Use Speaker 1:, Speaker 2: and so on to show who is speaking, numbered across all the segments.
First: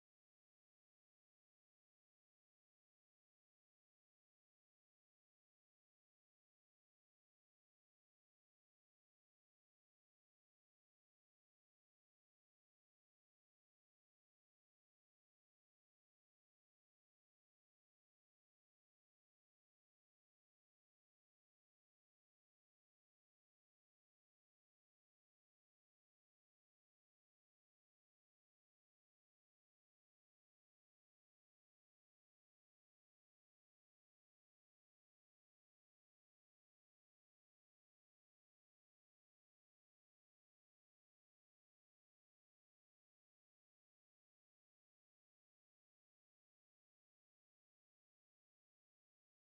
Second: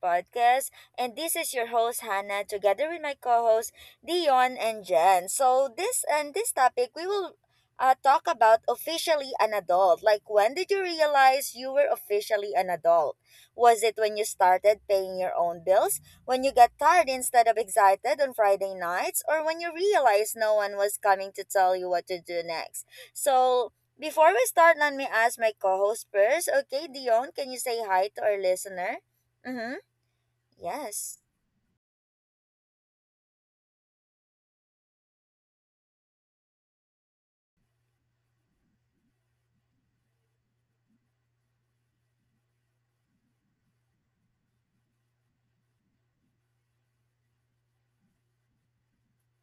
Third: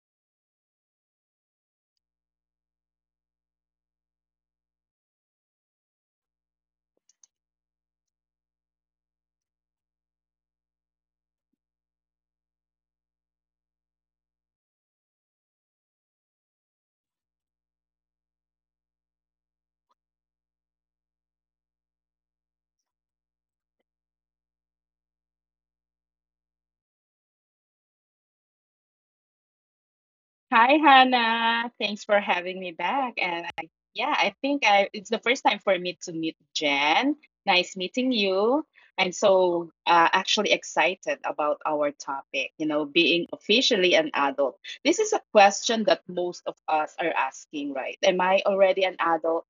Speaker 1: podcast. And this is your host Hannah together with my co-host Dion and Jen. So this topic we will talk about officially an adult. Like when did you realize you were officially an adult? Was it when you started paying your own bills? When you got tired instead of excited on Friday nights, or when you realized no one was coming to tell you what to do next? So before we start, let me ask my co-host first. Okay, Dion, can you say hi to our listener? Mm-hmm.
Speaker 2: Hi,
Speaker 1: Yes.
Speaker 2: Hannah. Thanks for having me back. And I, yeah, I think I it's the first time for me to meet Jen. Nice meeting you. I'm so actually excited about our topic, being officially an adult. This is a question that most of us are asking, right? Am I already an adult?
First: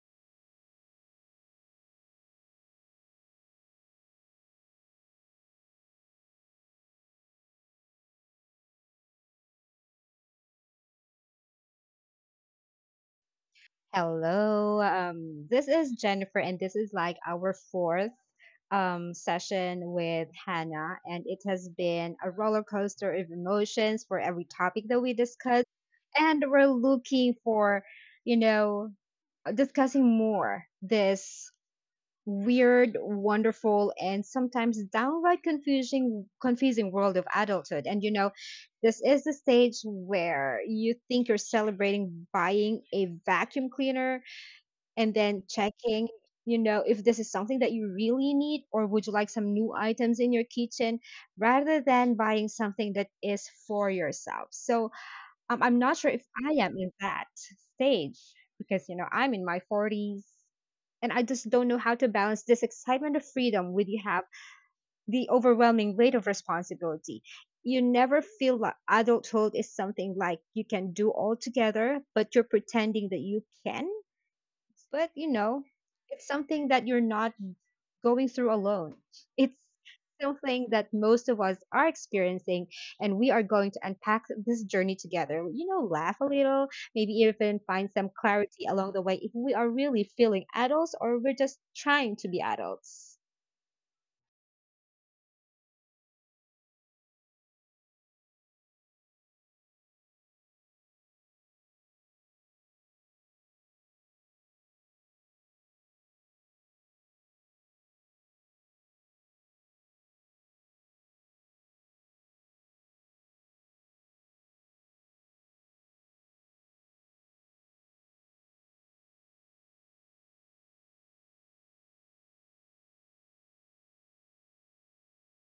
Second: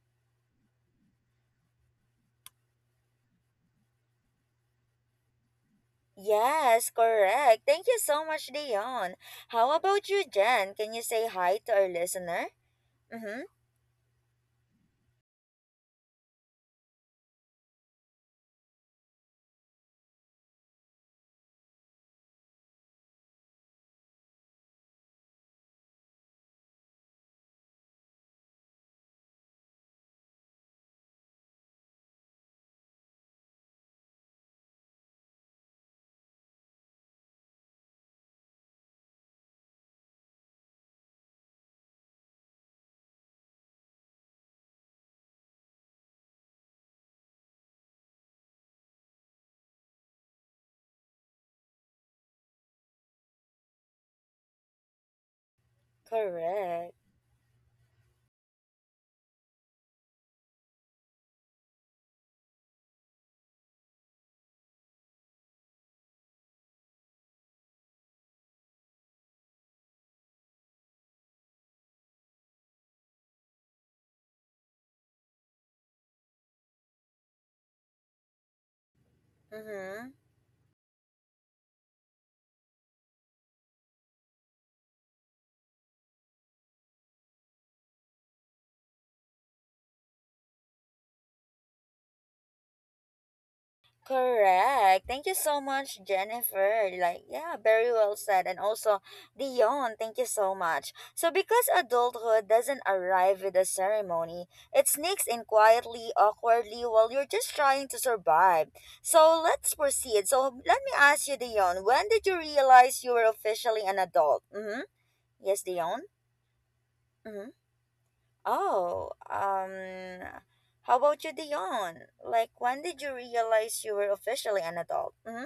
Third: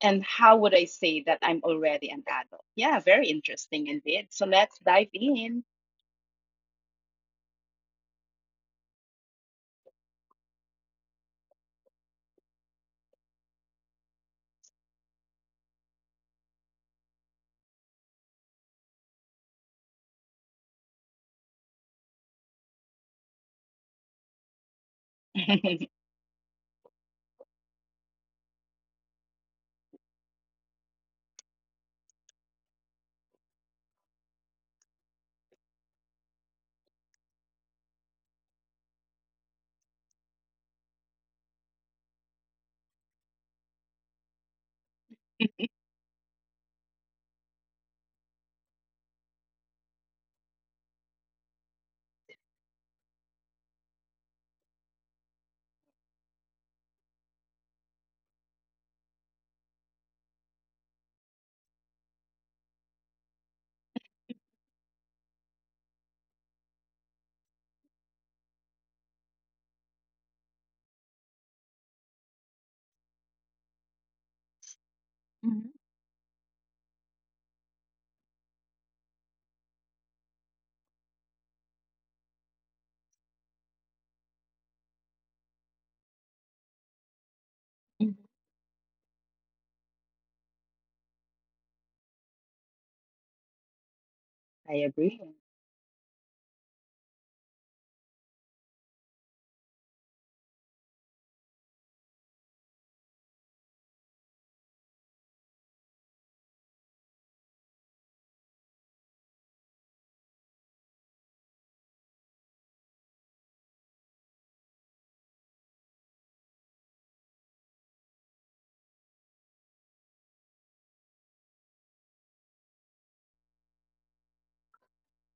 Speaker 2: And how would I say that I'm already an adult? Yeah, very interesting indeed. So let's dive in.
Speaker 1: Yes, correct. Thank you so much, Dion. How about you, Jen? Can you say hi to our listener? Mm-hmm.
Speaker 3: Hello. This is Jennifer, and this is like our fourth session with Hannah, and it has been a roller coaster of emotions for every topic that we discuss,
Speaker 2: Mhm.
Speaker 3: and we're looking for, you know, discussing more this weird, wonderful, and sometimes downright confusing world of adulthood. And this is the stage where you think you're celebrating buying a vacuum cleaner and then checking, if this is something that you really need or would you like some new items in your kitchen rather than buying something that is for yourself. So I'm not sure if I am in
Speaker 1: Correct.
Speaker 3: that stage because, I'm in my 40s and I just don't know how to balance this excitement of freedom with you have the overwhelming weight of responsibility. You never feel like adulthood is something like you can do all together, but you're pretending that you can but it's something that you're not going through alone. It's
Speaker 1: Mm-hmm.
Speaker 3: something that most of us are experiencing, and we are going to unpack this journey together. Laugh a little, maybe even find some
Speaker 2: Mhm.
Speaker 3: clarity along the way if we are really feeling adults or we're just trying to be adults.
Speaker 2: I
Speaker 1: Correct. Thank
Speaker 2: agree.
Speaker 1: you so much, Jennifer. Like, yeah, very well said. And also, Dion, thank you so much. So, because adulthood doesn't arrive with a ceremony, it sneaks in quietly, awkwardly, while you're just trying to survive. So let's proceed. So let me ask you, Dion, when did you realize you were officially an adult? Mm-hmm. Yes, Dion? Mm-hmm. Oh, um, how about you, Dion? Like, when did you realize you were officially an adult? Mm-hmm.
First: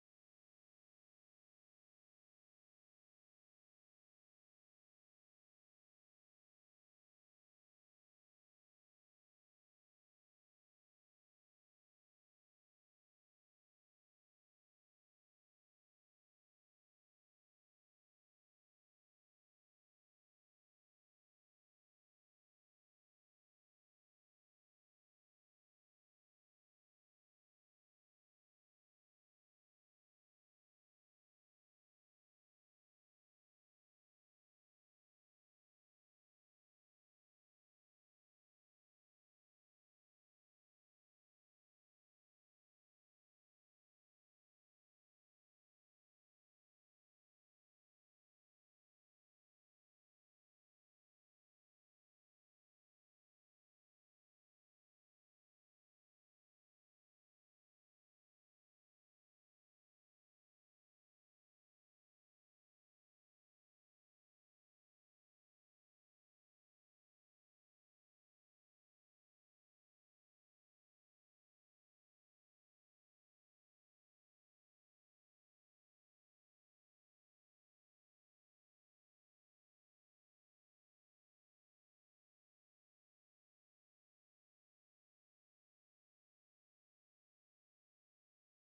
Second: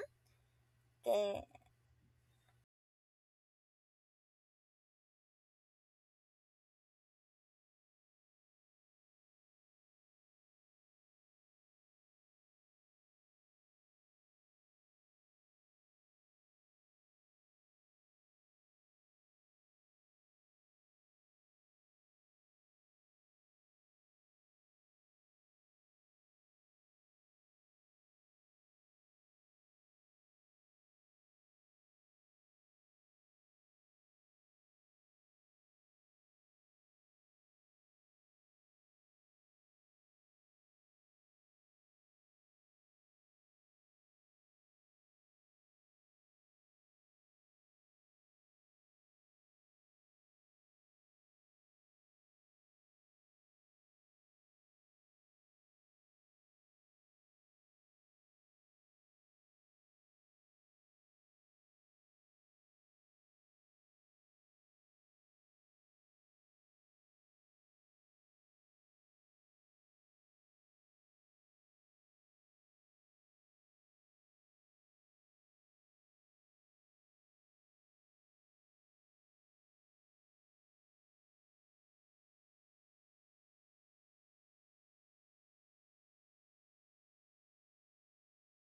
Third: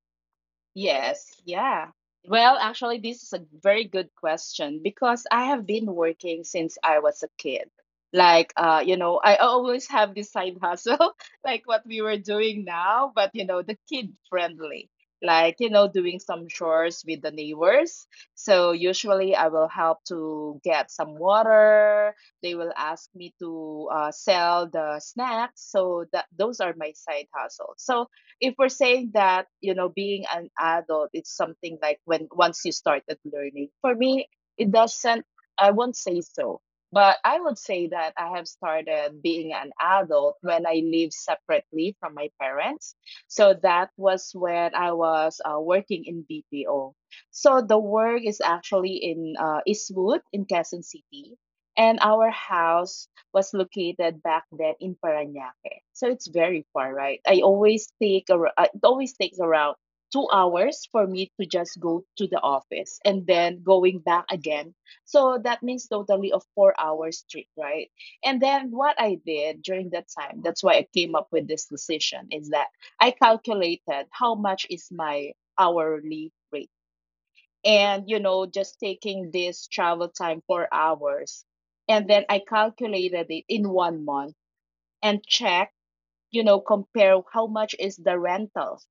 Speaker 2: Yes,
Speaker 1: The
Speaker 2: yeah. Well, actually, this is a very good question because I have been working since I was a kid. Like, you know, I always have this side hustle, like what we were doing now, but, you know, the kid friendly, like, you know, doing some chores with the neighbors. So usually I will help to get some water. They will ask me to sell the snacks. So that those are my side hustles. So if we're saying that, you know, being an adult, it's something like when once you started learning, for me it doesn't, I won't say so. But I would say that I have started being an adult when I lived separately from my parents. So that was when I was working in BPO. So the work is actually in Eastwood in Quezon City, and our house was located back then in Parañaque. So it's very far, right? I always take a, it always takes around 2 hours for me to just go to the office and then going back again. So that means totally a 4 hours trip, right? And then what I did during that time, that's why I came up with this decision, is that I calculated how much is my hourly rate, and, you know, just taking this travel time 4 hours, and then I calculated it in one month and check, you know, compare how much is the rentals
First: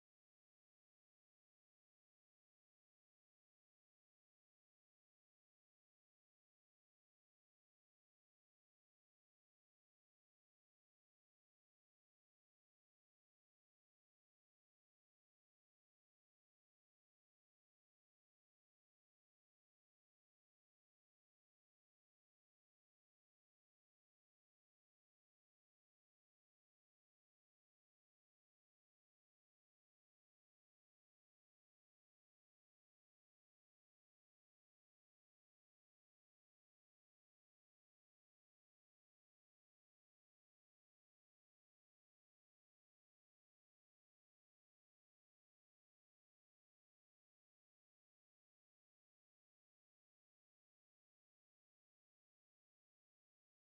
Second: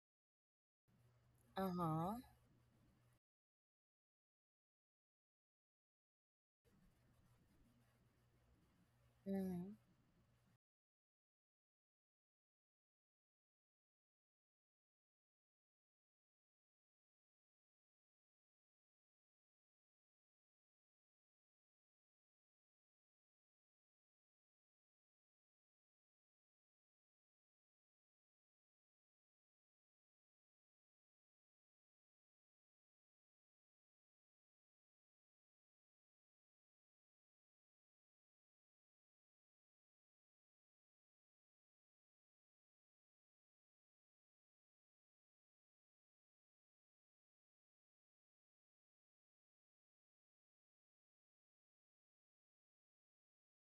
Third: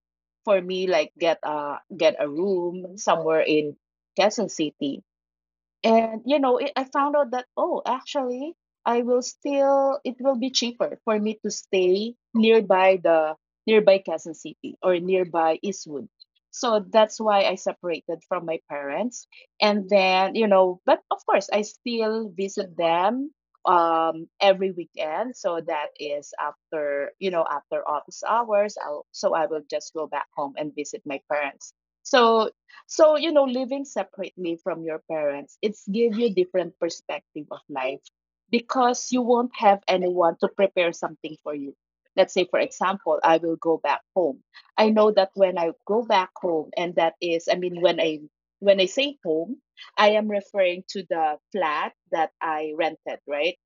Speaker 2: for me, like get a get
Speaker 1: uh-huh.
Speaker 2: a room somewhere in Quezon City. And, you know, it, I found out that, oh, actually, I will
Speaker 1: Mm-hmm.
Speaker 2: still it will be cheaper for me to stay nearby Quezon City or nearby Eastwood. So that's why I separated from my parents. And then, you know, but of course, I still visit them every weekend. So that is after, you know, after office hours. I'll so I will just go back home and visit my parents. So you know, living separately from your parents, it's give you different perspective of life because you won't have anyone to prepare something for you. Let's say, for example, I will go back home. I know that when I go back home, and that is, I mean, when I say home, I am referring to the flat that I rented, right?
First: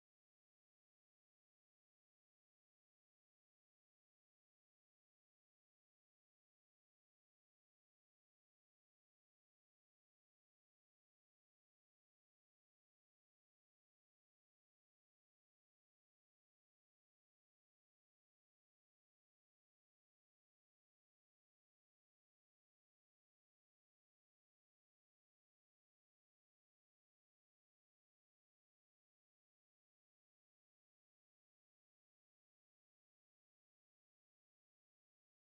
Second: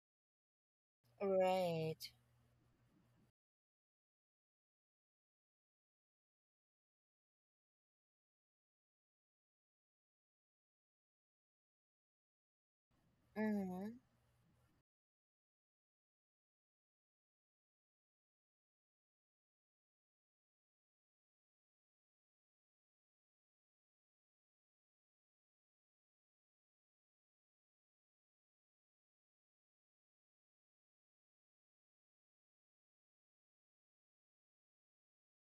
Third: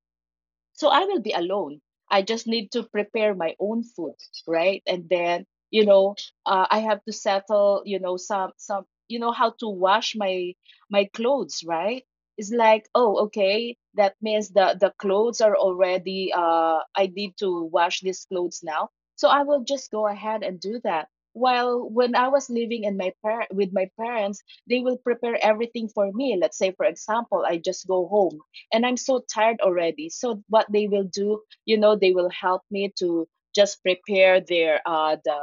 Speaker 2: So I will be alone.
Speaker 1: Right.
Speaker 2: I just need to prepare my own food, right? And then, you know, I have to settle, you know, you know, how to wash my my clothes, right? It's like, oh, okay,
Speaker 1: Mm-hmm.
Speaker 2: that means the clothes are already. I need to wash these clothes now. So I will just go ahead and do that. While when I was living in with my parents, they will prepare everything for me. Let's say, for example, I just go home and I'm so tired already. So what they will do, you know, they will help me to just prepare the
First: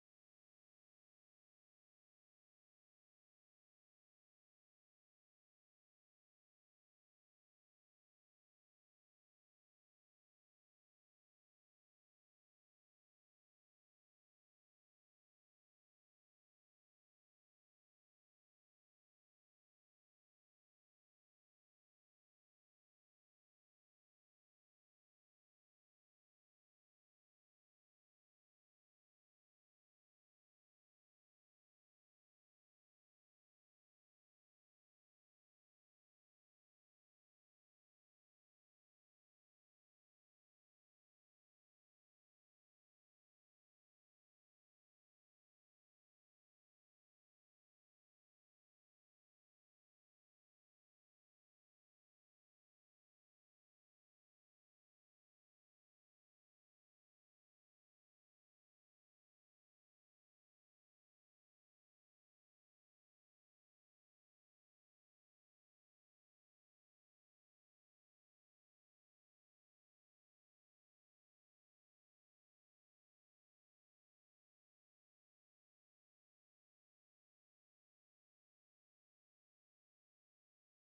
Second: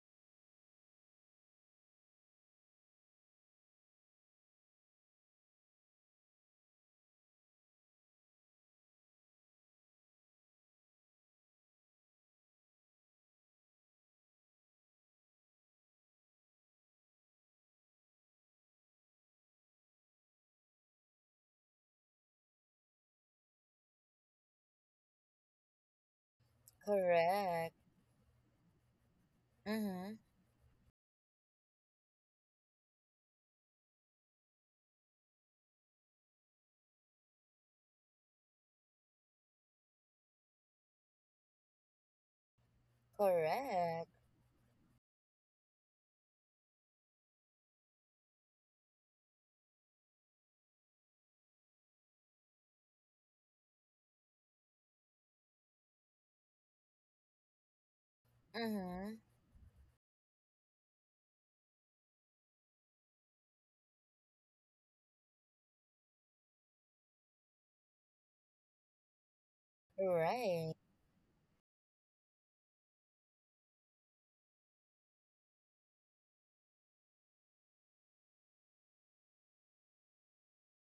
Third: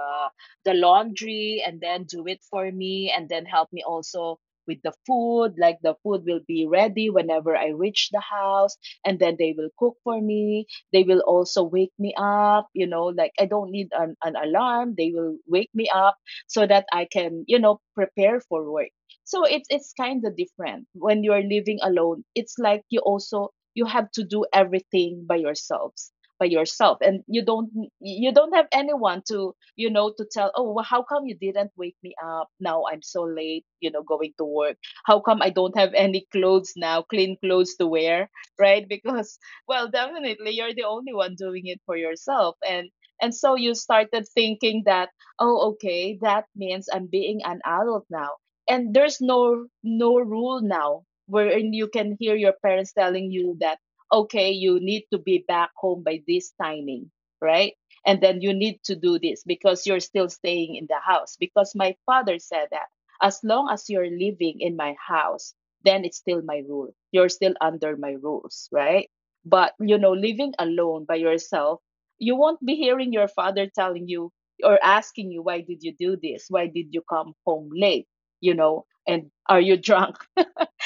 Speaker 2: the laundry and then do it for me, and then help me also with the food. Like the food will be ready whenever I reach the house, and then they will cook for me. They will also wake me up, you know, like I don't need an alarm. They will wake me up so that I can, you know, prepare for work. So it's kind of different when you are living alone. It's like you also you have to do everything by yourself, and you don't,
Speaker 1: Correct.
Speaker 2: you don't have anyone to, you know,
Speaker 1: Mm-hmm.
Speaker 2: to tell, oh well, how come you didn't wake me up, now I'm so late, you know, going to work. How come I don't have any clothes now, clean clothes to wear, right? Because, well, definitely you're the only one doing it for yourself. And so you
Speaker 1: Correct.
Speaker 2: started thinking that, oh, okay, that means I'm being an adult now. And there's no rule now wherein you can hear your parents telling you that, okay, you need to be back home by this timing, right? And then you need to do
Speaker 1: Mm-hmm.
Speaker 2: this because you're still staying in the house. Because my father said that as long as you're living in my house, then it's still my rule, you're still under my rules, right? But you know, living
Speaker 1: Right.
Speaker 2: alone by yourself, you won't be hearing your father telling you or asking you, why did you do this, why did you come home late, you know, and are you drunk?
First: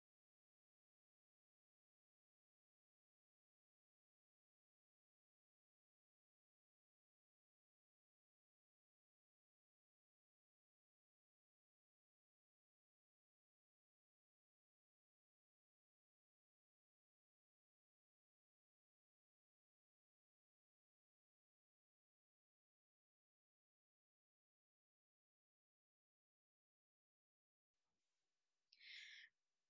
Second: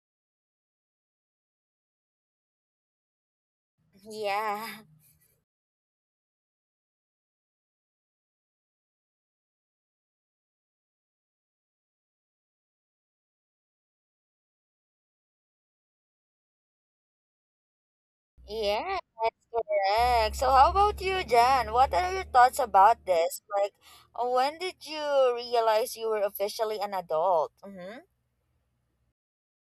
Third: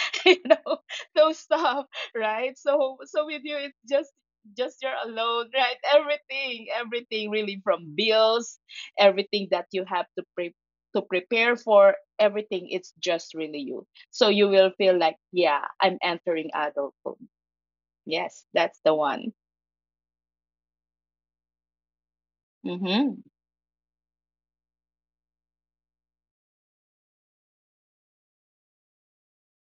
Speaker 2: You know, those stuff, right? So with you, it's just
Speaker 1: Yeah.
Speaker 2: just you're alone, right? Everything, everything really, from bills, everything that you have to to prepare for everything, it's just really you. So you will feel like, yeah, I'm entering adulthood. Yes, that's the
Speaker 1: yeah,
Speaker 2: one.
Speaker 1: that's correct. So how about you, Jan? What are your thoughts about
Speaker 2: Mm-hmm.
Speaker 1: this? Like, when did you realize you were officially an adult? Mm-hmm.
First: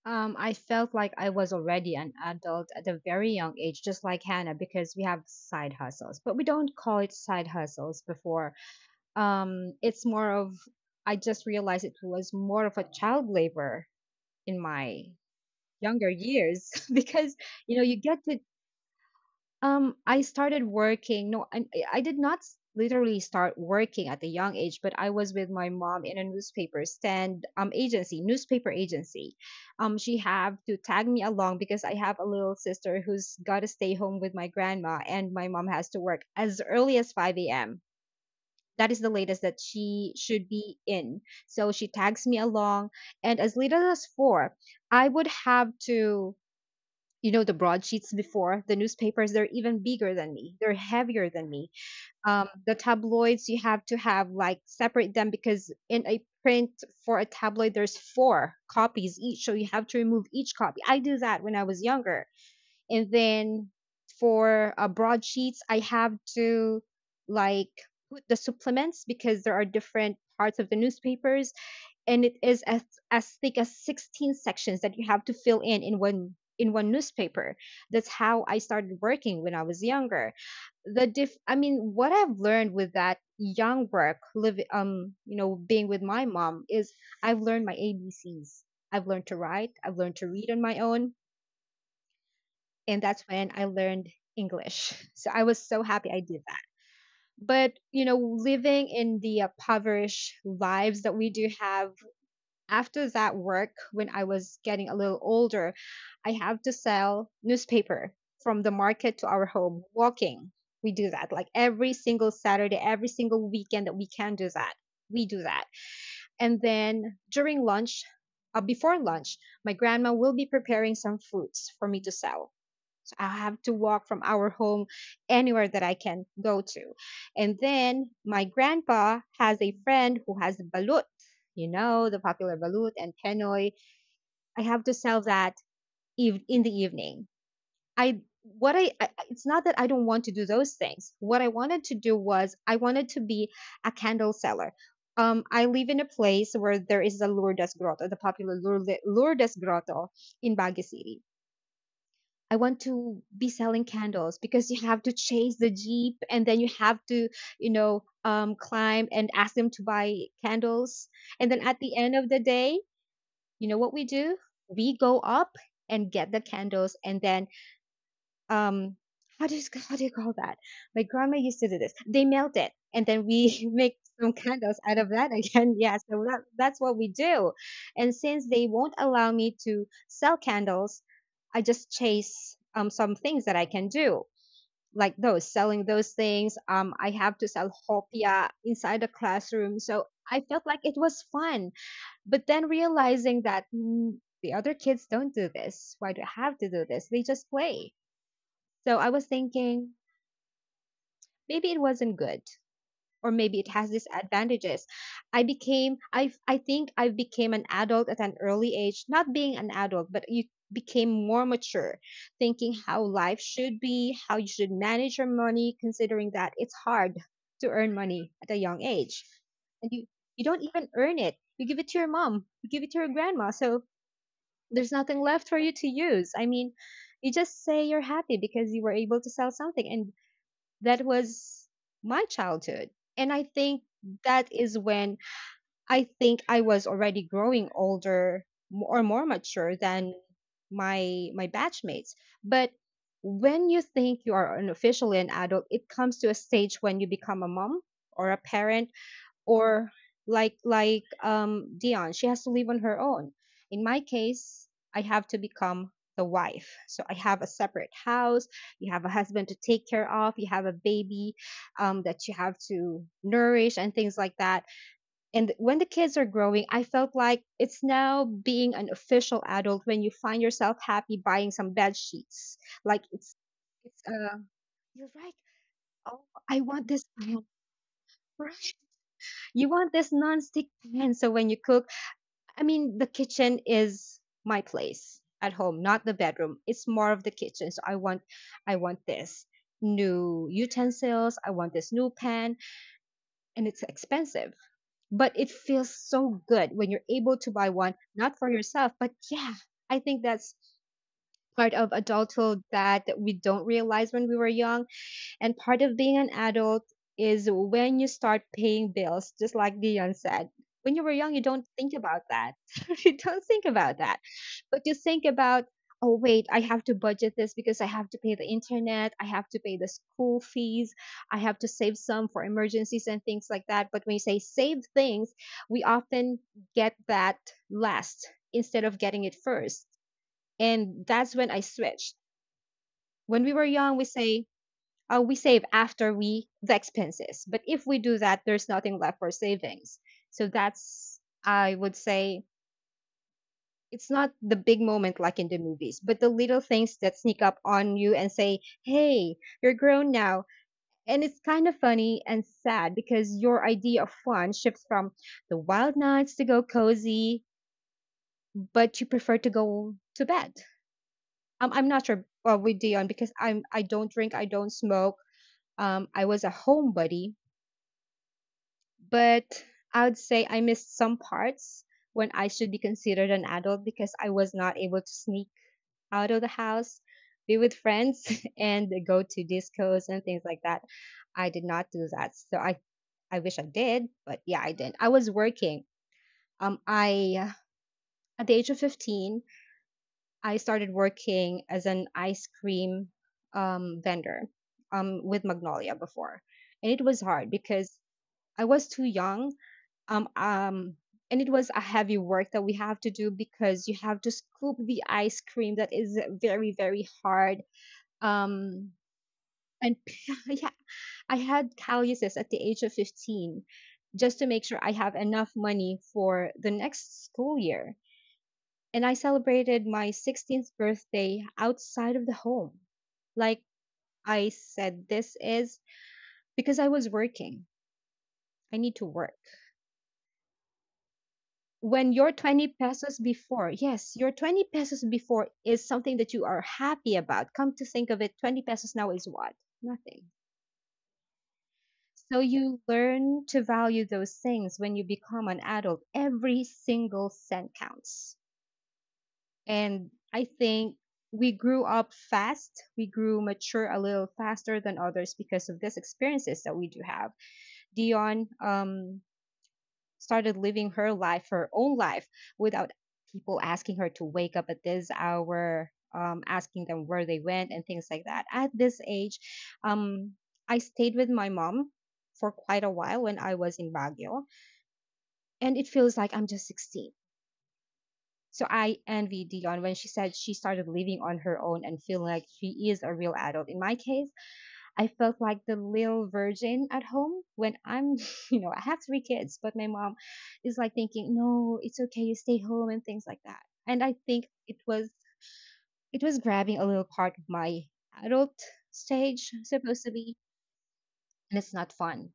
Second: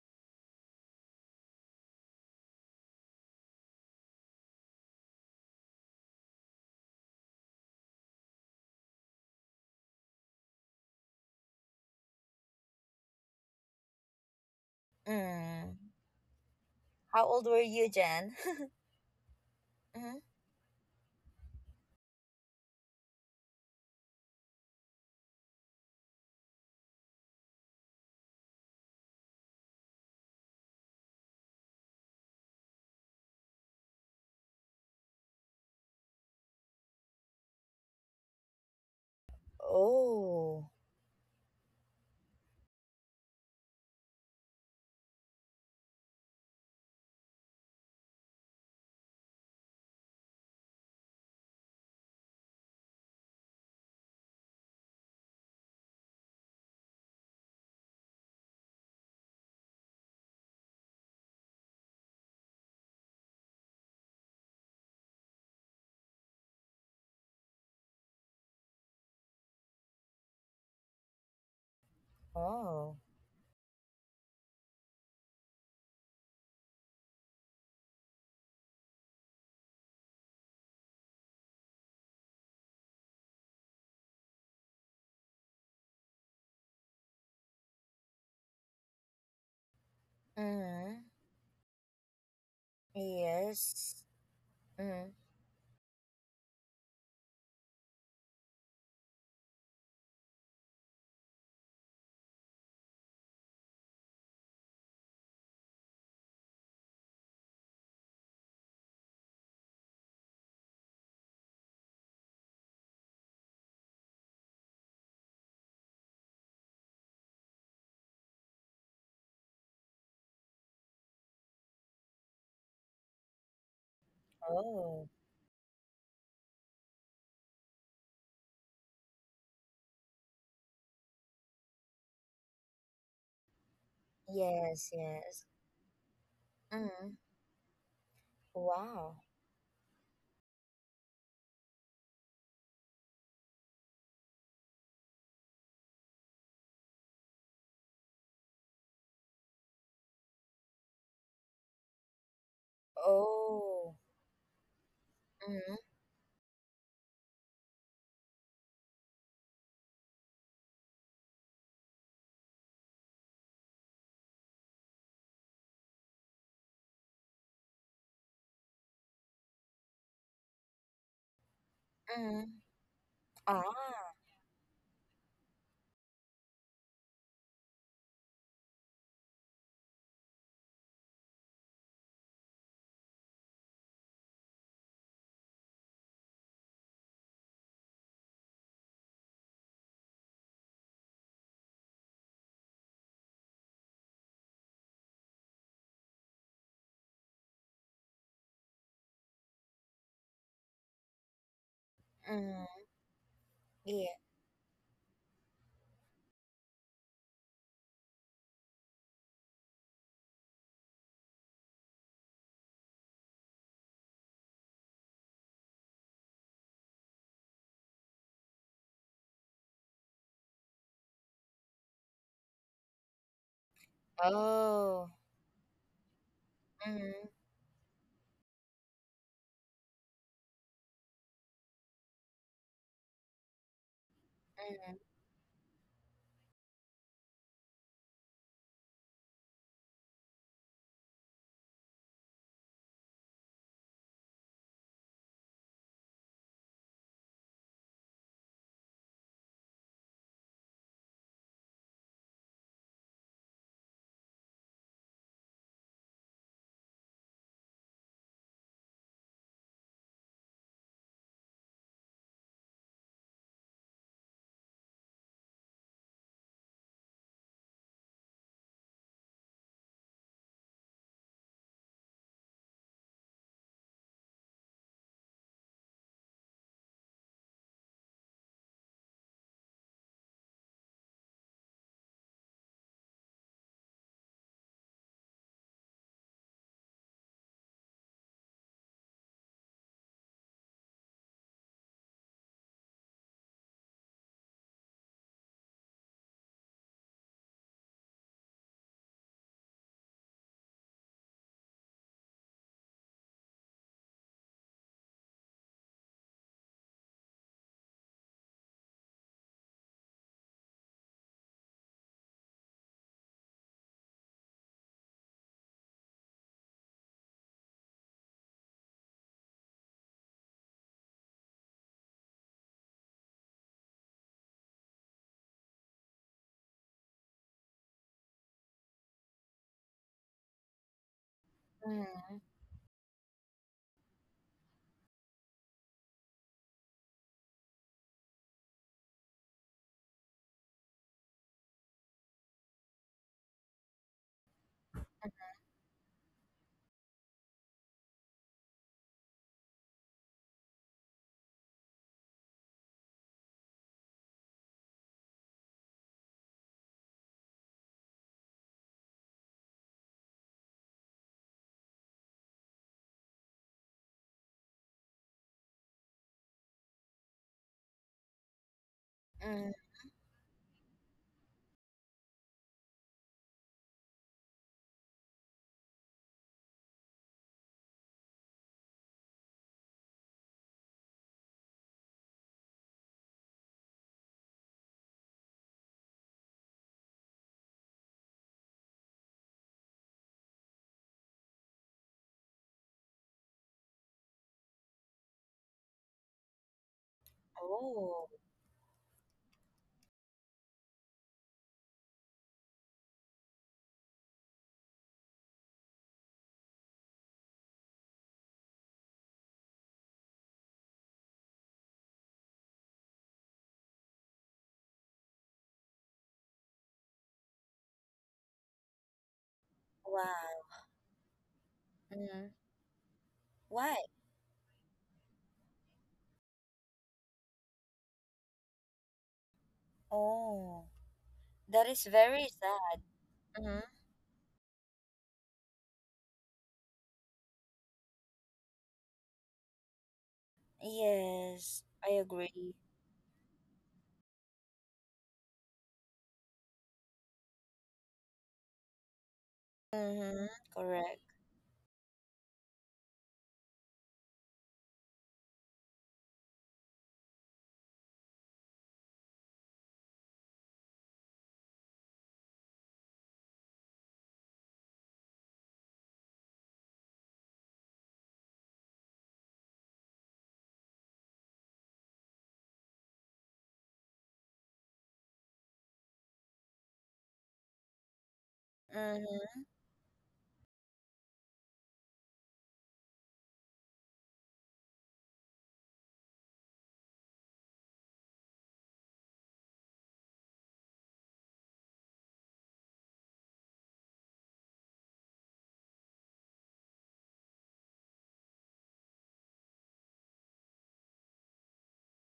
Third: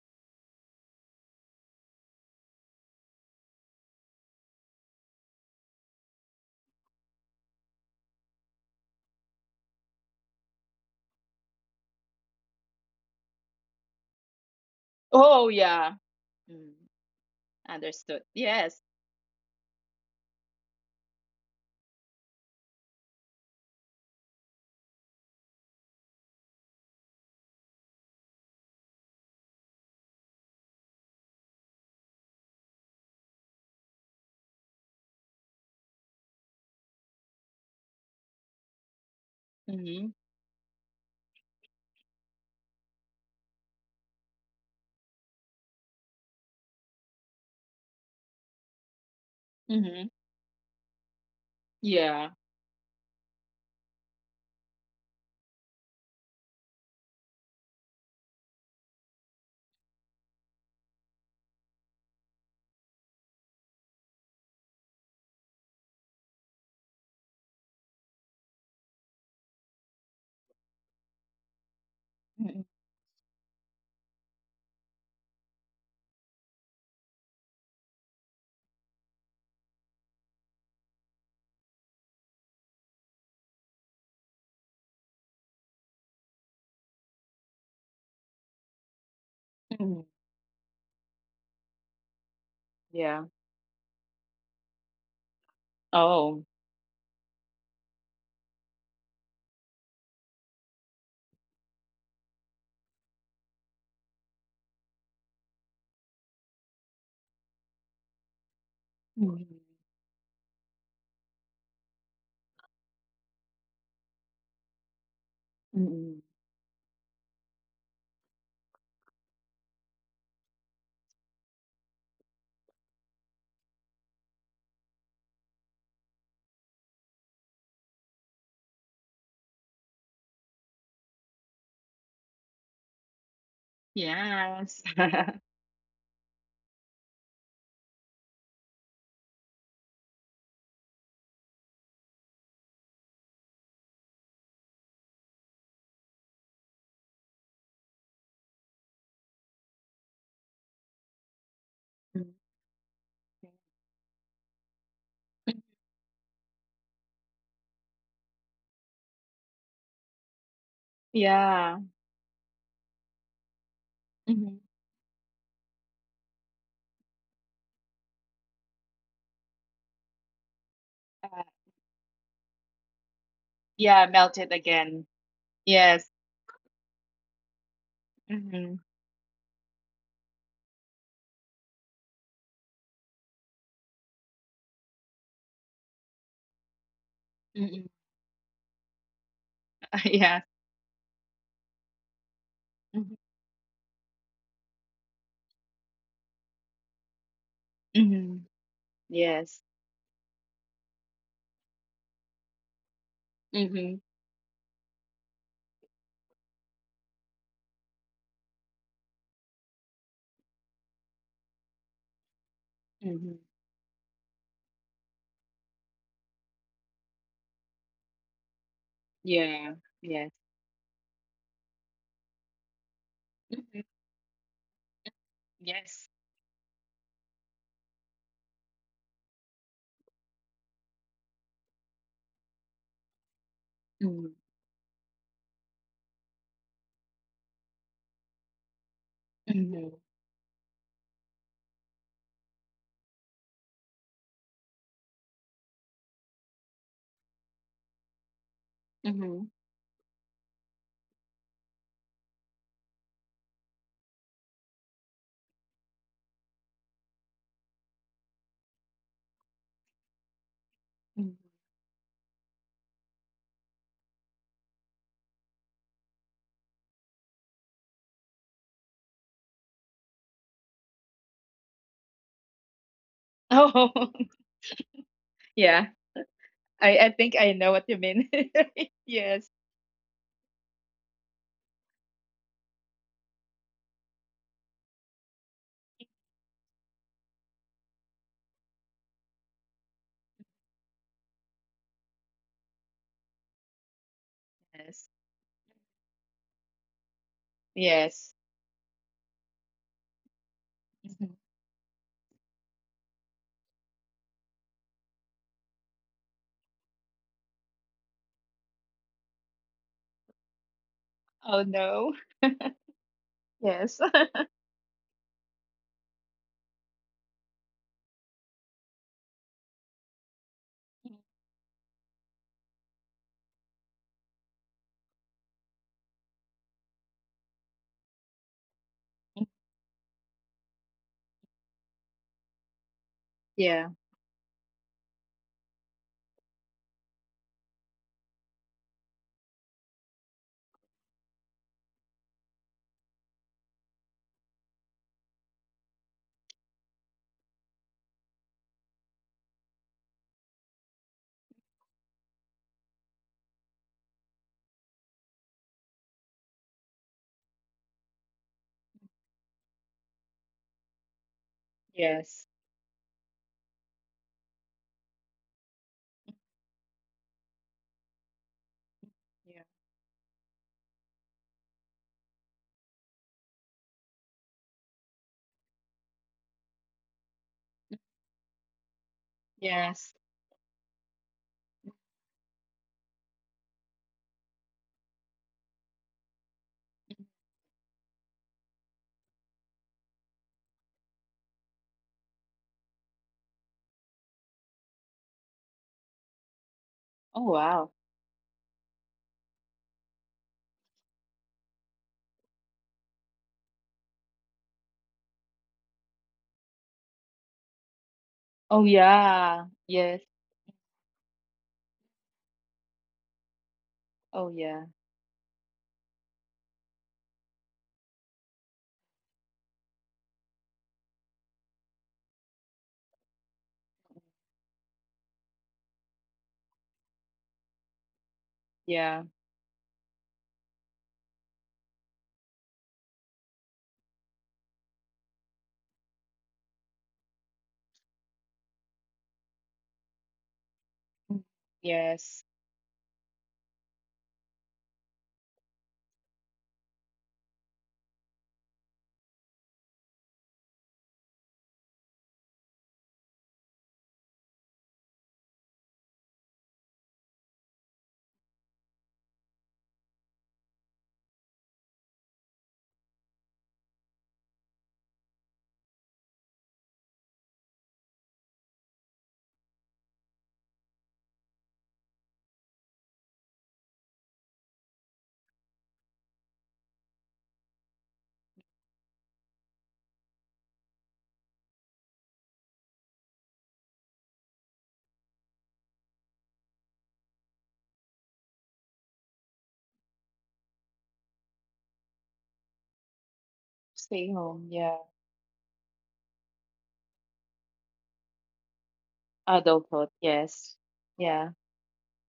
Speaker 3: I felt like I was already an adult at a very young age, just like Hannah, because we have side hustles, but we don't call it side hustles before. It's more of I just realized it was more of a child labor in my
Speaker 2: Oh
Speaker 1: Mm.
Speaker 2: yeah.
Speaker 3: younger years
Speaker 2: Mm,
Speaker 1: How
Speaker 3: because
Speaker 1: old were
Speaker 3: you know
Speaker 1: you,
Speaker 3: you get
Speaker 2: understood,
Speaker 1: Jan?
Speaker 3: to
Speaker 2: yes.
Speaker 1: Mm-hmm.
Speaker 3: I started working. No, I did not literally start working at a young age, but I was with my mom in a newspaper stand agency newspaper agency. She had to tag me along because I have a little sister who's got to stay home with my grandma, and my mom has to work as early as 5 a.m. That is the latest that she
Speaker 2: Mm-hmm.
Speaker 3: should be
Speaker 1: Oh.
Speaker 3: in. So she tags me along. And as little as four, I would have to, the broadsheets before, the newspapers, they're even bigger
Speaker 2: Mm-hmm.
Speaker 3: than me, they're heavier than me.
Speaker 2: Yeah.
Speaker 3: The tabloids, you have to have like separate them because in a print for a tabloid, there's four copies each. So you have to remove each copy. I do that when I was younger, and then for broadsheets, I have to like put the supplements because there are different parts of the newspapers, and it is
Speaker 2: Mm-hmm.
Speaker 3: as,
Speaker 1: Oh.
Speaker 3: as thick as 16 sections that you have to fill in in one newspaper. That's how I started working when I was younger. The diff I mean, what I've learned with that young work live, being with my mom, is I've learned my ABCs, I've learned to write, I've
Speaker 2: Mm-hmm.
Speaker 3: learned to read on my
Speaker 1: Mm-hmm.
Speaker 3: own. And that's
Speaker 2: Yeah.
Speaker 3: when I
Speaker 1: Yes.
Speaker 3: learned English.
Speaker 1: Mm-hmm.
Speaker 3: So I was so happy I did
Speaker 2: Oh.
Speaker 3: that. But, living in the impoverished lives that we do have, after that work, when I was getting a little older, I have to sell newspaper from the market to our
Speaker 2: Mhm.
Speaker 3: home, walking. We do that like every single Saturday, every single weekend that we can do that. We do that.
Speaker 2: Mm,
Speaker 3: And then during lunch, before lunch, my grandma will be preparing some fruits for me to sell. I have to walk from our home
Speaker 1: Oh.
Speaker 3: anywhere that I can go to. And then my grandpa has a friend who has balut, the popular balut and penoy. I have
Speaker 2: yes.
Speaker 1: Yes,
Speaker 3: to sell
Speaker 1: yes.
Speaker 3: that in the
Speaker 1: Mm.
Speaker 3: evening. I what I
Speaker 1: Wow.
Speaker 3: it's not that I don't want to do those things. What I wanted to do was I wanted to be a candle seller. I live in a place where there is the Lourdes Grotto, the popular Lourdes Grotto in Baguio City.
Speaker 2: Mm,
Speaker 3: I want to be selling
Speaker 1: Oh.
Speaker 3: candles because you have to chase the
Speaker 1: Mm.
Speaker 3: jeep and then you have to, climb and ask them to buy candles. And then at
Speaker 2: yeah.
Speaker 3: the end of the day, you know what we do?
Speaker 2: Mhm.
Speaker 3: We go up and get the candles and then um how do you how do you call that? My grandma
Speaker 2: Uh,
Speaker 3: used to do this. They melt
Speaker 1: Mm.
Speaker 3: it and then we make
Speaker 2: yeah,
Speaker 1: Ah.
Speaker 3: some
Speaker 2: melted
Speaker 3: candles out of
Speaker 2: again.
Speaker 3: that again. Yeah,
Speaker 2: Yes.
Speaker 3: so that's what we do. And since they
Speaker 2: Mm-hmm.
Speaker 3: won't allow me to sell candles, I just chase some things that I can do. Like those, selling those things. I have to sell
Speaker 2: Mm-hmm.
Speaker 3: hopia inside the classroom. So I
Speaker 2: Yes.
Speaker 3: felt like it was fun. But then
Speaker 2: Mhm.
Speaker 3: realizing that the other kids don't do this. Why do I have to do this? They just play,
Speaker 2: Mhm.
Speaker 3: so I was
Speaker 2: Yes.
Speaker 3: thinking maybe it wasn't good
Speaker 1: Mm.
Speaker 3: or maybe it has
Speaker 2: Mm-hmm.
Speaker 1: Yeah.
Speaker 3: disadvantages. I became I think I became an adult at an early age, not being an adult, but you became more mature, thinking how
Speaker 2: Mm-hmm.
Speaker 3: life should be, how you should manage your money, considering that it's hard to earn money at a young age.
Speaker 2: Yeah.
Speaker 3: And you
Speaker 2: Yes.
Speaker 3: you don't even earn it. You give it to your mom, you give it to your grandma.
Speaker 2: Mm-hmm.
Speaker 3: So there's
Speaker 1: Oh.
Speaker 3: nothing left for you to
Speaker 2: Yes.
Speaker 3: use. I mean,
Speaker 1: Mm.
Speaker 3: you just say you're happy because you were able to sell something, and that was my childhood. And I think
Speaker 2: Mm-hmm.
Speaker 3: that is
Speaker 1: Mm.
Speaker 3: when I think I was already growing older, or more mature
Speaker 2: Mm-hmm.
Speaker 3: than my batchmates. But when you think you are an officially an adult, it comes to a stage when you become a mom or a parent
Speaker 2: Mm
Speaker 3: or like Dion, she has to live on her own. In my case, I have to become the wife. So I have a separate house, you have a husband to take care of, you have a
Speaker 2: hmm.
Speaker 3: baby that you have to nourish and things like that. And when the kids are growing, I felt like it's now being an official adult when you find yourself happy buying some bed sheets. Like it's it's
Speaker 2: Oh.
Speaker 3: uh you're right.
Speaker 2: Yeah.
Speaker 3: Oh, I want this.
Speaker 2: I think I know what you mean.
Speaker 3: Right.
Speaker 2: Yes.
Speaker 3: You want this nonstick pan. So when you cook, I mean, the kitchen is my place at home, not the bedroom. It's more of the kitchen. So I want this new utensils. I want this new pan, and it's expensive,
Speaker 2: Yes.
Speaker 3: but it feels so good when you're able to buy one,
Speaker 2: Yes.
Speaker 3: not for yourself, but yeah, I think that's
Speaker 2: Mhm.
Speaker 3: part of adulthood that we don't realize when we were young, and part of being an adult is when you start paying bills, just like Dion said. When you were young, you
Speaker 2: Oh,
Speaker 3: don't think
Speaker 2: no.
Speaker 3: about that. You don't think
Speaker 2: Yes.
Speaker 3: about that. But you think about, oh, wait, I have to budget this because I have to pay the internet, I have to pay the school fees, I have to save some for emergencies and things like that. But when you say save things, we often get that last instead of getting it first. And that's when I switched.
Speaker 1: Mm.
Speaker 3: When we were
Speaker 2: Yeah.
Speaker 3: young, we say, we save after we the expenses. But if we do that, there's nothing left for savings. So that's I would say it's not the big moment like in the movies, but the little things that sneak up on you and say, "Hey, you're grown now." And it's kind of funny and sad because your idea of fun shifts from the wild nights to go cozy, but you prefer to go to bed. I'm not sure
Speaker 2: Yes.
Speaker 3: with Dion because I don't drink, I don't smoke. I was a homebody. But
Speaker 1: Mm.
Speaker 2: Yeah.
Speaker 3: I would say I missed some parts when I should be considered an adult because I was not able to sneak out of the house, be with friends, and go to discos and
Speaker 2: Yes.
Speaker 3: things like that. I did not do that. So I wish I did, but yeah, I didn't. I was working. I at the age of 15, I started working as an ice cream vendor with Magnolia before, and it was hard
Speaker 2: Oh
Speaker 3: because
Speaker 2: wow.
Speaker 1: Oh.
Speaker 3: I was too young um um and it was a heavy work that we have to do because you have to scoop the ice cream that is very very hard um
Speaker 2: Oh yeah.
Speaker 3: and
Speaker 2: Yes.
Speaker 3: yeah, I had calluses at the age of 15 just to
Speaker 2: Oh
Speaker 3: make sure I
Speaker 2: yeah.
Speaker 3: have enough money for the next school year. And I celebrated my 16th
Speaker 1: Wow.
Speaker 3: birthday outside of the
Speaker 1: Mm.
Speaker 3: home. Like
Speaker 1: Why?
Speaker 3: I said, this is because I was working. I need to work.
Speaker 2: Yeah.
Speaker 1: Oh. That is
Speaker 3: When your
Speaker 1: very
Speaker 3: 20
Speaker 1: sad.
Speaker 3: pesos before,
Speaker 1: Mm.
Speaker 3: yes, your 20 pesos before is something that you are happy about. Come to think of it, 20 pesos now is what? Nothing.
Speaker 1: Yes, I
Speaker 3: So
Speaker 2: Yes.
Speaker 1: agree.
Speaker 3: you learn to value those things. When you become an adult, every single cent counts. And I
Speaker 1: Mm-hmm.
Speaker 3: think
Speaker 1: Correct.
Speaker 3: we grew up fast. We grew mature a little faster than others because of these experiences that we do have. Dion started living her life, her own life, without people asking her to wake up at this hour, asking them where they went, and things like that. At this age, um, I stayed with my mom for quite a while when I was in Baguio, and it feels like I'm just 16. So I envy
Speaker 1: Mm-hmm.
Speaker 3: Dion when she said she started living on her own and feeling like she is a real adult. In my case, I felt like the little virgin at home when I'm, I have three kids, but my mom is like thinking, no, it's okay, you stay home and things like that. And I
Speaker 2: Stay
Speaker 3: think
Speaker 2: home.
Speaker 3: it
Speaker 2: Yeah.
Speaker 3: was it was grabbing a little part of my adult stage,
Speaker 2: Adulthood.
Speaker 3: supposedly,
Speaker 2: Yes. Yeah.
Speaker 3: and it's not fun.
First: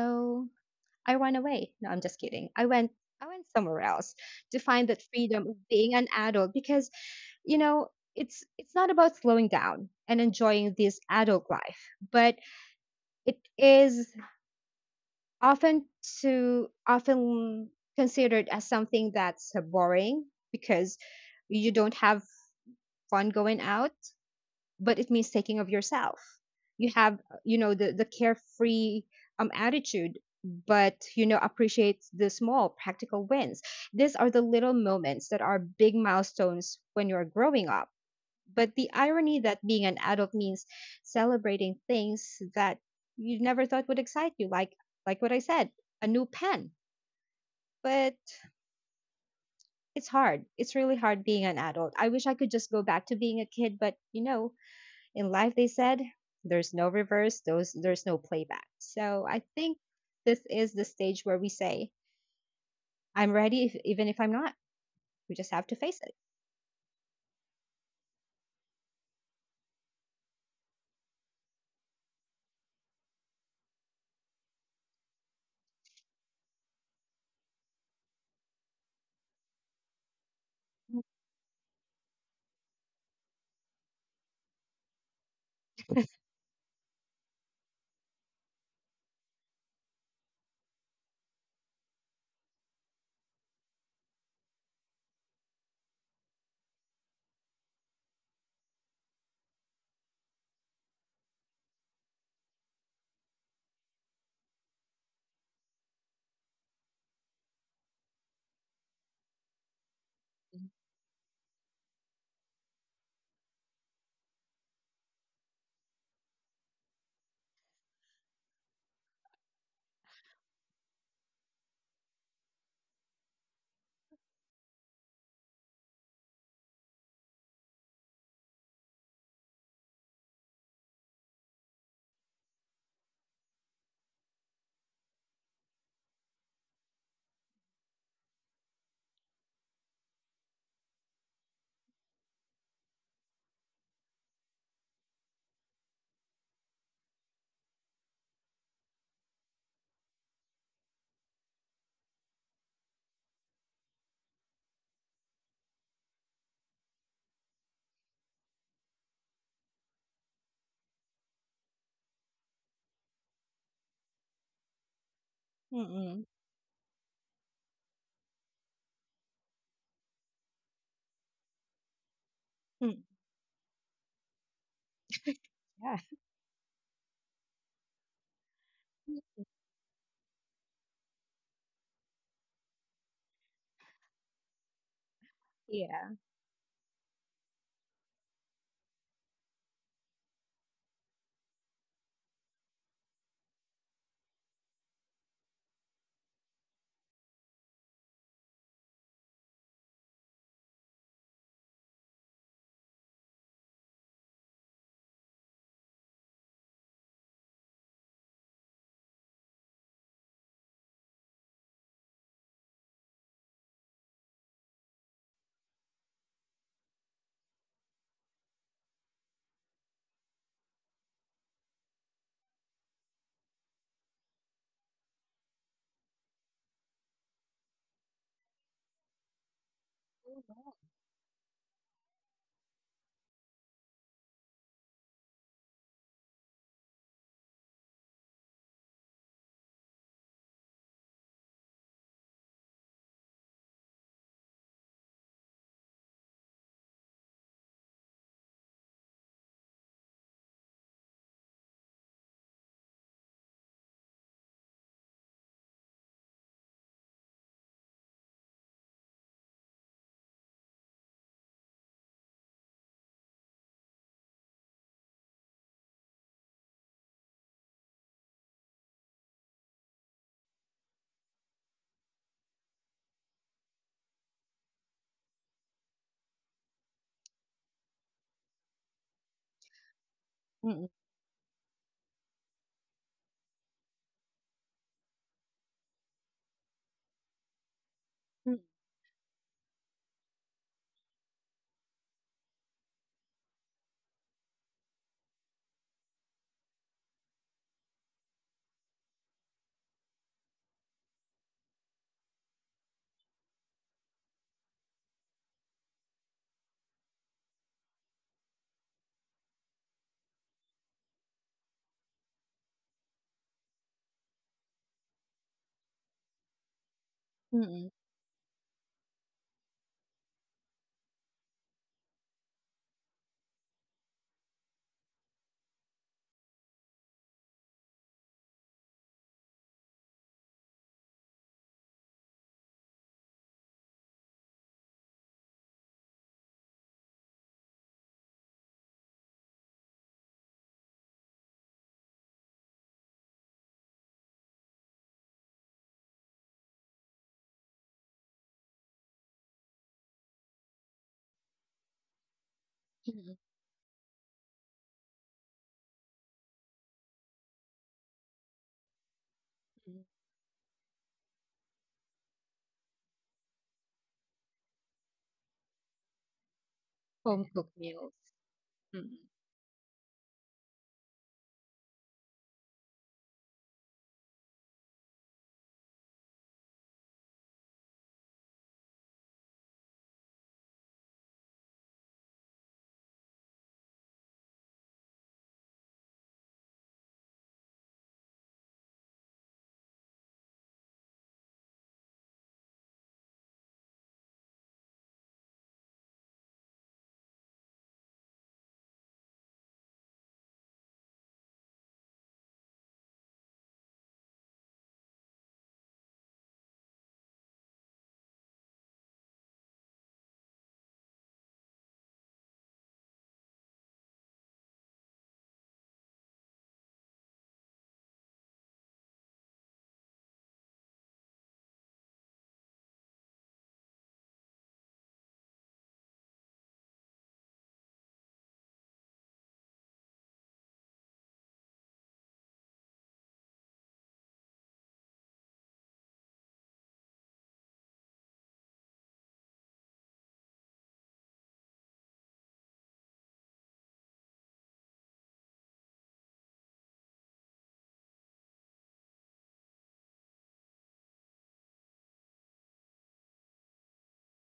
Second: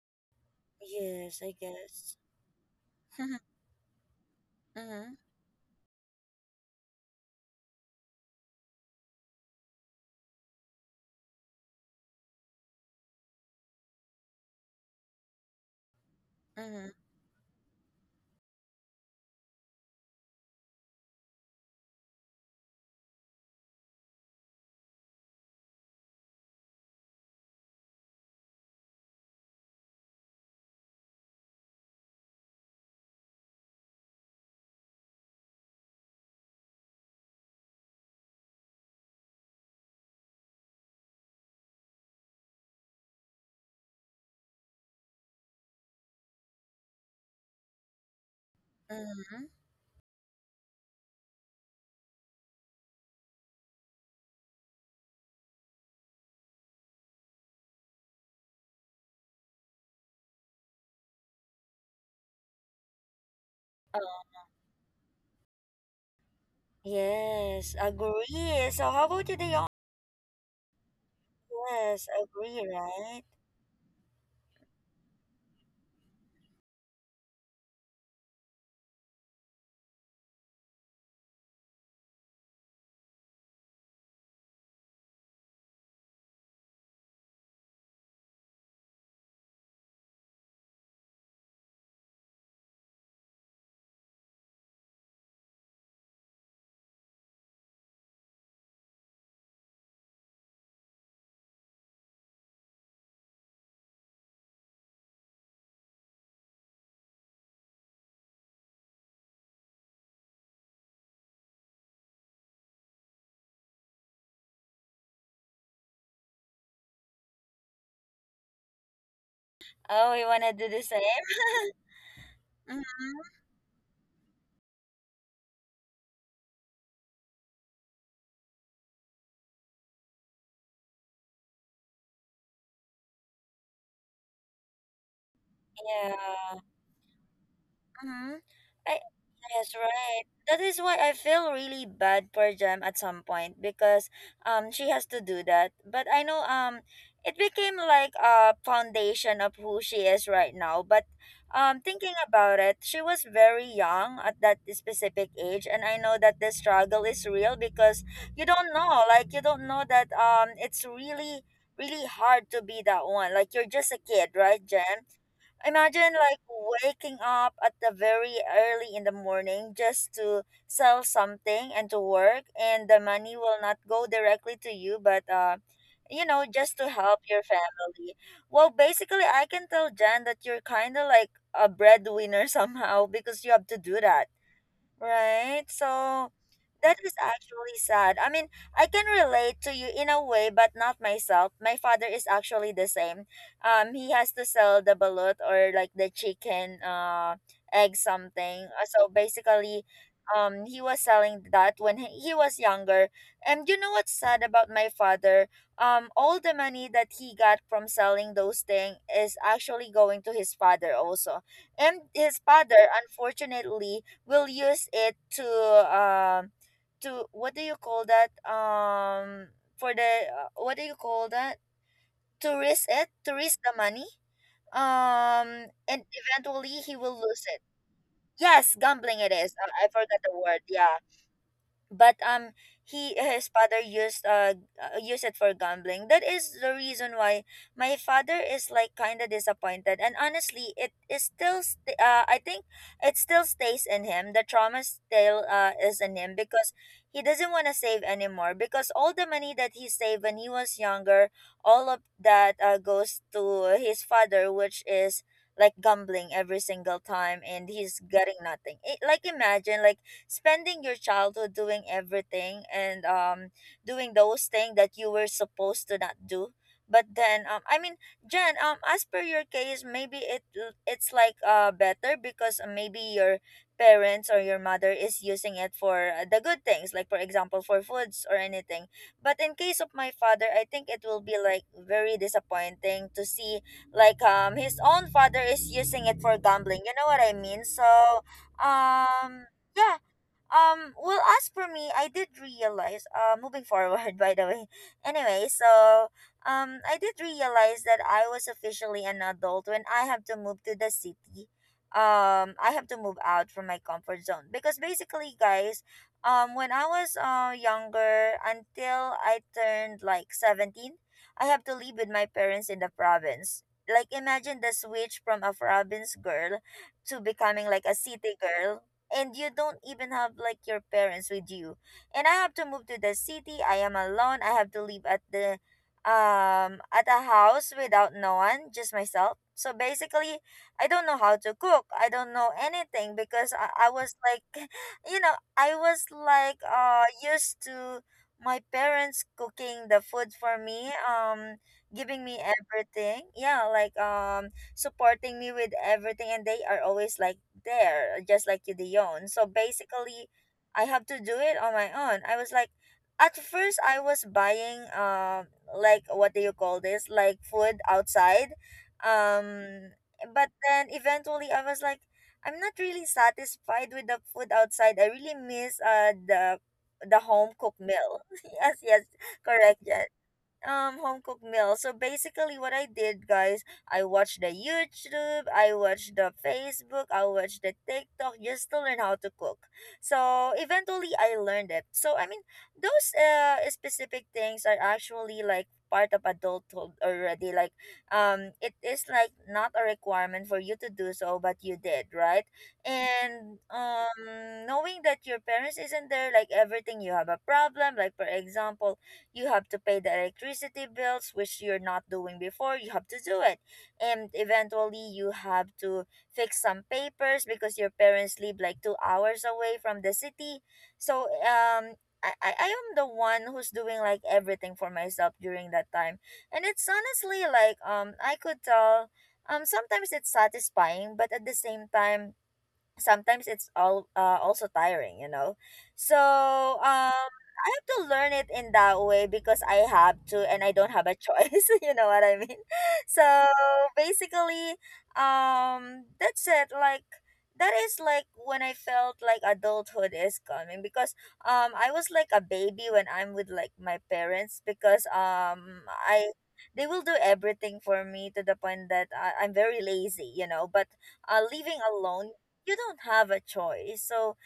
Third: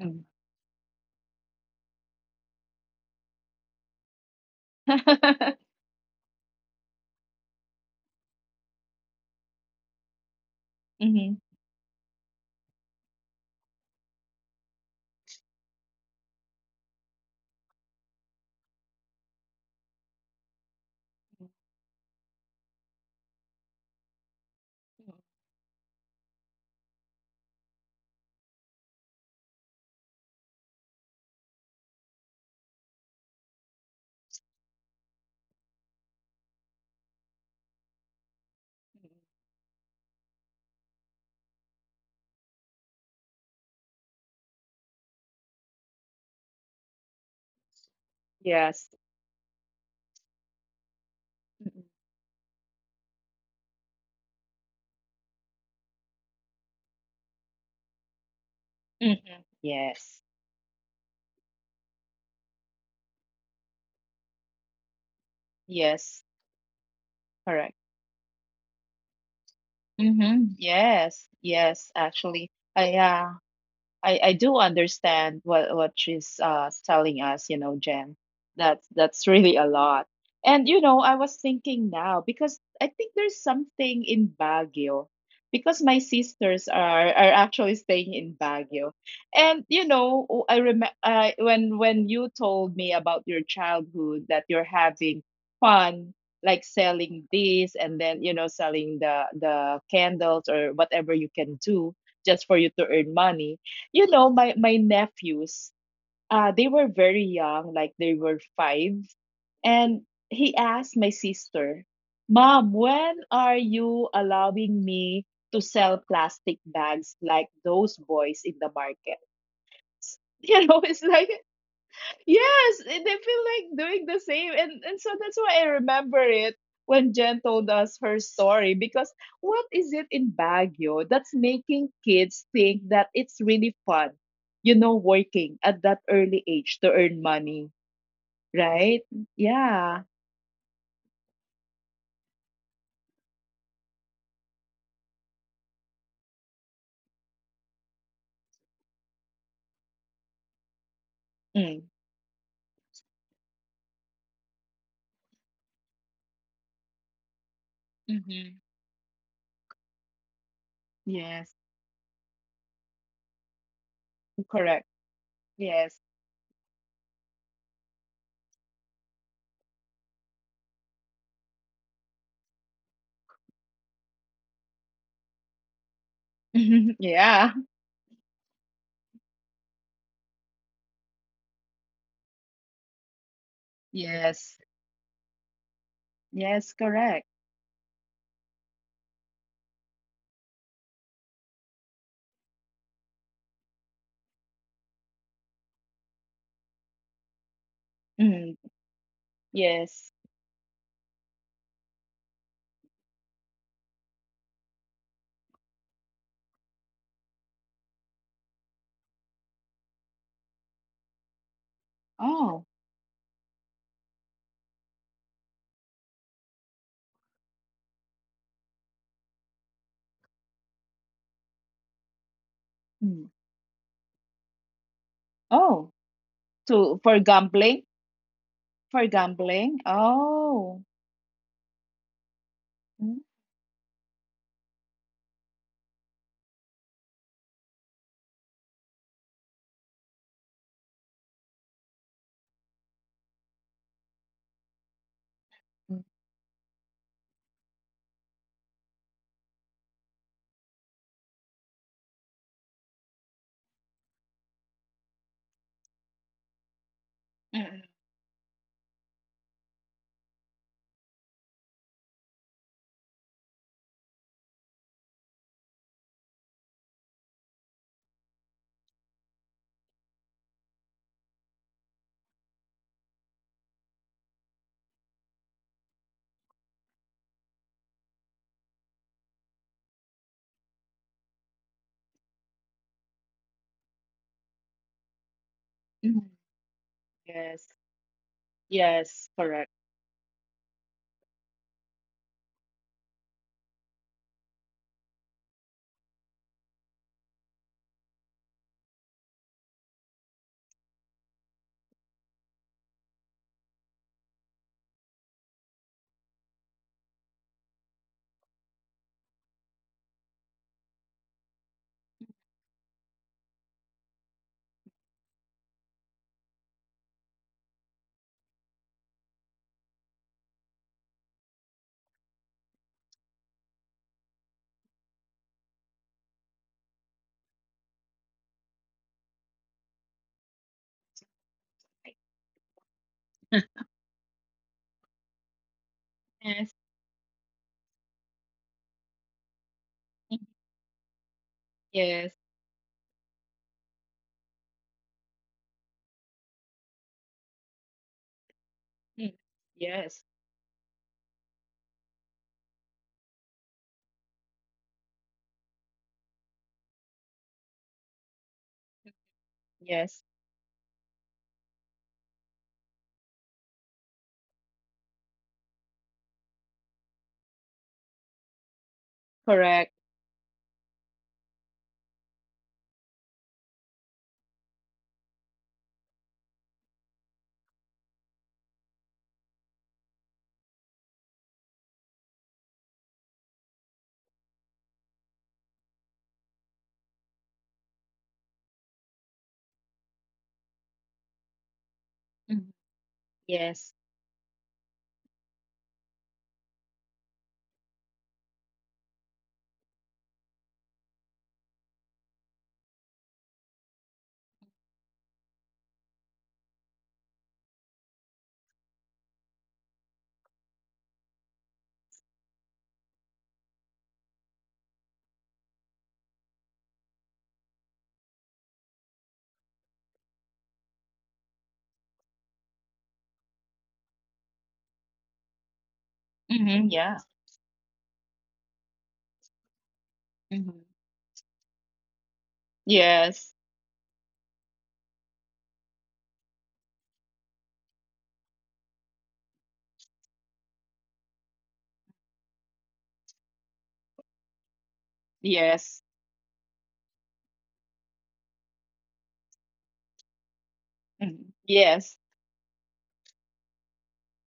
Speaker 2: Mm.
Speaker 3: I ran
Speaker 1: Yes, I
Speaker 3: away. No, I'm
Speaker 1: guess.
Speaker 3: just kidding. I went somewhere else to find that
Speaker 1: Mm-hmm.
Speaker 3: freedom of being an adult because, you know, it's not about slowing down and enjoying this
Speaker 2: Hmm.
Speaker 3: adult life, but it is often, to
Speaker 1: Mm-hmm.
Speaker 3: often considered as something that's boring, because you don't have fun going out, but it means taking of yourself. You have the carefree attitude, but appreciate the small practical wins. These are the little moments that are big milestones when you're growing up. But the irony that being an adult means celebrating things that you never thought would excite you, like what I said, a new pen. But
Speaker 2: Yes.
Speaker 1: Mm-hmm.
Speaker 3: it's hard. It's really hard being an adult. I wish I could just go back to being a kid, but in life they said there's no reverse, those there's no playback. So I
Speaker 2: Hmm.
Speaker 3: think
Speaker 2: Yes.
Speaker 3: this is the stage where we say, I'm ready, if,
Speaker 1: Uh,
Speaker 3: even if I'm not. We just have to face it.
Speaker 2: Yes.
Speaker 1: Yes,
Speaker 2: Correct.
Speaker 1: agree. So how about you, Dion?
Speaker 2: Mm-hmm. Yes. Yes.
Speaker 1: Yes,
Speaker 2: Actually,
Speaker 1: agree,
Speaker 2: I,
Speaker 1: right?
Speaker 2: yeah. I do understand what she's telling us, you know, Jen. That's really a lot. And you know, I was thinking now because I think there's something in Baguio because my sisters are actually staying in Baguio. And you know, I remember when you told me about your childhood, that you're having fun, like selling this and then, you know, selling the candles or whatever you can do just for you to earn money. You know, my nephews, they were very young, like they were five, and he asked my sister, "Mom, when are you allowing me to sell plastic bags like those boys in the markets?"
Speaker 1: Oh, you wanna
Speaker 2: You
Speaker 1: do
Speaker 2: know,
Speaker 1: the
Speaker 2: it's
Speaker 1: same?
Speaker 2: like, yes, and
Speaker 1: Mm-hmm.
Speaker 2: they feel like doing the same. And so that's why I remember it when Jen told us her story. Because what is it in Baguio that's making kids think that it's really fun, you know, working at that early
Speaker 1: Yeah.
Speaker 2: age to earn money,
Speaker 1: Mm-hmm.
Speaker 2: right?
Speaker 1: I yes,
Speaker 2: Yeah.
Speaker 1: right. That is why I feel really bad for Jem at some point, because she has to do that. But I know it became like a foundation of who she is right now. But
Speaker 2: Mm.
Speaker 1: thinking about it, she was very young at that specific age, and I know that the struggle is real because you
Speaker 2: Mm-hmm.
Speaker 1: don't know, like you don't know that it's really
Speaker 2: Yes,
Speaker 1: really hard to be that one. Like you're just a kid, right,
Speaker 2: correct.
Speaker 1: Jem?
Speaker 2: Yes.
Speaker 1: Imagine
Speaker 3: Mm-mm.
Speaker 1: like waking up at the very early in the morning just to sell something and to work, and
Speaker 3: Mm.
Speaker 1: the money will not go directly to you, but
Speaker 3: Yeah.
Speaker 1: you know, just to help your
Speaker 2: Yeah.
Speaker 1: family. Well, basically, I can tell Jan that you're kind of like a breadwinner somehow, because you have to do that.
Speaker 2: Yes.
Speaker 1: Right.
Speaker 3: Yeah.
Speaker 1: So
Speaker 2: Yes,
Speaker 1: that is
Speaker 2: correct.
Speaker 1: actually sad. I mean, I can relate to you in a way, but not myself. My father is actually the same. He has to sell the balut, or like the chicken, egg
Speaker 2: Mm.
Speaker 1: something. So basically,
Speaker 2: Yes.
Speaker 1: he was selling that when he was younger. And you know what's sad about my father? All the money that he got from selling those things is actually going to his father also. And his
Speaker 2: Oh.
Speaker 1: father, unfortunately, we'll use it um to what do you call that, for the what do you call that, to risk it,
Speaker 2: Mm.
Speaker 1: to risk the money,
Speaker 2: Oh.
Speaker 1: and eventually
Speaker 2: To
Speaker 1: he
Speaker 2: for
Speaker 1: will lose it.
Speaker 2: gambling?
Speaker 1: Yes,
Speaker 2: For
Speaker 1: gambling it is. Uh,
Speaker 2: gambling?
Speaker 1: I forgot the word,
Speaker 2: Oh.
Speaker 1: yeah. But
Speaker 2: Mm,
Speaker 1: he his father used used it for gambling. That is the reason why my father is like kind of disappointed, and honestly, it is still st- I think it still stays in him. The trauma still
Speaker 2: mm,
Speaker 1: is in him, because he doesn't want to save anymore, because all the money that he saved when he was younger, all of that goes to his father, which is like gambling every single time, and
Speaker 2: mm,
Speaker 1: he's getting nothing. It, like, imagine like spending your childhood doing everything, and doing those things that you were supposed to not do. But then, I mean, Jen, as per your case, maybe it's like better because maybe your parents or your mother is using it for the good things, like for example for foods or anything. But in case of my father, I
Speaker 3: Mm-mm.
Speaker 1: think it will be like very disappointing to see like his own father is using
Speaker 2: mm.
Speaker 1: it for gambling. You know what I
Speaker 2: Yes.
Speaker 1: mean? So
Speaker 3: Mm.
Speaker 2: Yes.
Speaker 1: um,
Speaker 2: Correct.
Speaker 1: yeah. Well, as for me, I did realize, moving forward, by the way. Anyway, so, I did realize that I was officially an adult when I have to move to the city. I have to move out from my comfort zone, because basically, guys, when I was, younger until I turned like 17, I have to live with my parents in the province. Like, imagine the switch from a province girl to becoming like
Speaker 3: Mm-mm.
Speaker 1: a city girl, and you don't even have like your parents with you, and I have to move to the city. I am alone. I have to live at the at a house without no one, just myself. So basically, I don't know how to cook, I don't know anything, because I was like, you know, I was like
Speaker 2: Yes.
Speaker 1: used to my parents cooking the food
Speaker 2: Mm.
Speaker 1: for me, giving
Speaker 2: Yes.
Speaker 1: me everything. Yeah, like supporting me with everything, and they are always like there, just like you, Dion.
Speaker 2: Mm.
Speaker 1: So
Speaker 2: Yes.
Speaker 1: basically, I have to do it on my own. I was like,
Speaker 3: Mm-mm.
Speaker 1: at first I was buying like, what do you call this, like food outside, um
Speaker 3: Mm.
Speaker 2: Yes.
Speaker 1: but then eventually I was like, I'm not really satisfied with the food outside. I really miss the
Speaker 3: Home
Speaker 1: home
Speaker 3: cooked
Speaker 1: cooked
Speaker 3: meals.
Speaker 1: meal. yes, yes,
Speaker 3: Mm.
Speaker 1: correct.
Speaker 2: Correct.
Speaker 1: Yes, um, home cooked meal. So basically what I did, guys, I watched the YouTube, I watched the Facebook, I watched the TikTok just to learn how to cook. So eventually I learned it. So I mean, those specific things are actually like part of adulthood already. Like, um, it is like not a requirement for you to do so, but you did, right?
Speaker 2: Mm.
Speaker 1: And
Speaker 2: Yes.
Speaker 1: knowing that your parents isn't there, like everything you have a problem, like for example, you have to pay the electricity bills, which you're not doing before, you have to do it. And eventually you have to fix some papers because your parents live like 2 hours away from the city. So um, I am the one who's doing like everything for myself during that time. And it's honestly like, um, I could tell, um, sometimes it's satisfying, but at the same time sometimes it's all also tiring, you know. So
Speaker 2: Mm-hmm. Yeah.
Speaker 1: um I have to learn it in that way, because I have to, and
Speaker 2: Mm-hmm.
Speaker 1: I don't have a choice, you know what I mean? So
Speaker 2: Yes.
Speaker 1: basically, that's it. Like, that is like when I felt like adulthood is coming, because I was like a baby when I'm with like my parents, because
Speaker 2: Yes.
Speaker 1: I they will do everything for me, to the point that I'm very lazy, you know. But
Speaker 2: Mm-hmm.
Speaker 1: living
Speaker 2: Yes.
Speaker 1: alone, you don't have a choice. So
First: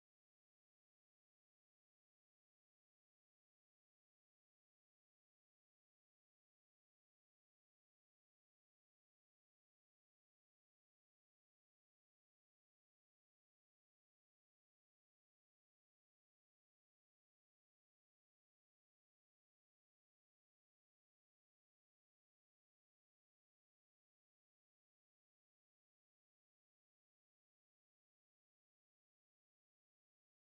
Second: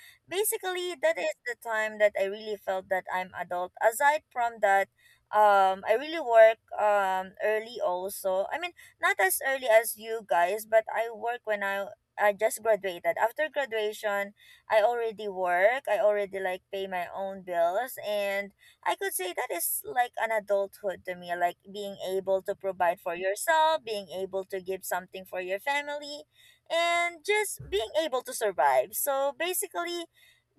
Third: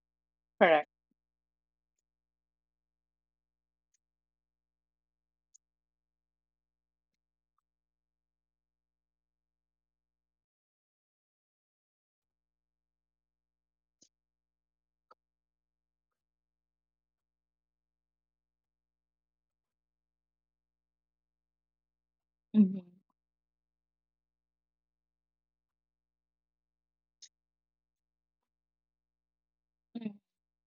Speaker 2: Correct.
Speaker 1: basically, that is the time that I really felt that I'm adult. Aside from that, I really work early also. I mean, not as early as you guys, but I work when I just graduated. After graduation, I already work. I already like pay my own bills, and I could say that is like an adulthood to me, like being able to
Speaker 2: Mm-hmm.
Speaker 1: provide for yourself, being able to give something for your family, and just being able to survive. So basically,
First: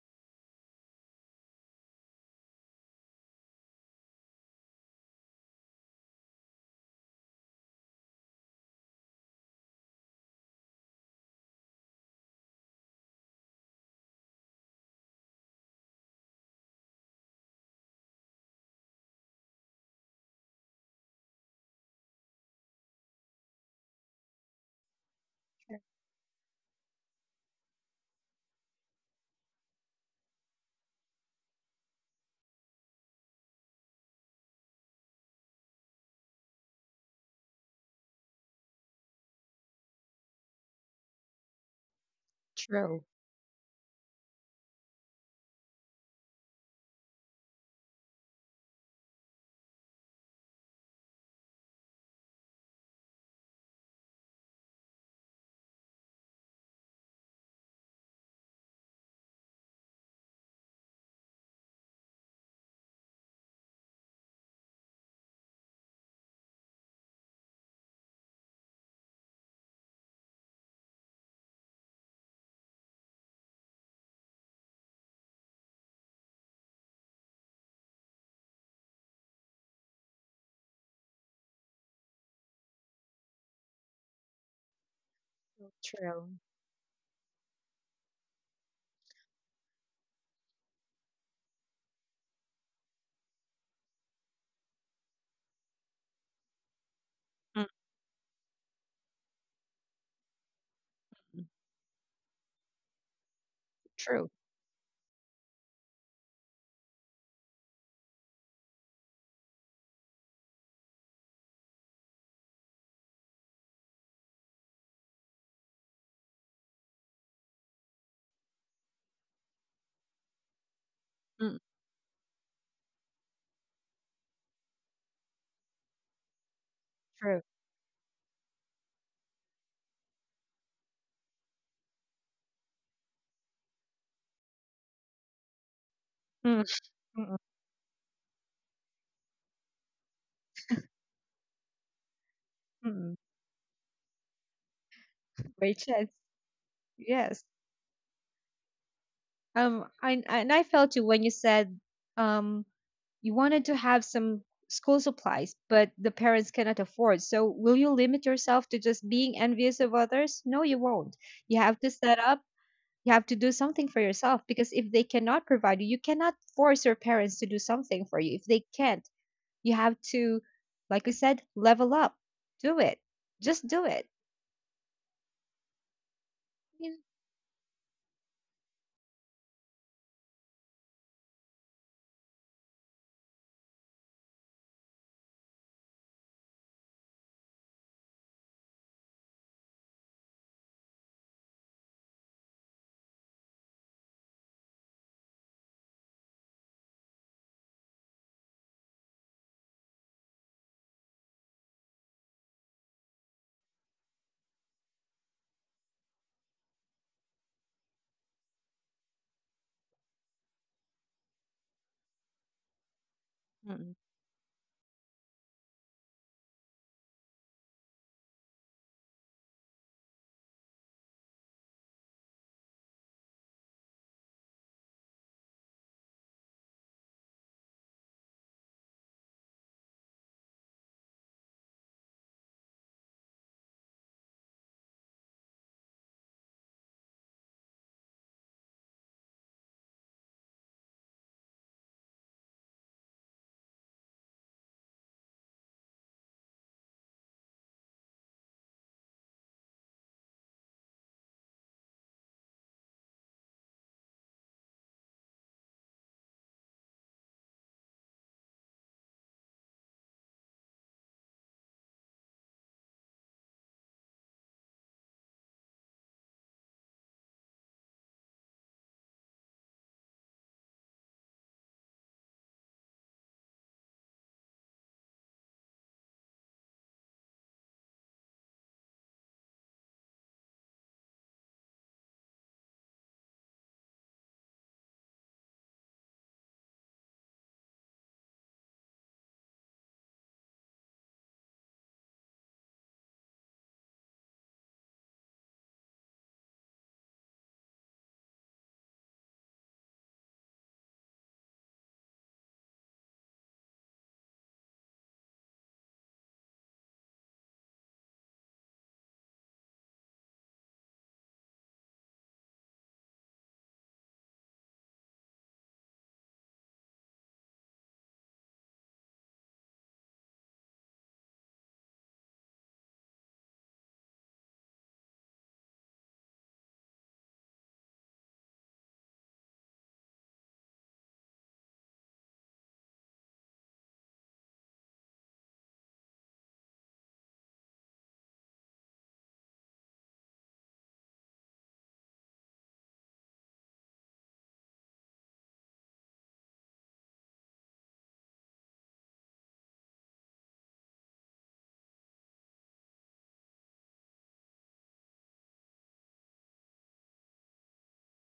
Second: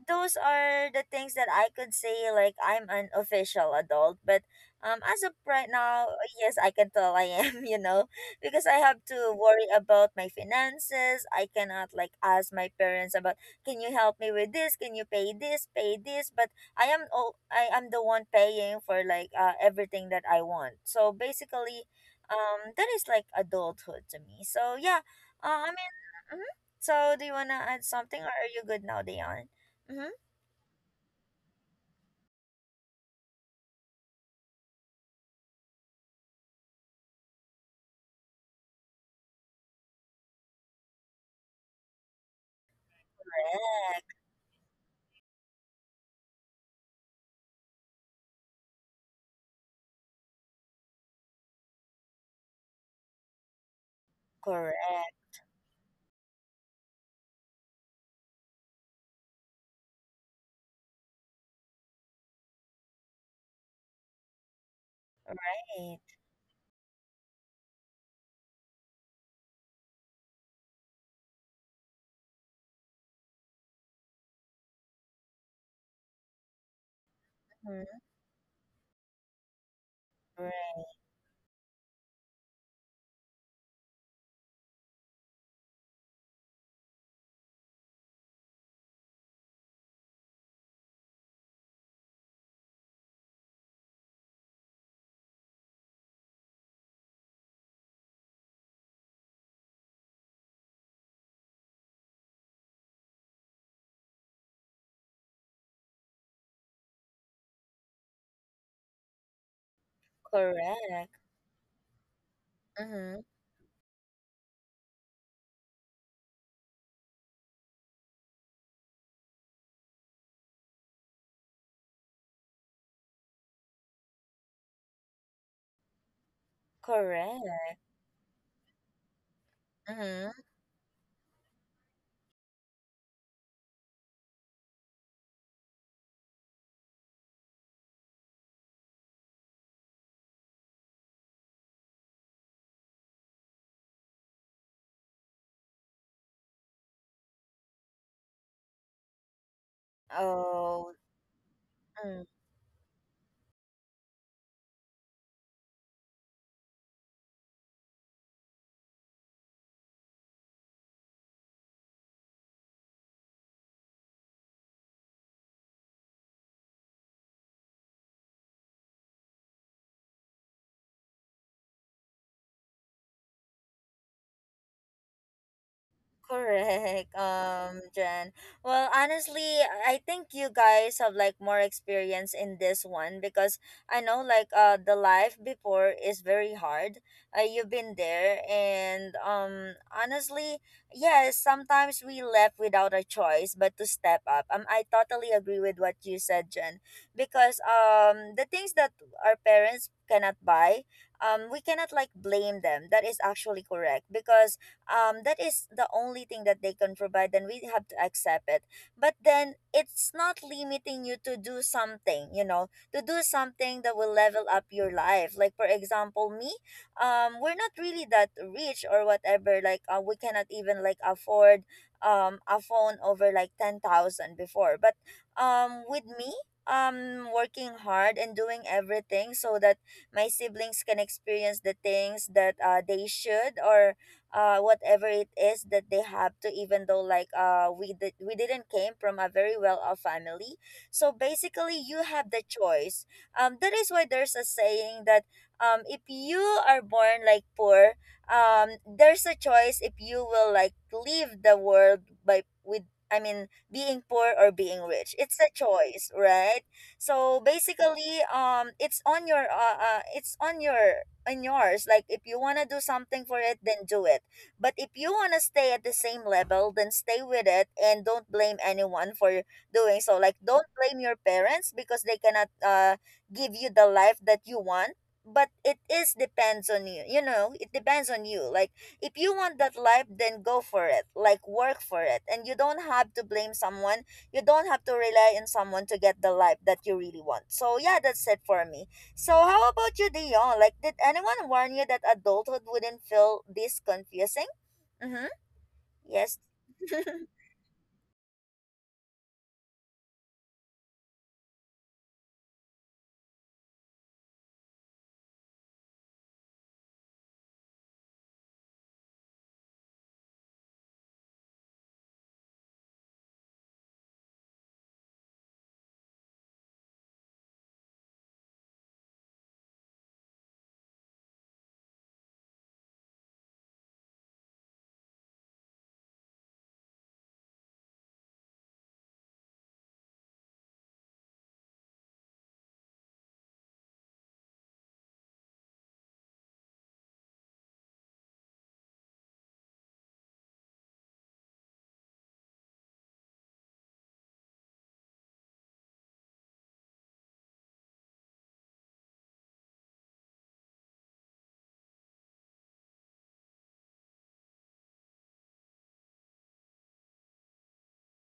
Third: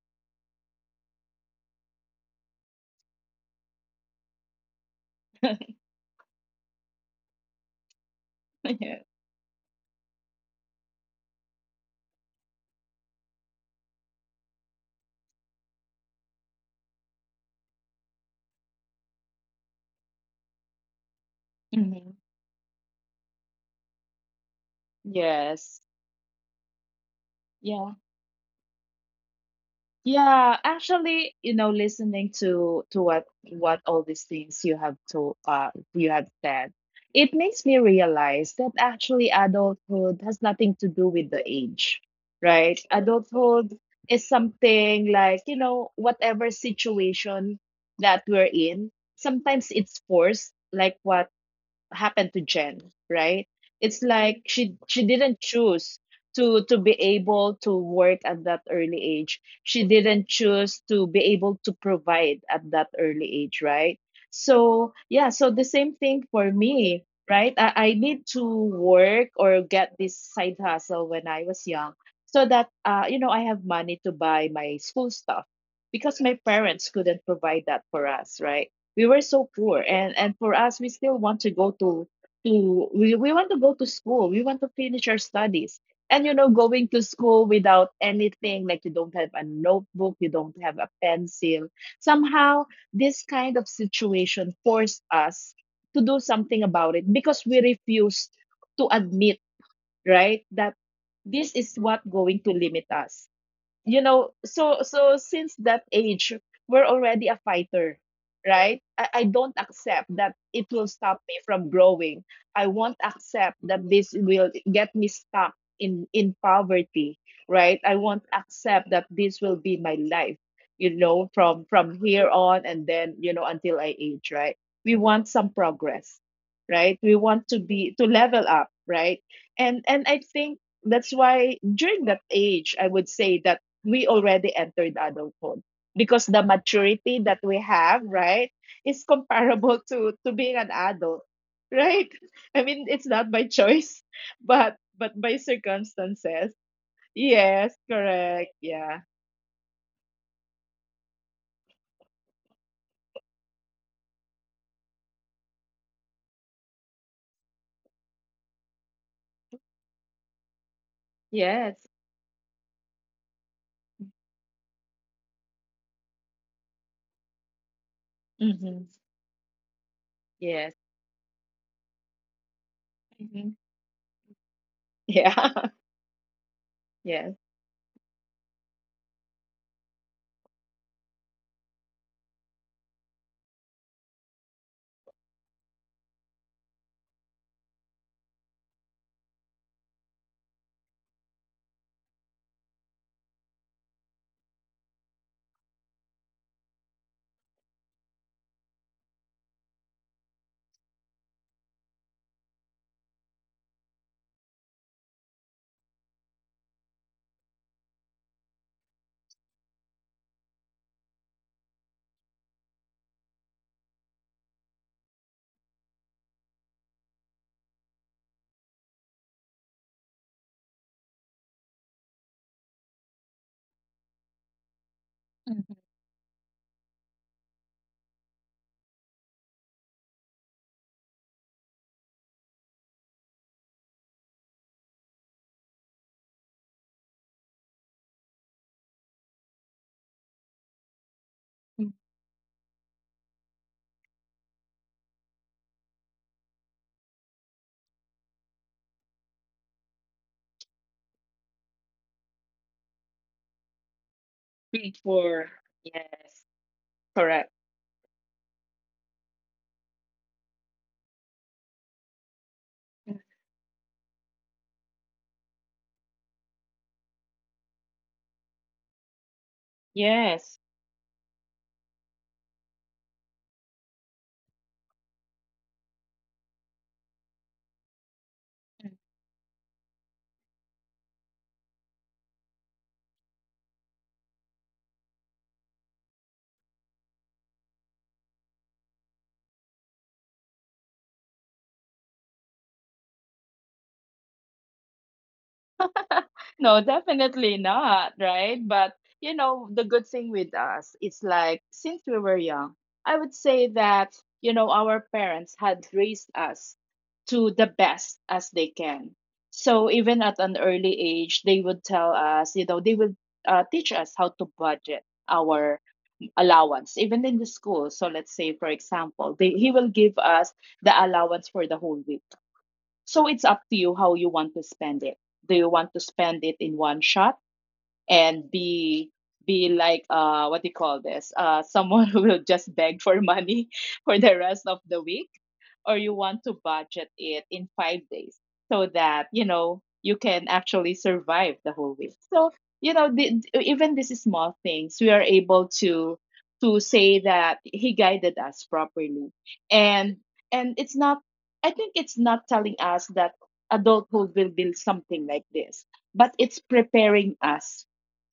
Speaker 1: those are the things that I could say like I'm an official adult. But um, as of right now, yes, I can tell I am, you know, because I have
Speaker 2: Yes.
Speaker 1: to worry about my finances. I cannot like ask my parents about, can you help me with this? Can you pay this? Pay this? But I am the one paying for like everything that I want. So basically,
Speaker 2: Mm-hmm.
Speaker 1: that is like adulthood to me. So yeah,
Speaker 2: Yes.
Speaker 1: uh, hmm, so do you want to
Speaker 2: Yeah.
Speaker 1: add something or are you good now, Dion? Mm-hmm.
Speaker 2: Yeah, actually, you know, listening to what all these things you have to you have said, it makes me realize that actually adulthood has nothing to do with the age, right?
Speaker 3: True.
Speaker 2: Adulthood is
Speaker 1: Correct.
Speaker 2: something like, you know, whatever situation that we're in, sometimes it's forced, like what happened to Jen, right? It's like she didn't
Speaker 1: Correct.
Speaker 2: choose to be able to work at that early age. She didn't choose to be able to provide at that early age, right? So yeah, so the same
Speaker 1: Right.
Speaker 2: thing for me, right? I need to work or get this side hustle when I was young so that you know, I have money to buy my school stuff because my parents couldn't provide that
Speaker 1: Mm-hmm.
Speaker 2: for us, right? We were so poor, and for us, we
Speaker 1: Correct.
Speaker 2: still want to go to we want to go to school. We want to finish our studies. And you
Speaker 3: True.
Speaker 2: know, going to school without anything, like, you don't have a notebook, you don't have a pencil. Somehow, this kind of situation forced us to do something about it, because we
Speaker 3: Mm.
Speaker 2: refused to admit, right, that this is what going to limit us. You know,
Speaker 3: True.
Speaker 2: so since that age, we're already a fighter, right? I don't accept that it will stop
Speaker 1: Correct.
Speaker 2: me from growing. I won't
Speaker 1: Mm-hmm.
Speaker 2: accept that this will get me stuck in poverty, right? I won't accept that this will be my life, you know, from
Speaker 3: Mm.
Speaker 2: from here on, and then, you know, until I age, right? We want some progress, right? We want
Speaker 3: True.
Speaker 2: to
Speaker 1: Correct.
Speaker 2: be to level up, right? And I
Speaker 1: Mm-hmm.
Speaker 2: think that's why during that age, I would say that we already entered adulthood, because the
Speaker 3: Mm.
Speaker 2: maturity that
Speaker 3: Mm.
Speaker 2: we have, right, is comparable to being an adult, right? I mean, it's
Speaker 3: Mm.
Speaker 2: not by choice, but by
Speaker 3: Great chance.
Speaker 2: circumstances.
Speaker 3: Yes.
Speaker 2: Yes, correct. Yeah.
Speaker 3: And I
Speaker 1: Oh.
Speaker 3: felt you when you said
Speaker 1: Mm.
Speaker 3: um, you wanted to have some school supplies, but the parents cannot afford. So, will you limit yourself to just being envious of others? No, you won't. You
Speaker 2: Yes.
Speaker 3: have to set up, you have to do something for yourself, because if they cannot provide you, you cannot force your parents to do something for you. If they
Speaker 2: Mm-hmm.
Speaker 3: can't, you have to,
Speaker 2: Yes.
Speaker 3: like we said, level up, do it,
Speaker 2: Mm-hmm.
Speaker 3: just do it.
Speaker 2: Yeah.
Speaker 3: Yeah.
Speaker 1: Correct,
Speaker 2: Yes.
Speaker 1: Jen. Well, honestly, I think you guys have like more experience in this one, because I know like the life before is very hard. You've been there, and honestly, yes, sometimes we left without a choice but to step up. I totally agree with what you said, Jen, because the things that our parents cannot buy, we cannot like blame them. That is actually correct because that is the only thing that they can provide, then we have to accept it. But then it's not limiting you to do something, you know, to do something
Speaker 3: Mm.
Speaker 1: that will level up your life. Like, for example, me, we're not really that rich or whatever. Like, we cannot even like afford a phone over like 10,000 before. But with me, working hard and doing everything so that my siblings can experience the things that they should or whatever it is that they have to, even though we didn't came from a very well off family. So basically
Speaker 2: Mm.
Speaker 1: you have the choice. That is why there's a saying that if you are born like poor, there's a choice if you will like leave the world by with, I mean, being poor or being rich, it's
Speaker 2: For
Speaker 1: a choice,
Speaker 2: yes.
Speaker 1: right? So
Speaker 2: Correct.
Speaker 1: basically, it's on your it's on your, in yours. Like if you want to do something for it, then do it. But if you want to stay at the same level, then stay with it and don't blame anyone for doing so. Like,
Speaker 2: Yes.
Speaker 1: don't blame your parents because they cannot give you the life that you want. But it is depends on you. You know, it depends on you. Like if you want that life, then go for it. Like, work for it. And you don't have to blame someone. You don't have to rely on someone to get the life that you really want. So yeah, that's it for me. So how about you, Dion? Like, did anyone warn you that adulthood wouldn't feel this confusing? Mm-hmm. Yes.
Speaker 2: No, definitely not, right? But, you know, the good thing with us, it's like since we were young, I would say that, you know, our parents had raised us to the best as they can. So even at an early age, they would tell us, you know, they would teach us how to budget our allowance, even in the school. So let's say, for example, he will give us the allowance for the whole week, so it's up to you how you want to spend it. Do you want to spend it in one shot and be like, what do you call this? Someone who will just beg for money for the rest of the week? Or you want to budget it in 5 days, so that you know you can actually survive the whole week? So you know, even these small things, we are able to say that he guided us properly. And and it's not, I think it's not telling us that adulthood will be something like this, but it's preparing us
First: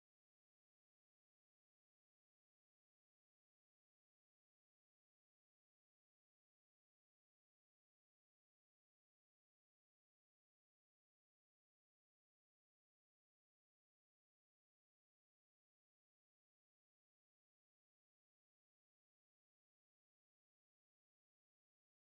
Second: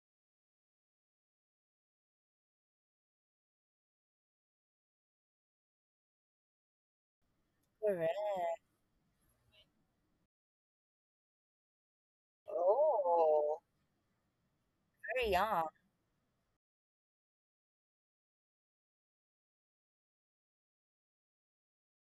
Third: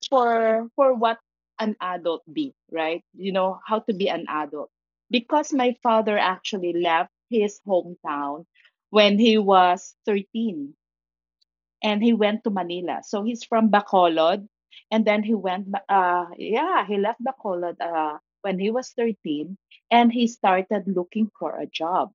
Speaker 2: for what an adult be, right? You know, how to be an adult. Because my father actually left his
Speaker 1: Correct.
Speaker 2: hometown when he was 13 and he went to Manila. So he's
Speaker 1: Oh,
Speaker 2: from Bacolod, and then he
Speaker 1: very
Speaker 2: went.
Speaker 1: young.
Speaker 2: Yeah, he left Bacolod, when he was 13, and he started looking for a job,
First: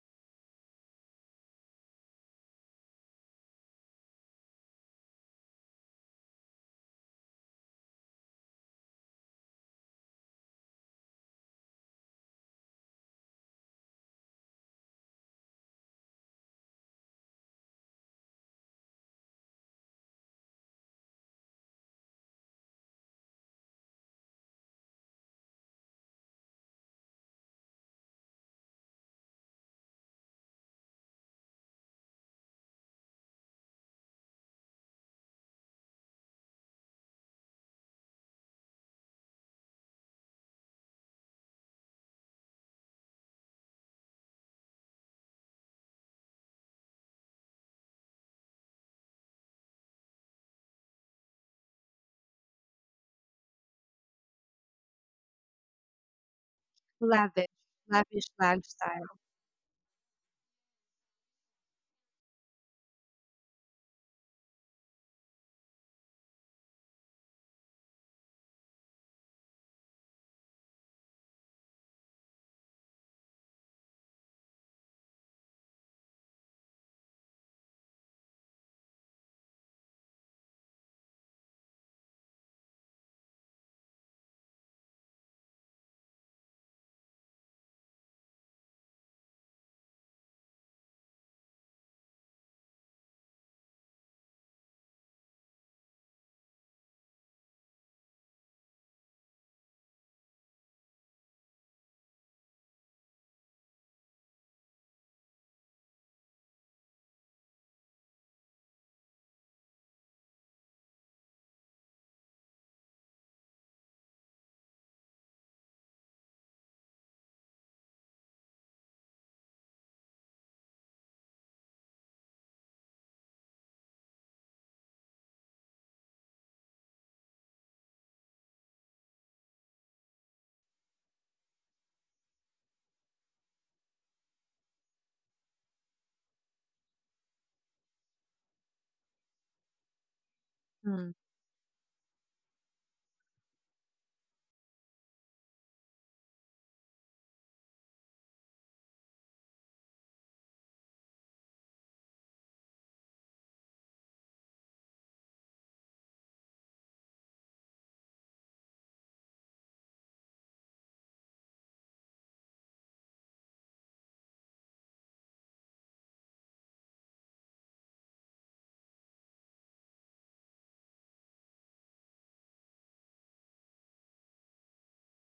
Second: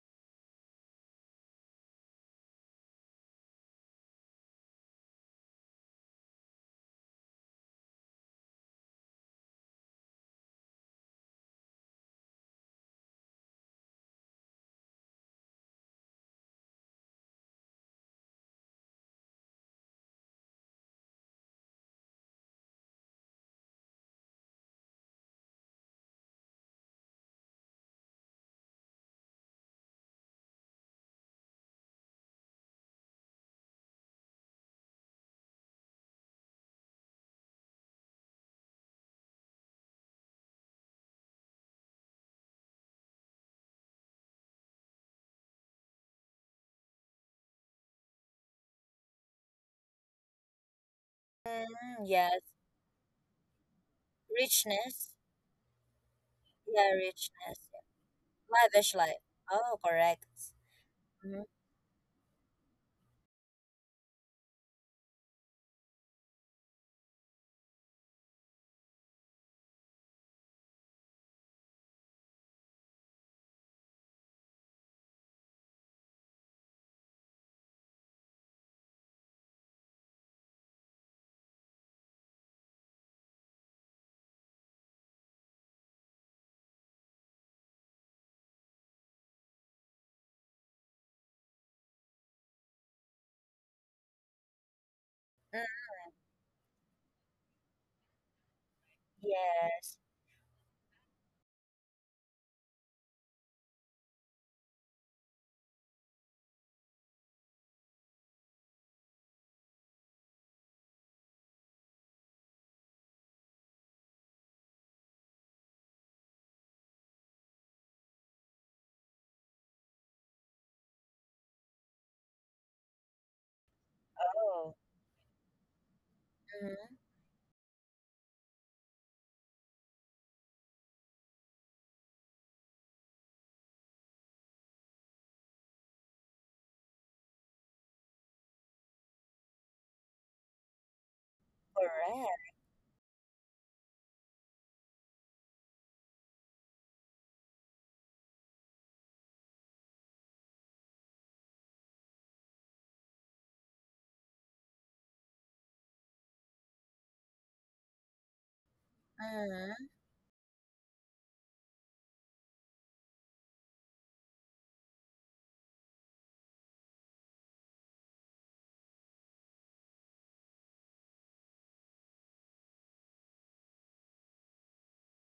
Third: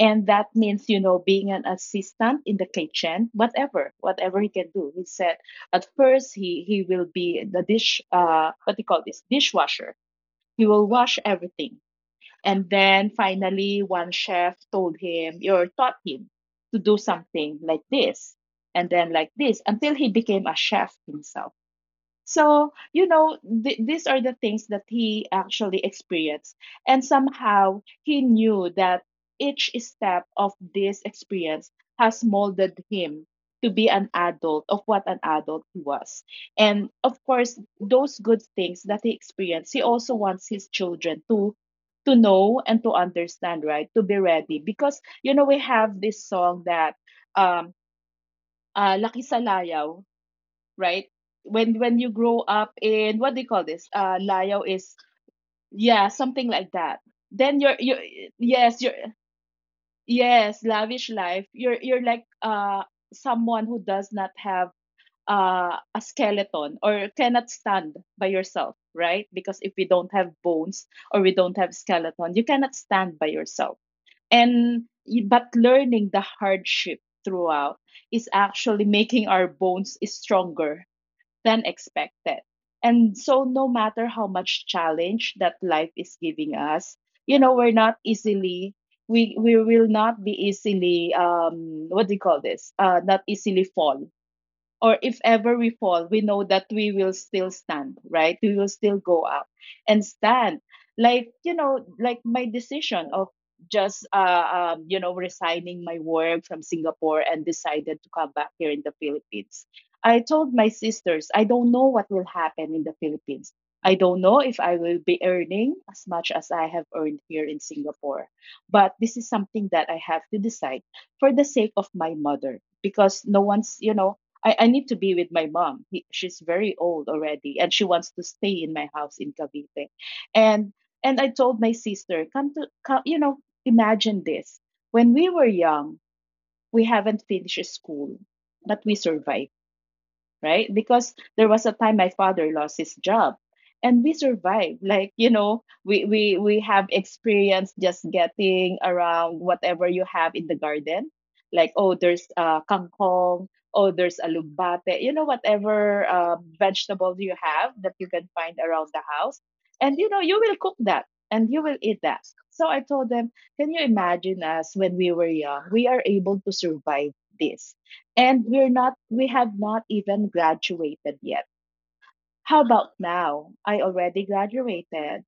Speaker 2: and that means, you know, being an assistant in the kitchen, whatever, whatever he can do. He said at first he will be the dish. What do you call this? Dishwasher. He will wash everything. And then finally, one chef told him, or taught him, to do something like this, and then like this, until he became a chef himself. So, you know, these are the things that he actually experienced. And somehow he knew that each step of this experience has molded him to be an adult, of what an adult he was. And of course, those good things that he experienced, he also wants his children to know and to understand, right, to be ready, because, you know, we have this song that, um Laki Salayaw, right? When
Speaker 1: Mm,
Speaker 2: you grow
Speaker 1: yes.
Speaker 2: up in, what do you call this? Layo is,
Speaker 1: Richness.
Speaker 2: yeah, something like
Speaker 1: Yeah,
Speaker 2: that.
Speaker 3: Lavish,
Speaker 2: Then
Speaker 1: richness.
Speaker 2: you're you
Speaker 3: lavish
Speaker 2: yes,
Speaker 1: Lavish
Speaker 2: you're,
Speaker 3: lifestyle.
Speaker 1: life. Oh, correct.
Speaker 2: yes, lavish
Speaker 1: Mm-hmm.
Speaker 2: life. You're like, someone who does not have, a skeleton, or cannot stand by yourself, right? Because if we don't have bones, or we don't have skeleton, you cannot stand by yourself. And but learning the hardship throughout is actually making our bones is stronger than expected. And so, no matter how much challenge that life is giving us, you know, we're not easily, we will not be easily, what do you call this? Not easily fall, or if ever
Speaker 1: Mm,
Speaker 2: we fall, we know that we will still stand, right? We will still go up
Speaker 1: yes.
Speaker 2: and stand. Like, you know, like my decision of just, you know, resigning my work from Singapore, and decided to come back here in the Philippines. I told my sisters, I don't know what will happen in the Philippines. I don't know if I will be earning as much as I have earned here in Singapore. But this is something that I have to decide for the sake of my mother, because no one's, you know, I
Speaker 1: Oh.
Speaker 2: need to be with my mom. She's very
Speaker 1: Mm-hmm.
Speaker 2: old already, and she wants to stay in my house in Cavite. And and I told my sister, come, you know, imagine this. When we were young, we haven't finished school, but we survived, right? Because there was a time my father
Speaker 1: Correct.
Speaker 2: lost his job, and we survived. Like, you know, we have experience just getting around whatever you have in the garden. Like, oh, there's kangkong. Oh, there's alugbate, you know, whatever vegetables you have that you can find around the house.
Speaker 1: Mm-hmm.
Speaker 2: And, you know, you will cook that and you will eat that. So I told them, can you imagine us when we were young? We are able to survive this. And we're not, we have not even graduated yet. How about now? I already graduated.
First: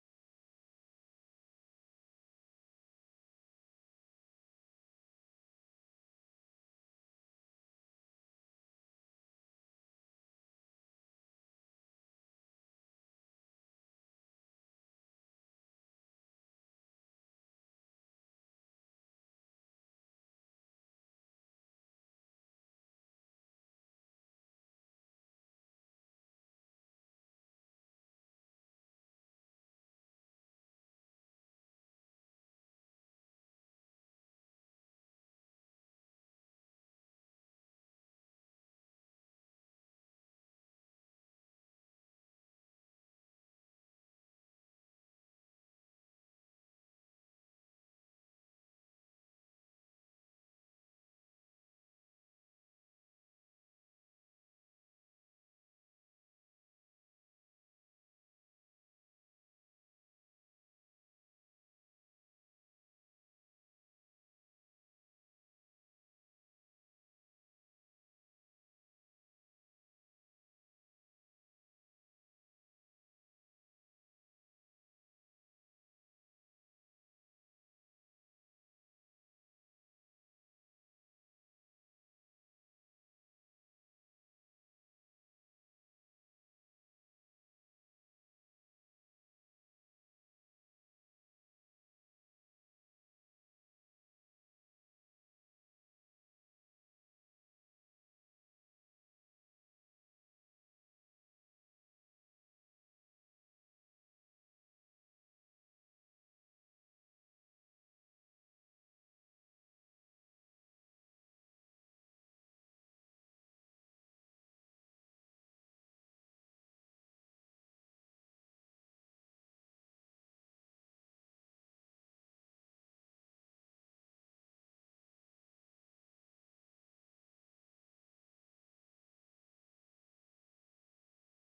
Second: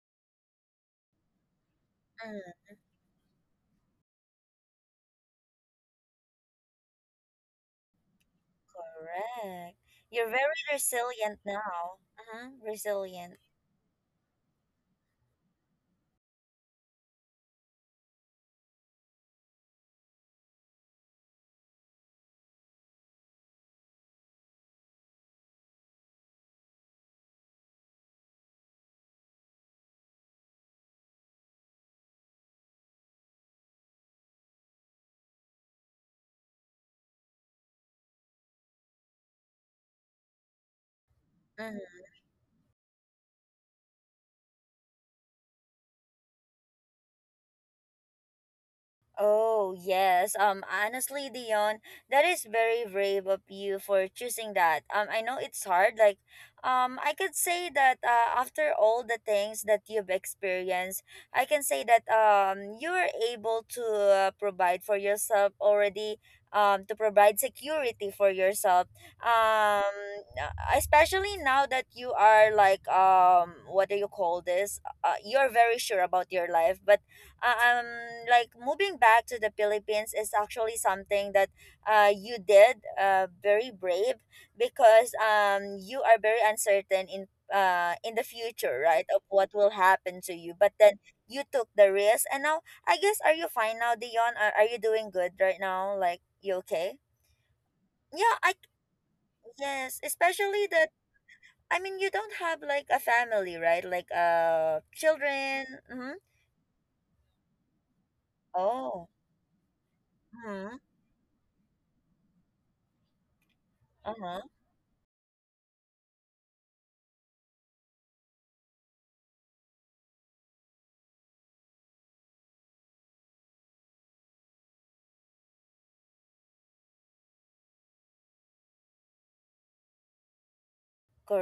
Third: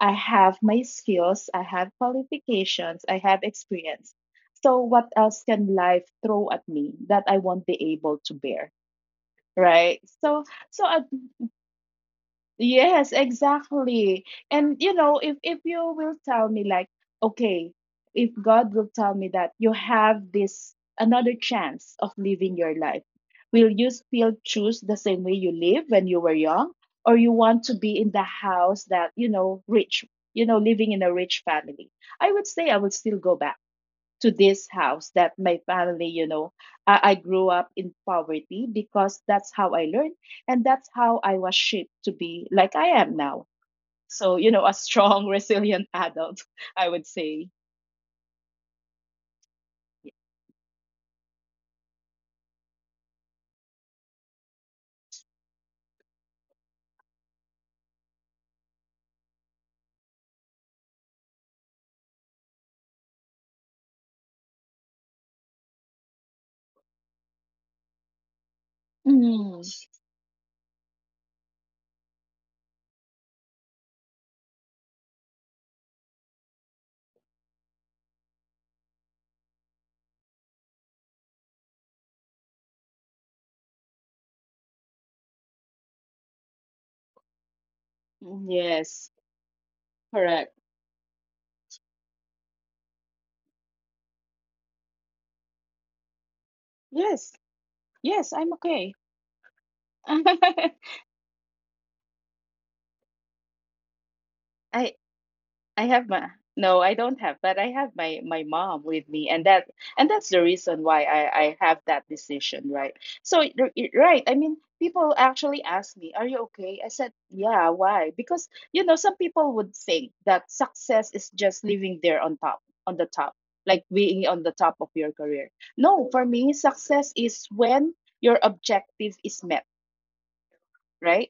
Speaker 2: I have my skills, I have
Speaker 1: Mm,
Speaker 2: qualifications, I have experience. So, what else can life throw at me that I won't be able to bear?
Speaker 1: correct.
Speaker 2: Right?
Speaker 1: You're
Speaker 2: So,
Speaker 1: very
Speaker 2: so at
Speaker 1: resilient now. Mm-hmm.
Speaker 2: yes,
Speaker 1: Resilient.
Speaker 2: exactly. And you know, if you will tell me, like, okay, if God will tell me that you have this another chance of living your life, will you still choose the same way you live when you were young, or you want to be in the house that, you know, rich, you know, living in a rich family? I would say I would still go back to this house that my family, you know, I grew up in poverty, because that's how I learned, and that's how I was shaped
Speaker 1: Mm-hmm.
Speaker 2: to be like I am now. So, you know, a strong, resilient adult, I would say.
Speaker 1: Oh, yes. Honestly, Dion, that is very brave of you for choosing that. I know it's hard. Like, I could say that after all the things that you've experienced, I can say that you were able to provide for yourself already. To provide security for yourself.
Speaker 2: Mm,
Speaker 1: Um, uh, especially now that you are like what do you call this? You're very sure about your life, but uh, um like moving back to the Philippines is actually something that you did, very brave, because you are very uncertain in the future, right,
Speaker 2: yes,
Speaker 1: of what will happen to you.
Speaker 2: correct.
Speaker 1: But then you took the risk, and now I guess, are you fine now, Dion? Are you doing good right now? Like, you okay?
Speaker 2: Yes, yes,
Speaker 1: Yeah,
Speaker 2: I'm
Speaker 1: I,
Speaker 2: okay.
Speaker 1: yes, especially that, I mean, you don't have like a family, right? Like,
Speaker 2: I
Speaker 1: children.
Speaker 2: I have
Speaker 1: Mm-hmm.
Speaker 2: my, no, I don't have, but I have my mom
Speaker 1: Oh.
Speaker 2: with me, and that's the
Speaker 1: Mm-hmm.
Speaker 2: reason why I have that decision, right? So right, I
Speaker 1: Uh-huh.
Speaker 2: mean, people actually ask me, "Are you okay?" I said, "Yeah." Why? Because, you know, some people would think that success is just living there on top, on the top, like being on the top of your career. No, for me, success is when your objective is met, right?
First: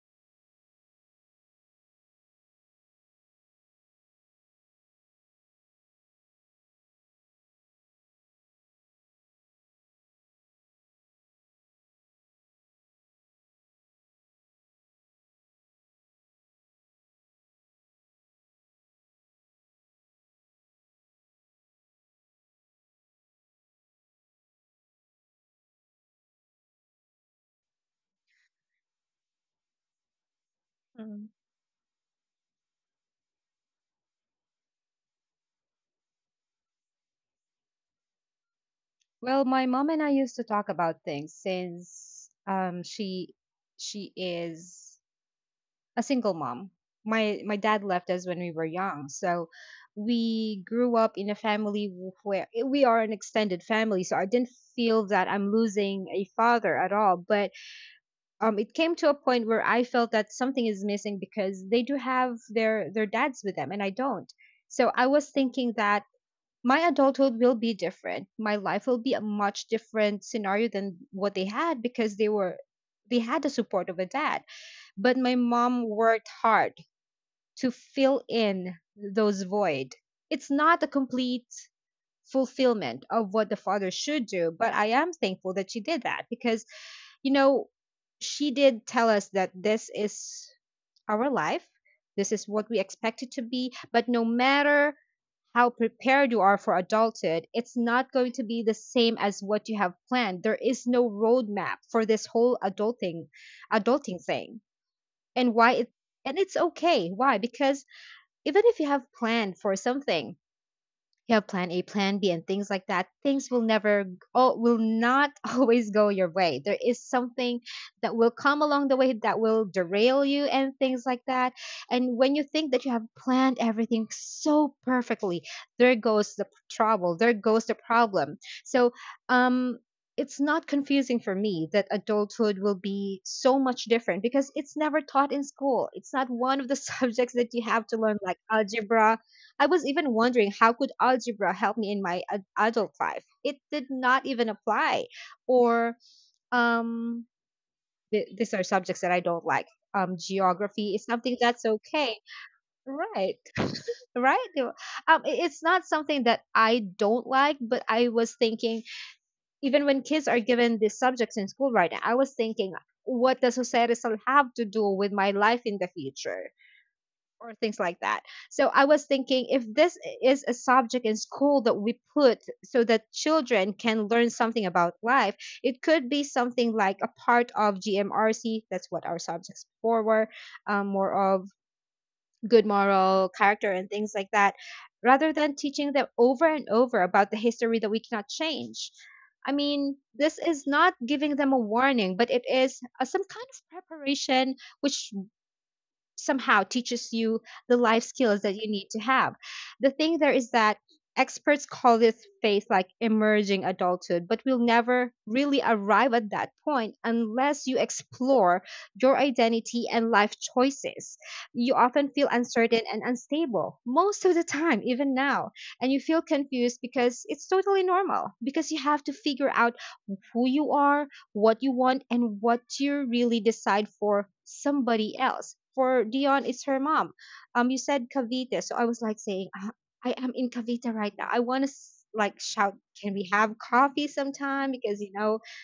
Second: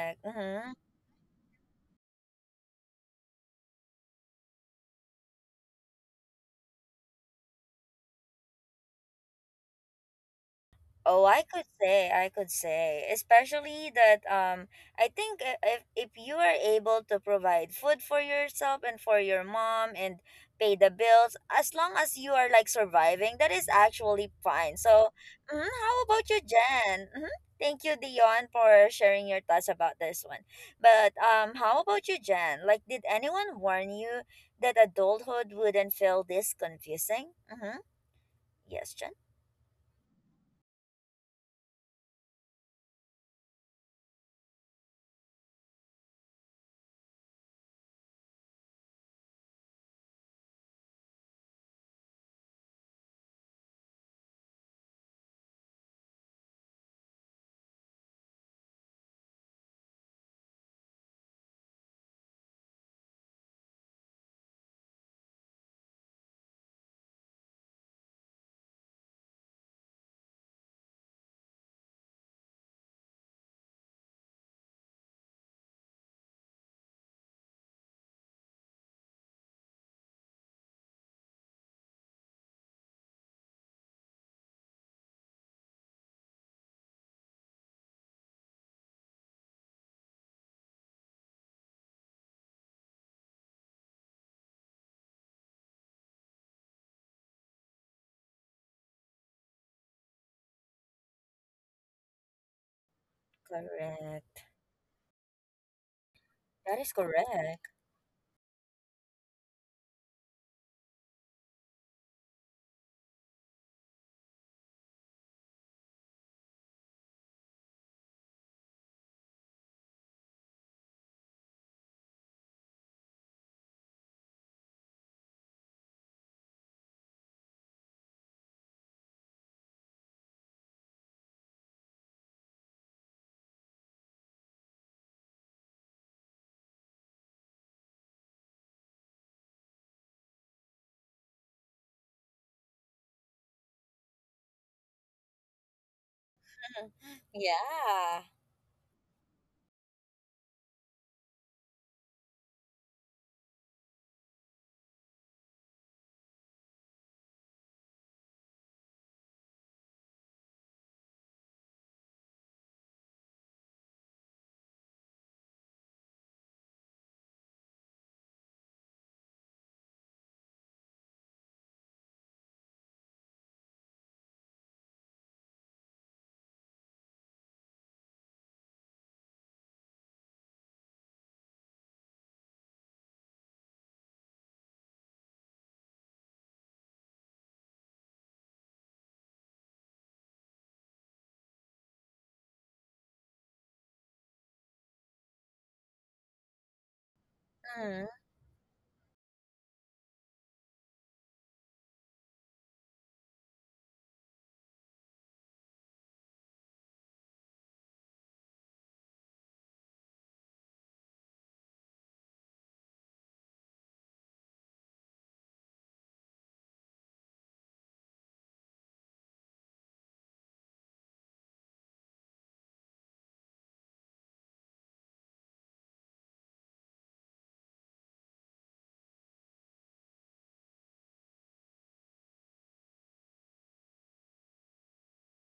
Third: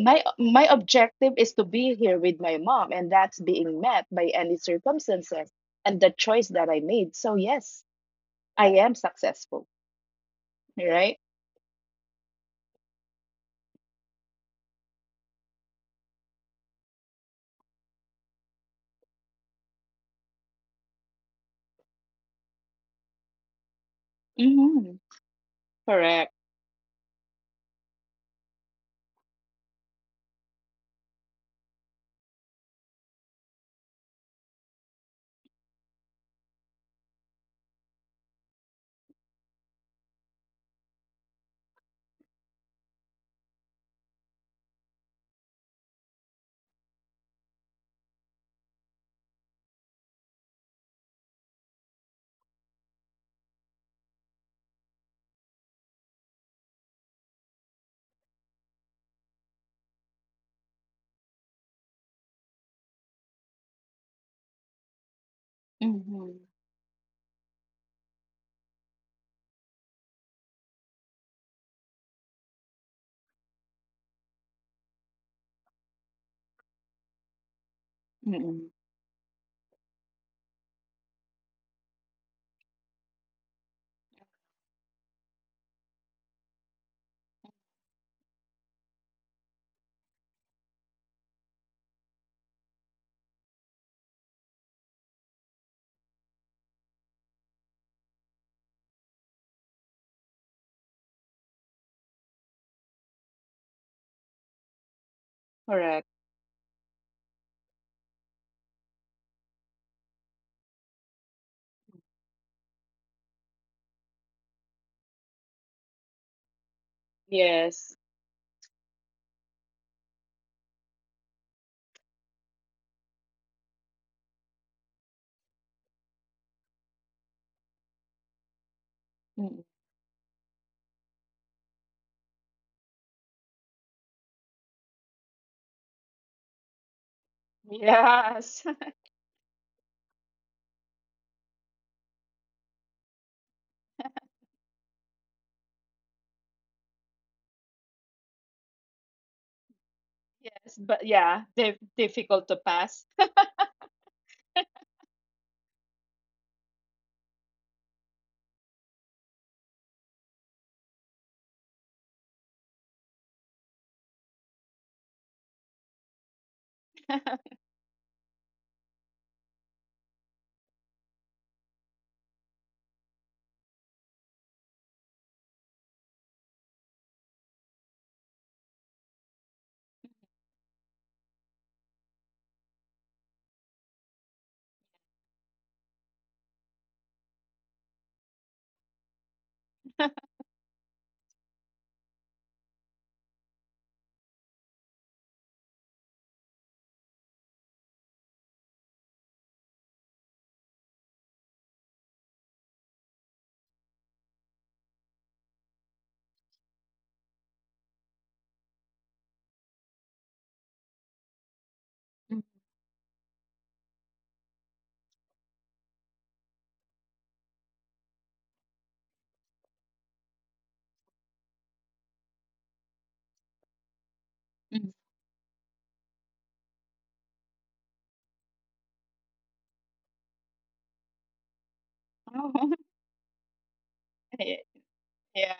Speaker 2: My
Speaker 1: Mm-hmm.
Speaker 2: objective is to be here with my mom, and that's being met by any circumstances and the choice that I made. So yes, I am successful, right?
Speaker 1: Oh, I could say, especially that I think, if you are able to provide food for yourself and for your mom and pay the bills, as long as you are like surviving, that is actually fine.
Speaker 2: Mm-hmm.
Speaker 1: So, mm, how
Speaker 2: Correct.
Speaker 1: about you, Jen? Mm-hmm. Thank you, Dion, for sharing your thoughts about this one. But
Speaker 3: Mm.
Speaker 1: how about you, Jen? Like, did anyone warn you that adulthood wouldn't feel this confusing? Mm-hmm. Yes, Jen.
Speaker 3: Well, my mom and I used to talk about things since she is a single mom. my dad left us when we were young, so we grew up in a family where we are an extended family. So I didn't feel that I'm losing a father at all. But it came to a point where I felt that something is missing because they do have their dads with them, and I don't. So I was thinking that
Speaker 2: Mm-hmm.
Speaker 3: my adulthood will be different. My life will be a much different scenario than what they had because they had the support of a dad. But my mom worked hard to fill
Speaker 2: Mm-hmm.
Speaker 3: in those void. It's not a complete fulfillment of what the father should do, but I am thankful that she did that because you know she did tell us that this is our life. This is what we expect it to be, but no matter how prepared you are for adulthood, it's not going to be the same as what you have planned. There is no roadmap for this whole adulting
Speaker 1: Correct.
Speaker 3: thing. And why
Speaker 2: Correct.
Speaker 3: it and it's
Speaker 1: That is
Speaker 3: okay. Why?
Speaker 1: correct.
Speaker 3: Because even if you have planned for something, you have plan A, plan B, and things like that. Things will never, will not always go your way. There is something
Speaker 2: Yes.
Speaker 3: that will come along the way that will derail you and things like that. And when you think that you have planned everything so perfectly, there goes the trouble, there goes the problem. So,
Speaker 2: Mm.
Speaker 3: um, it's not confusing for me that adulthood will be so much different because it's never taught in school. It's not one of the subjects that you have to learn, like
Speaker 2: Yes.
Speaker 3: algebra. I was even wondering, how could algebra help me in my adult life? It did not even apply. Or
Speaker 1: Mm.
Speaker 3: um
Speaker 1: Yeah.
Speaker 3: these are subjects that I don't like.
Speaker 2: Yes, but
Speaker 3: Geography is
Speaker 2: yeah,
Speaker 3: something that's okay.
Speaker 2: difficult to pass.
Speaker 3: Right. Right. You- It's not something that I don't like, but I was thinking, even when kids are given these subjects in school right now, I was thinking, what does society have to do with my life in the future? Or things like that. So I was thinking, if this is a subject in school that we put so that children can learn something about life, it could be something like a part of GMRC. That's what our subjects before were, more of good moral character and things like that, rather than teaching them over and over about the history that we cannot change. I mean, this is not giving them a warning, but it is some kind of preparation which somehow teaches you the life
Speaker 1: Mm.
Speaker 3: skills that you need to have. The thing there is that experts call this phase like emerging adulthood, but we'll never really arrive at that point unless you explore your identity and life choices. You often feel uncertain and unstable most of the time, even now, and you feel confused because it's totally normal, because you have to figure out who you are, what you want, and what you really decide for
Speaker 2: Mm-mm.
Speaker 3: somebody else. For Dion, it's her mom. You said Cavite, so I was like saying, "Ah, I am in Cavite right now. I want to like shout,
Speaker 2: Oh,
Speaker 3: can we have coffee
Speaker 2: yeah.
Speaker 3: sometime?" Because
Speaker 2: Yeah.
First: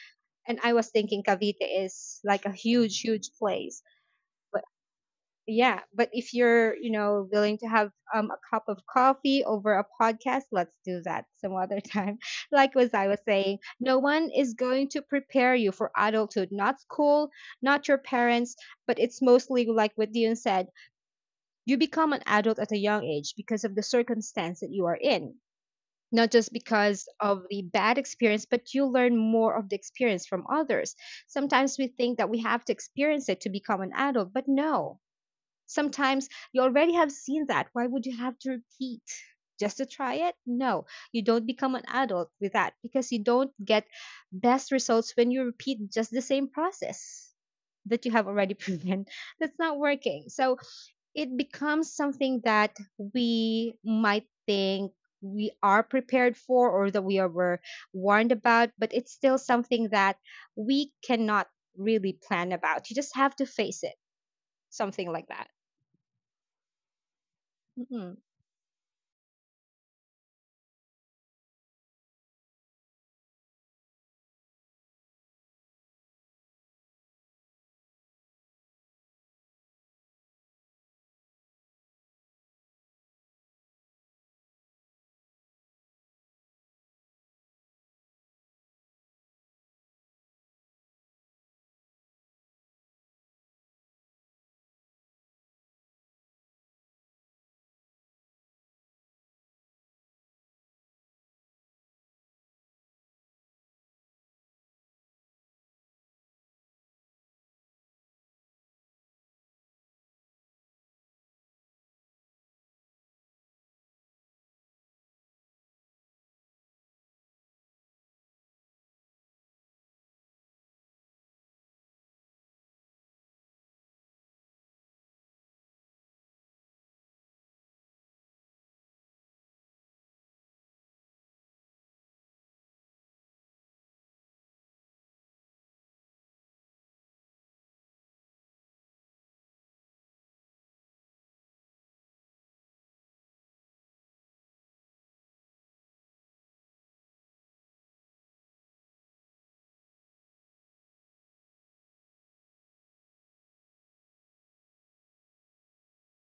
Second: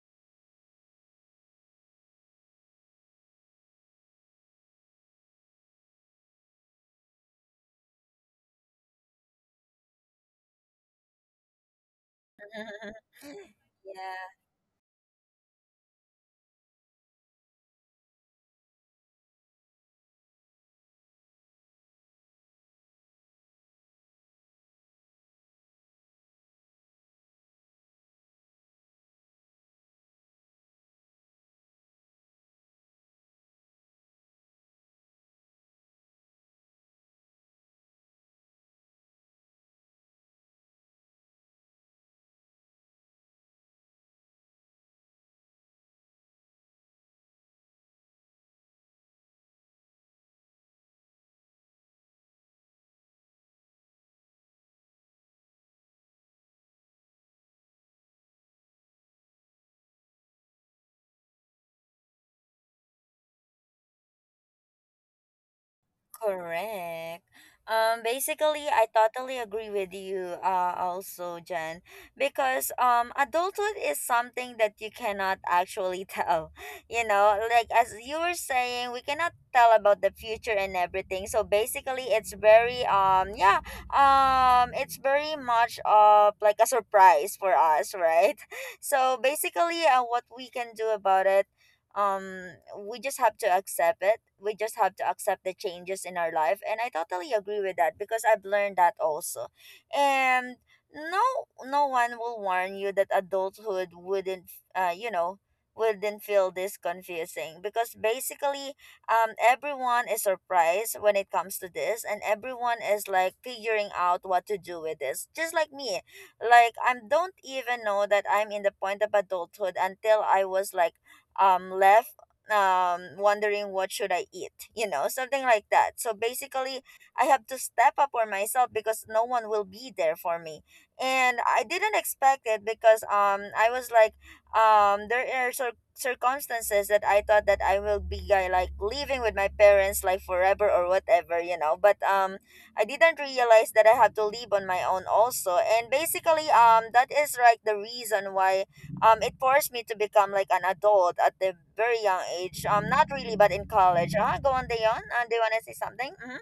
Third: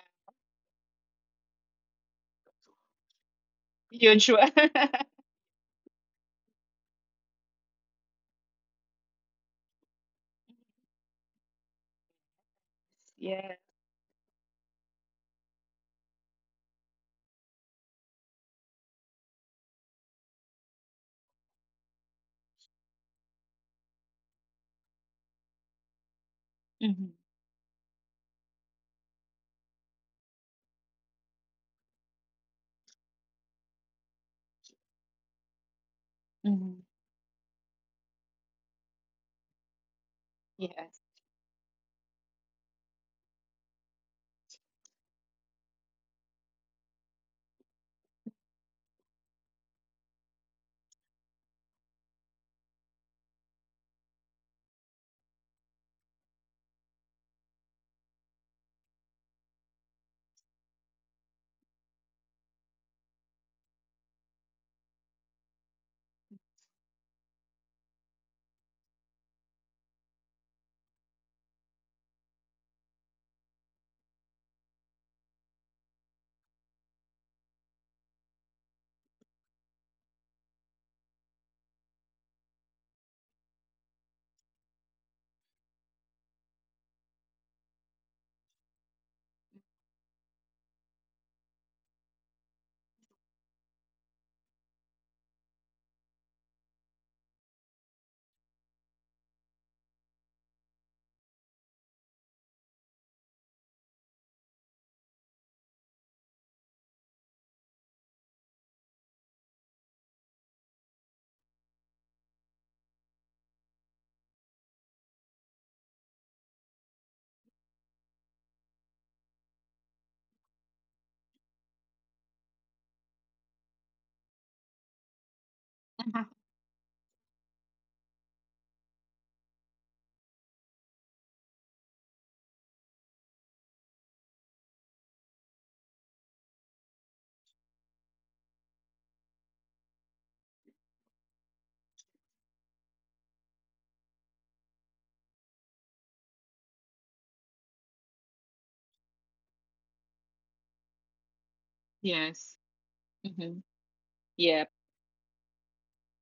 Speaker 3: and I was thinking, Cavite is like a huge, huge place.
Speaker 2: Usual.
Speaker 3: But yeah, but if you're willing to have a cup of coffee over a podcast, let's do that some other time. Like was I was
Speaker 2: Yeah.
Speaker 3: saying, no one
Speaker 1: Yeah.
Speaker 3: is going to prepare you for adulthood, not school, not your parents, but it's mostly like what Dion said. You become an adult at a young age because of the circumstance that you are in, not just
Speaker 2: Mm-hmm.
Speaker 3: because of the bad experience, but you learn more of the experience from others. Sometimes we think that we have to experience it to become an adult, but no. Sometimes you
Speaker 2: Mm-hmm.
Speaker 3: already have seen that. Why would you have to repeat just to try it? No,
Speaker 2: Yes.
Speaker 3: you don't become an adult with that, because you don't get best results when you repeat just the same process that you have already proven that's not working. So it becomes something that we might think we are prepared for, or that we are, were warned about, but it's still something that we cannot really plan about. You just have to face it, something like that.
Speaker 1: Correct.
Speaker 3: Mhm.
Speaker 1: Basically, I totally agree with you. Also, Jen, because adulthood is something that you cannot actually tell. You know, like, as you were saying, we cannot tell about the future and everything. So basically, it's very yeah, it's very much of like a surprise for us, right? So basically, what we can do about it, um we just have to accept it. We just have to accept the changes in our life, and I totally agree with that because I've learned that also. And no one will warn you that adulthood wouldn't, you know, wouldn't feel this confusing, because basically, everyone is surprised when it comes to this, and everyone is like figuring out what to do with this, just like me. Like, I don't even know that I'm in the point of adulthood until I was like, left, wondering what should I eat, you know, something like that. So
Speaker 2: Uh-huh.
Speaker 1: basically, I have to step up for myself because no one will be there for me. And I didn't expect it because I was like, there are circumstances that I thought that I will be, like, living with my parents like forever or whatever, you know. But I didn't realize that I have to live on my own also. And basically, that is like the reason why, it forced me to become like an adult at the very young age.
Speaker 2: Yes.
Speaker 1: Um, not really, but in
Speaker 2: Mm-hmm.
Speaker 1: college. Ah, go on,
Speaker 2: Yeah.
Speaker 1: Dion, do you want to say something? Mm-hmm.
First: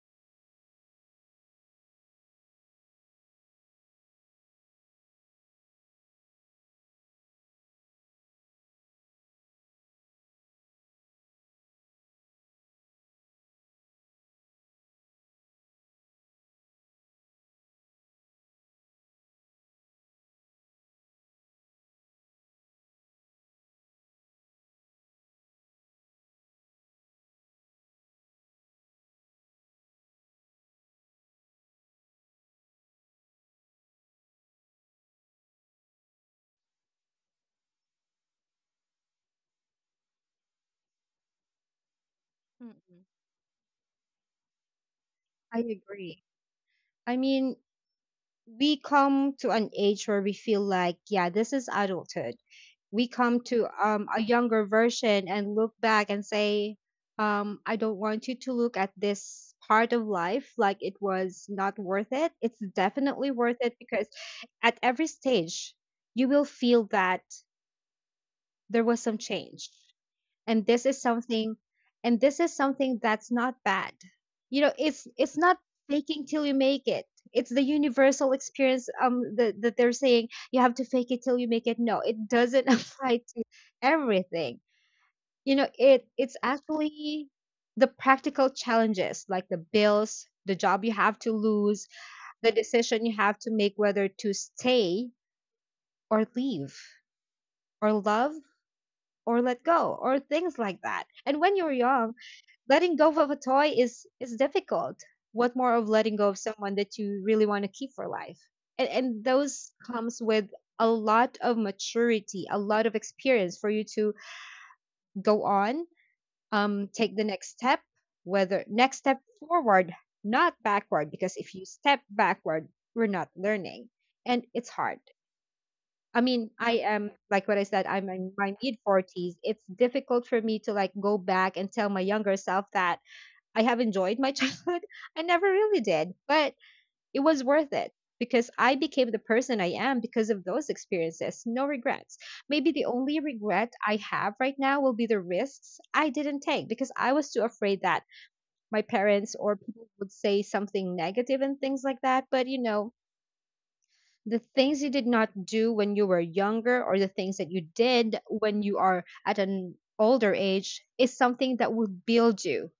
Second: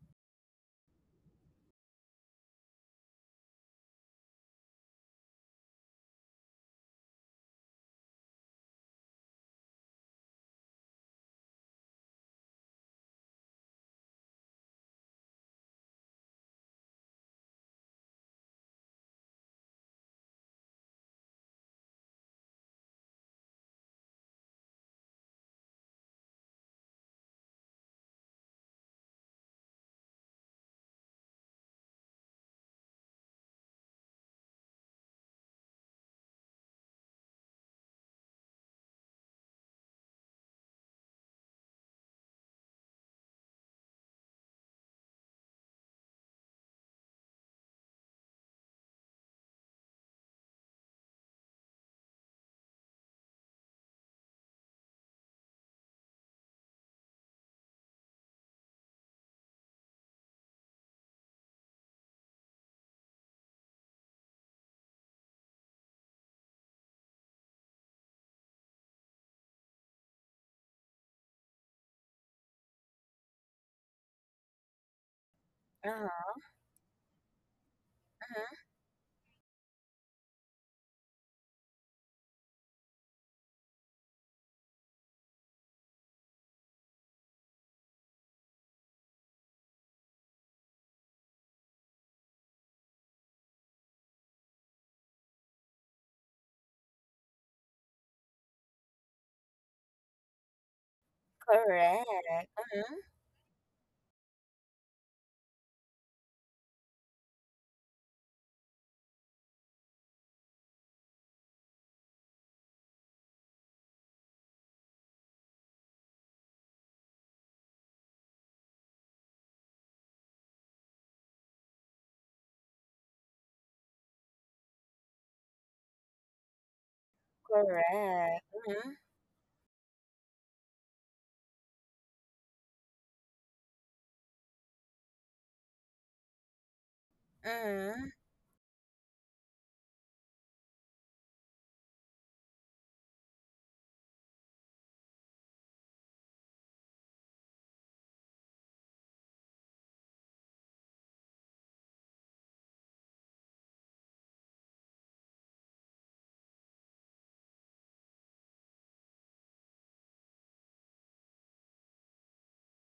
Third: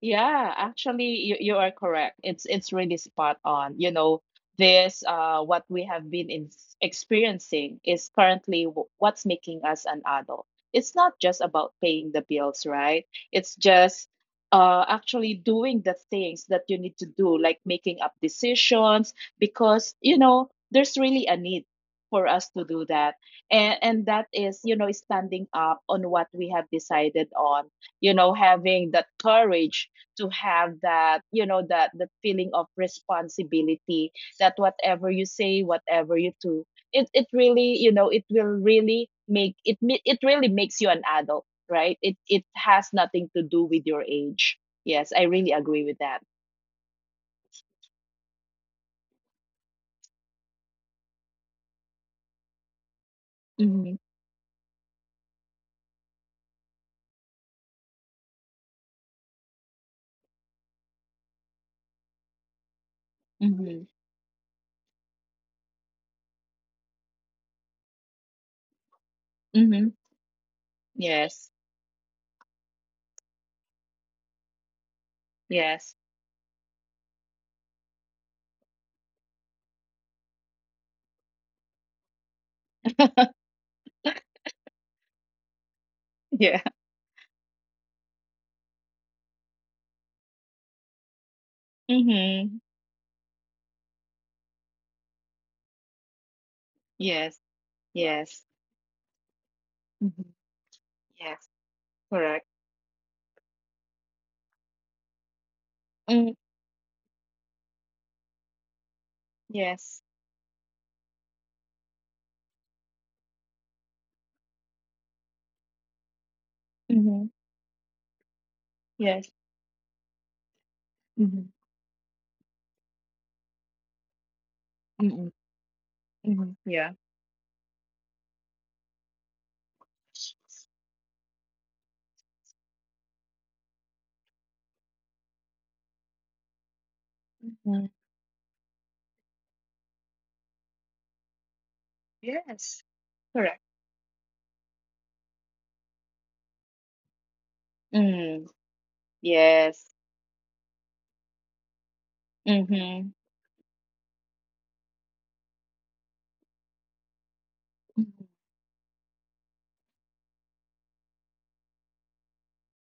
Speaker 2: Yeah, actually, you are correct. It's, really spot on. You know, this, what we have been in, experiencing, is currently what's making us an adult. It's not just about paying the bills, right? It's just, actually doing the things that you need to do, like making up decisions, because, you know, there's really a need for us to do that. And that is, you know, standing up on what we have decided on, you know, having that courage, to have that, you know, that the feeling of responsibility, that whatever you say, whatever you do, it really, you know, it will really make it really makes you an adult, right? It has
Speaker 3: Mm-mm.
Speaker 2: nothing to do with your age. Yes, I really
Speaker 3: I
Speaker 2: agree with that.
Speaker 3: agree. I mean, we come to an age where we feel like, yeah, this is adulthood. We come to
Speaker 2: Mhm.
Speaker 3: a younger version and look back and say, I don't want you to look at this part of life like it was not worth it. It's definitely worth
Speaker 2: Mhm.
Speaker 3: it because at every stage, you will feel that there was some change.
Speaker 2: Mhm.
Speaker 3: and this is
Speaker 2: Yes.
Speaker 3: something and this is something that's not bad. You know, it's not
Speaker 2: Yes.
Speaker 1: Uh,
Speaker 3: faking till you make it. It's the universal
Speaker 1: hmm.
Speaker 3: experience, that they're saying you have to fake it till you make it. No, it doesn't apply to everything. You know, it it's
Speaker 2: Yeah.
Speaker 3: actually the practical challenges, like the bills, the job you have to lose,
Speaker 2: Mhm.
Speaker 3: the decision you have to make whether to stay or leave,
Speaker 2: Yes.
Speaker 3: or
Speaker 2: Yes.
Speaker 3: love, or let go,
Speaker 2: Mhm.
Speaker 3: or things like that.
Speaker 2: Yes.
Speaker 3: And when you're
Speaker 1: Correct.
Speaker 3: young,
Speaker 2: Correct.
Speaker 1: Mm-hmm.
Speaker 3: letting go of a toy is difficult. What more of letting
Speaker 2: Mm.
Speaker 3: go of someone that you really want to keep for life? And those
Speaker 2: Yes.
Speaker 3: comes with a lot of maturity, a lot of experience for you to go on,
Speaker 2: Mhm.
Speaker 3: take the next step, whether next
Speaker 2: Yes.
Speaker 3: step forward, not backward,
Speaker 2: Mhm.
Speaker 3: because if you step backward, we're not learning. And it's hard.
Speaker 2: Mhm.
Speaker 3: I
Speaker 2: Mhm.
Speaker 3: mean, I
Speaker 2: Yeah.
Speaker 3: am like what I
Speaker 1: Correct.
Speaker 3: said, I'm in my mid
Speaker 1: Mm-hmm.
Speaker 3: forties. It's difficult for me to like go back and tell my younger self that I have enjoyed my childhood. I never really did, but it was
Speaker 2: Mhm.
Speaker 3: worth it
Speaker 1: Mm-hmm.
Speaker 3: because I became the person I am because of those experiences. No regrets.
Speaker 2: Yes,
Speaker 3: Maybe the only
Speaker 2: correct.
Speaker 3: regret I have right now will be the risks I didn't take because I was too afraid that
Speaker 2: Mm,
Speaker 3: my parents or
Speaker 2: yes.
Speaker 3: people would say something negative and things like that. But
Speaker 2: Mm-hmm.
Speaker 3: the things you did not do when you were younger or the things that you did when you are at an older age is something that will build you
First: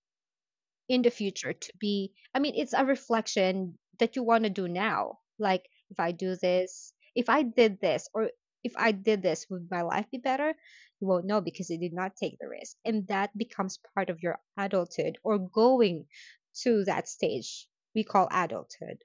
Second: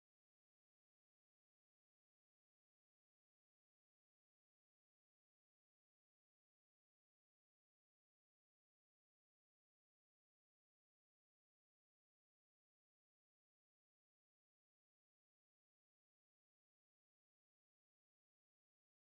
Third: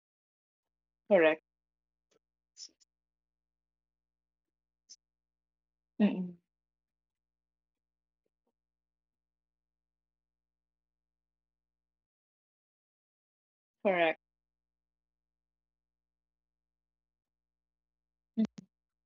Speaker 3: in the
Speaker 2: Correct.
Speaker 3: future to be it's a reflection that you want to do now. Like if I do
Speaker 2: Mm-mm.
Speaker 3: this if I did this or if I did this would my life be better? You won't know because you did not take the risk, and that becomes part
Speaker 2: Correct.
Speaker 3: of your adulthood or going to that stage we call adulthood.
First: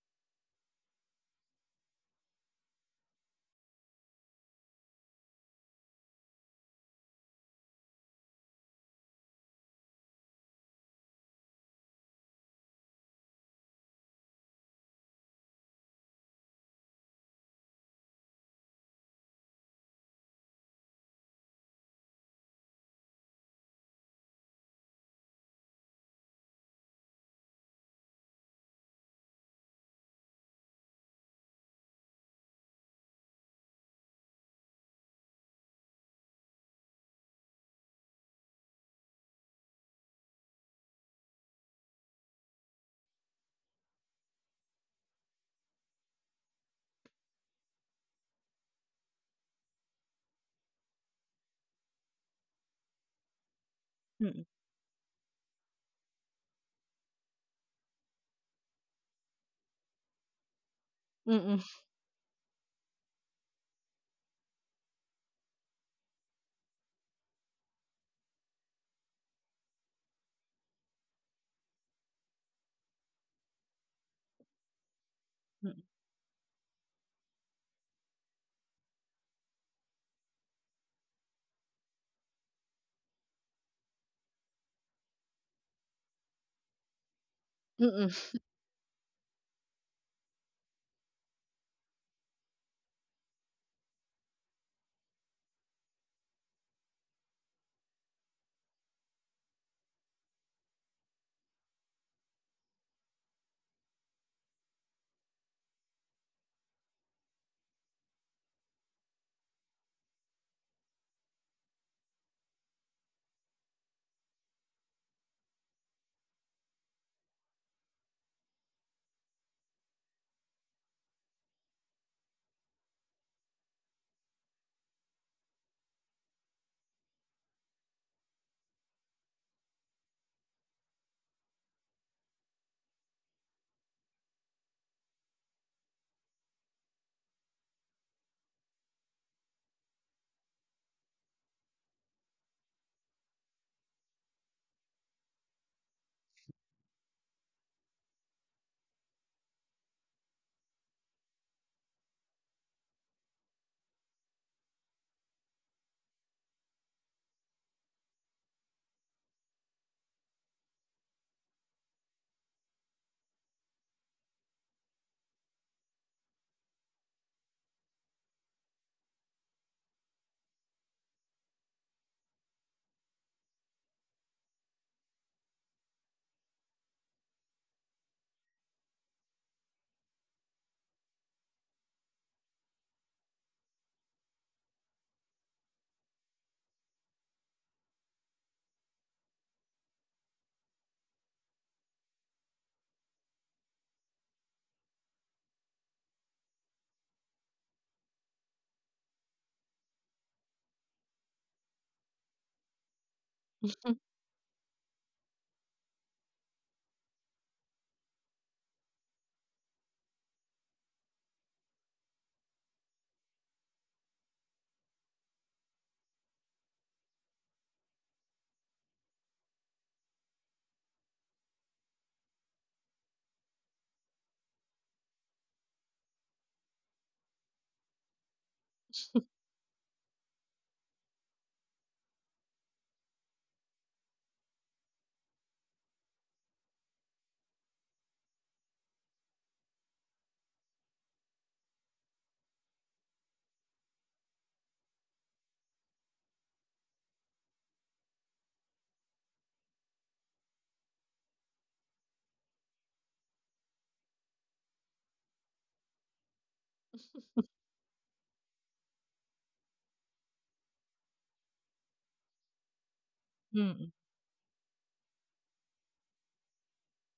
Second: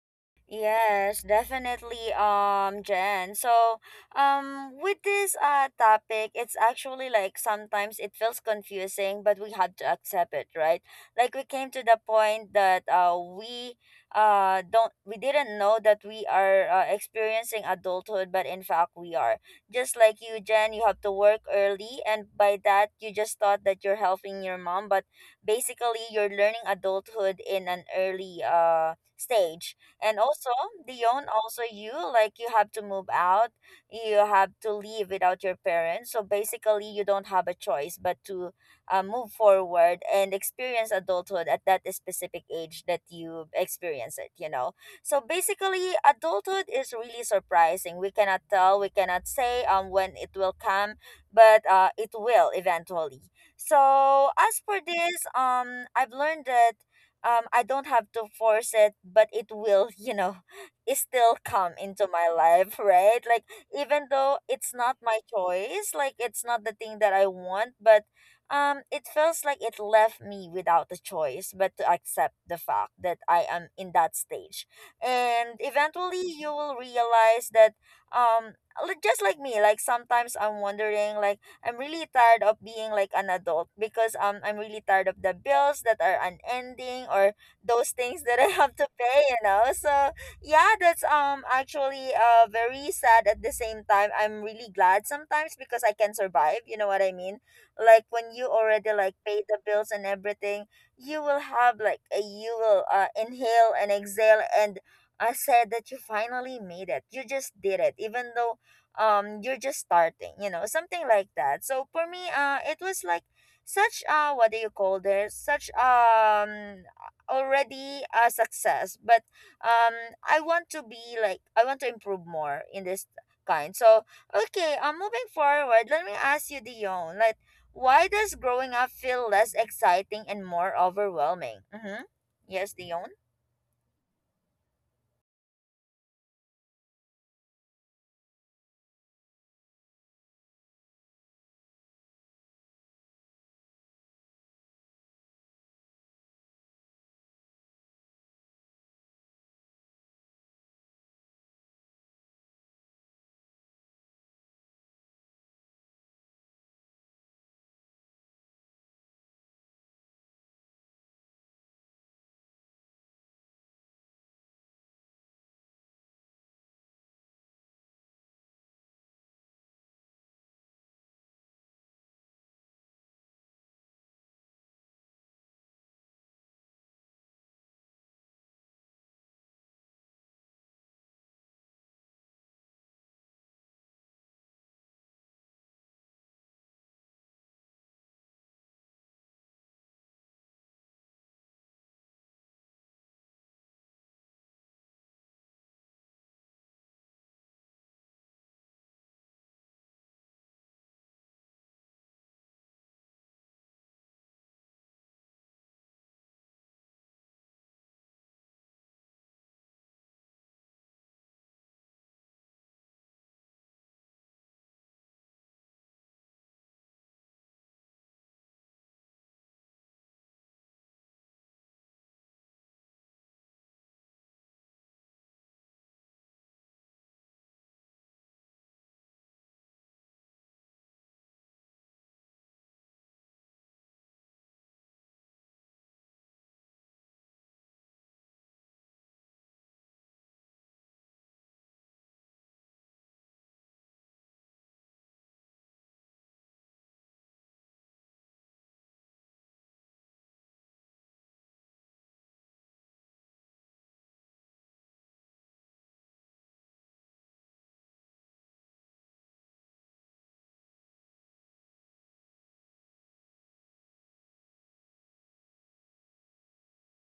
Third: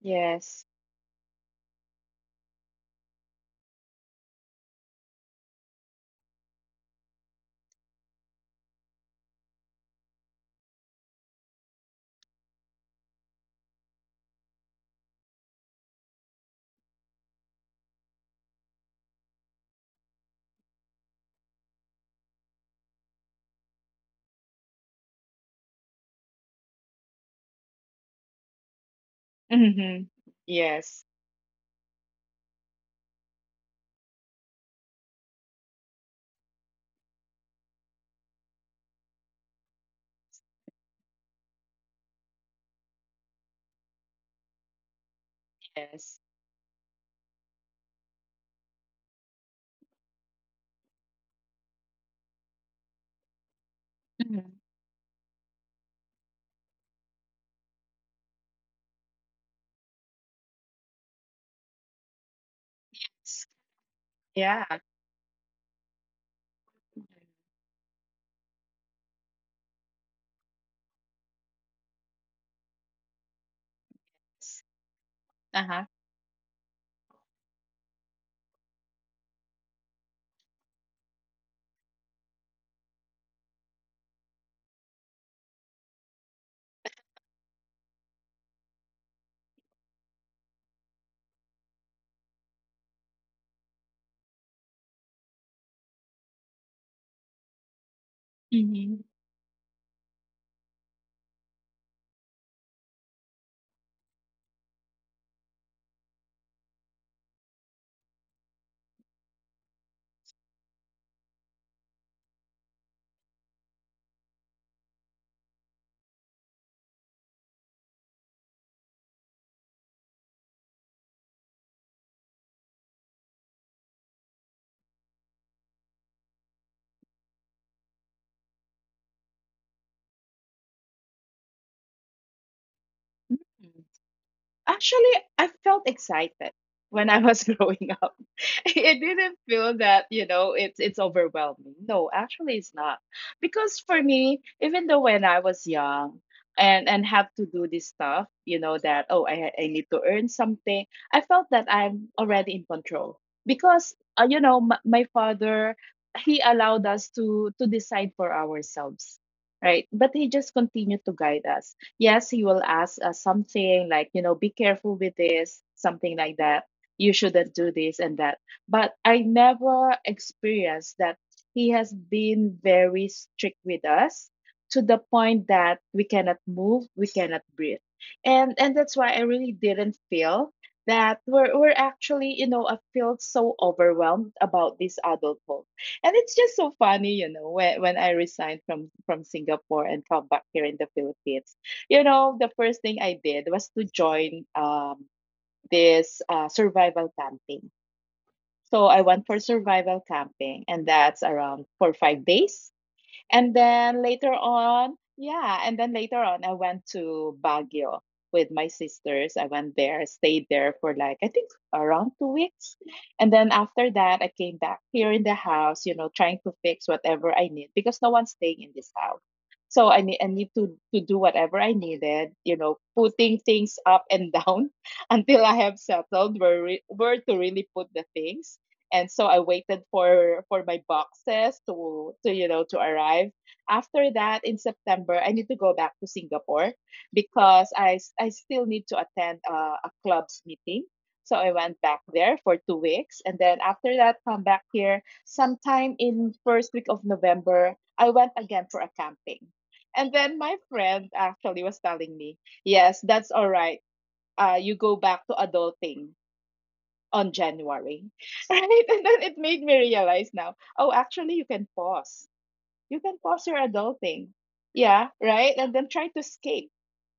Speaker 2: Yes.
Speaker 1: Yes, definitely, Jen. So, with this topic, it's actually like sometimes it feels confusing, but we have to accept it, right? Like, we came to the point that we didn't know that we are, experiencing adulthood, but in fact we are. Just like you, Jen, you have to work early, and by that you just thought that you're helping your mom, but basically you're learning adulthood in an early stage.
Speaker 2: Mm-hmm.
Speaker 1: And also,
Speaker 2: Yes.
Speaker 1: Dion, also you, like you have to move out, you have to leave without your parents. So basically, you don't have a choice but to, move forward and experience adulthood at that specific age that you experience it, you know. So basically,
Speaker 2: Yes.
Speaker 1: adulthood is really surprising. We cannot tell, we cannot say when it will come, but it will eventually. So
Speaker 3: mm
Speaker 2: Mm-hmm.
Speaker 1: as for this, I've learned that I don't have to force it, but it will, you know, it still
Speaker 3: mm
Speaker 1: come into my life, right? Like, even though
Speaker 2: Yeah.
Speaker 1: it's not my choice, like it's not the thing that I want, but it feels like it left me without a choice but to accept the fact that I am in that
Speaker 2: Yes.
Speaker 1: stage. And
Speaker 3: mm
Speaker 2: Uh-huh.
Speaker 1: eventually you will realize that, um just like me, like sometimes I'm wondering like I'm really tired of being like an adult because I'm really tired of the bills that are unending, or those
Speaker 3: mm
Speaker 1: things that I have to pay, you know. So yeah, that's actually very sad. At the same time, I'm really glad sometimes because I can survive, you know what I mean? Like, when you already
Speaker 2: Mm-hmm.
Speaker 1: like pay the bills and everything, you will have like a, you will inhale and exhale, and I said that you finally made it. You just did it. Even though you're just starting, you know, something like that. So for me, it was like such, what do you call this, such, already a success. But um I want to be like, I want to improve more in this kind. So okay, I'm, moving forward, let me ask you, Dion, like, why does growing up feel less exciting and more overwhelming? Mm-hmm. Yes, Dion.
Speaker 2: Mm-hmm. Actually, I felt excited when I was growing up. It didn't feel that, you know, it's, overwhelming. No, actually it's not. Because for me, even though when I was young, and have to do this stuff, you know, that, oh, I need to earn something, I felt that I'm already in control. Because, you know, my father, he allowed us to decide for ourselves, right? But he just continued to guide us, yes. He will ask us something like, you know, be careful with this, something like that. You shouldn't do this and that. But I never experienced that he has been very strict with us, to the point that we cannot move, we cannot breathe. And that's why I really didn't feel that we're actually, you know, I feel so overwhelmed about this adulthood. And it's just so funny, you know, when I resigned from Singapore and come back here in the Philippines. You know, the first thing I did was to join, this, survival camping. So I went for survival camping, and that's around for 5 days. And
Speaker 3: mm
Speaker 2: then later on, yeah, and then later on, I went to Baguio with my sisters. I went there, stayed there for like, I think around 2 weeks. And then after that, I came back here in the house, you know, trying to fix whatever I need because no one's staying in this house. So I need to do whatever I needed, putting things up and down until I have settled where to really put the things, and so I waited for my boxes to to arrive. After that, in September, I need to go back to Singapore because I still need to attend a club's meeting. So I went back there for 2 weeks, and then after that, come back here sometime in first week of November. I went again for a camping, and then my friend actually was telling me, yes, that's all right. You go back to adulting on January. Right? And then it made me realize now, oh, actually, you can pause. You can pause your
Speaker 3: mm
Speaker 2: adulting. Yeah, right? And then try to escape.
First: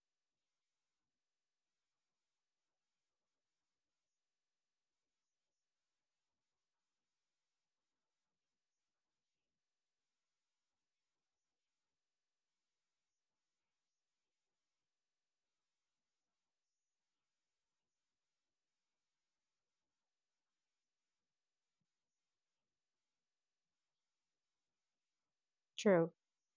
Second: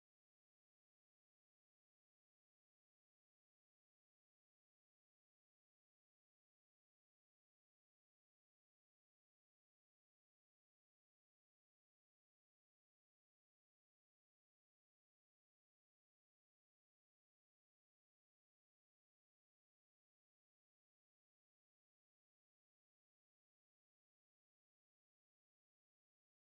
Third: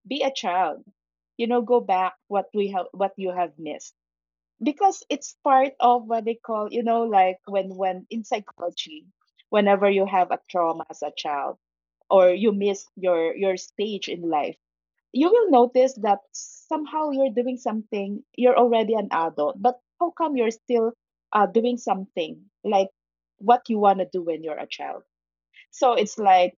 Speaker 2: Be a child. You know, go back what you have missed, because it's part of what they call, like when in psychology, whenever you have a trauma as a child or you miss your stage in life, you will notice that somehow you're doing something. You're already an adult, but how come you're still doing something like what you want to do when you're a child? So
Speaker 3: True.
Speaker 2: it's like,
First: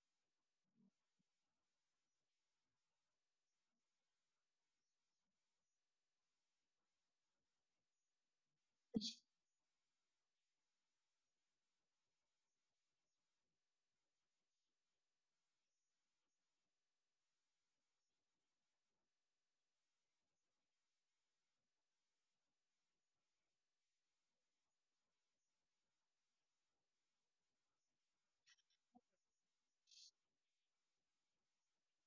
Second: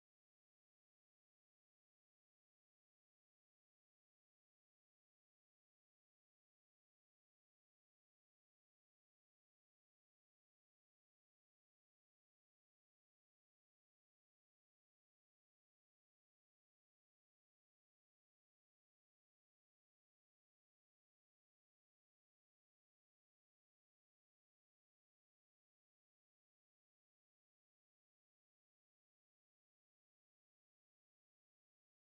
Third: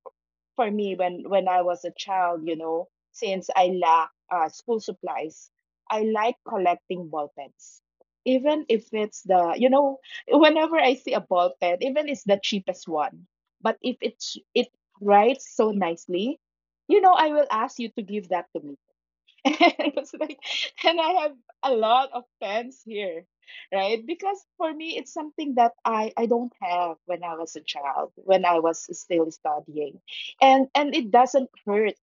Speaker 2: for me, when I was a child, since I lack school supplies, I like collecting ball pens. Even if it's the, whenever I see a ball pen, even it's the cheapest one, but if it writes so nicely, I will ask you to give that to me. And it's like, and I have a lot of fans here, right? Because for me, it's something that I don't have when I was a child, when I was still studying. And it doesn't hurt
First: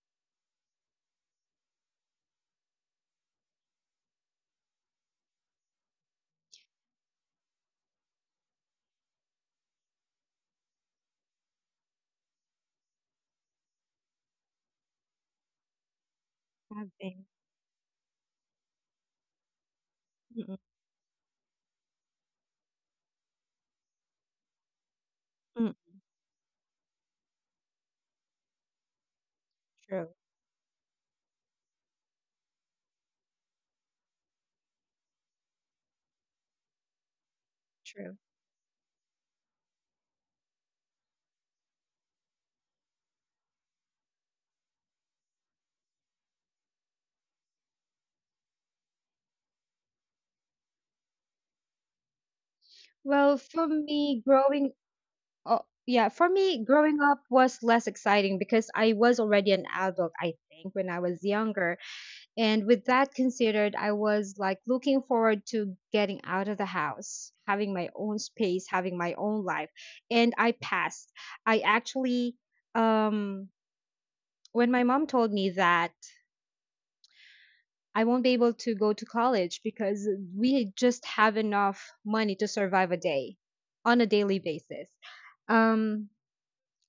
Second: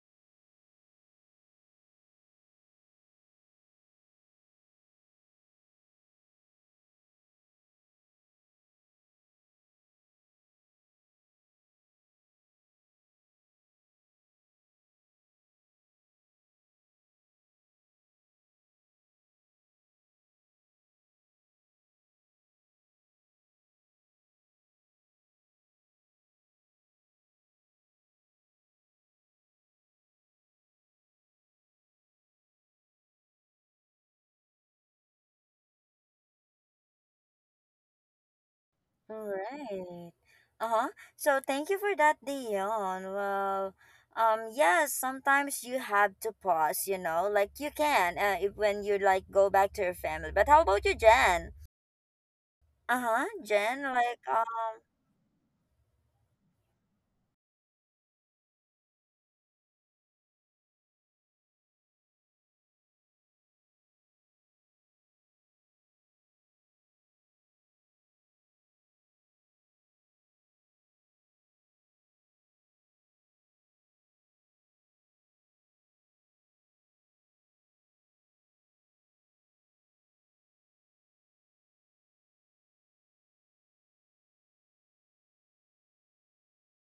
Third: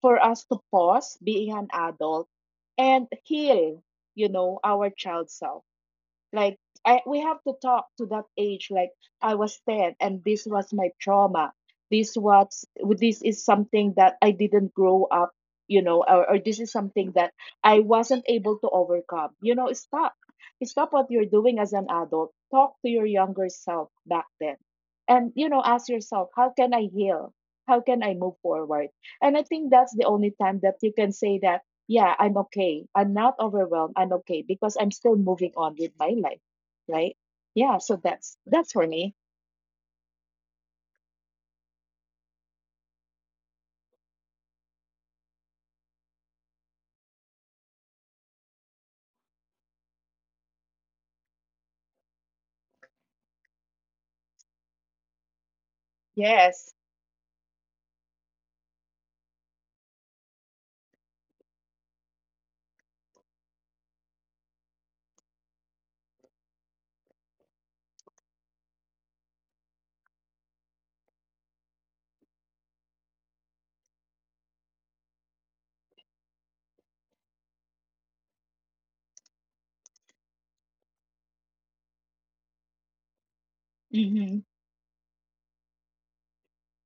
Speaker 2: for us to pause being an adult and heal, our child self. Like, we have to talk to that age. Like, I was 10, and this was my trauma. This is something that I didn't grow up, you know, or this is
Speaker 3: I've
Speaker 2: something
Speaker 3: been-
Speaker 2: that I wasn't able to overcome. Stop,
Speaker 3: mm, mm,
Speaker 2: stop what you're doing as an adult. Talk to your younger self back then, and
Speaker 3: mm,
Speaker 2: ask yourself, how can I heal? How can I move forward? And I think that's the
Speaker 3: true
Speaker 2: only time that you can say that, yeah, I'm okay. I'm not overwhelmed. I'm okay because I'm still moving on with my life, right? Yeah, so
Speaker 3: True.
Speaker 2: that's for
Speaker 1: All
Speaker 2: me.
Speaker 1: right. Uh-huh. So thank you for that, Dion. Well, yes, sometimes you have to pause, you know, like you can, if, when you like go back to your family. But how about you, Jen? Uh-huh,
Speaker 3: Well for
Speaker 1: Jen, like,
Speaker 3: me growing Oh, yeah. For me,
Speaker 2: Yes.
Speaker 3: growing up was less exciting because I was already an adult, I think, when I was younger. And with that considered, I was like looking forward to getting out of the house, having my own space, having my own life. And I passed. I actually, um, when my mom told me that I won't be able to go to college because we just have enough money to survive a day on a daily
Speaker 2: Mhm.
Speaker 3: basis. Um,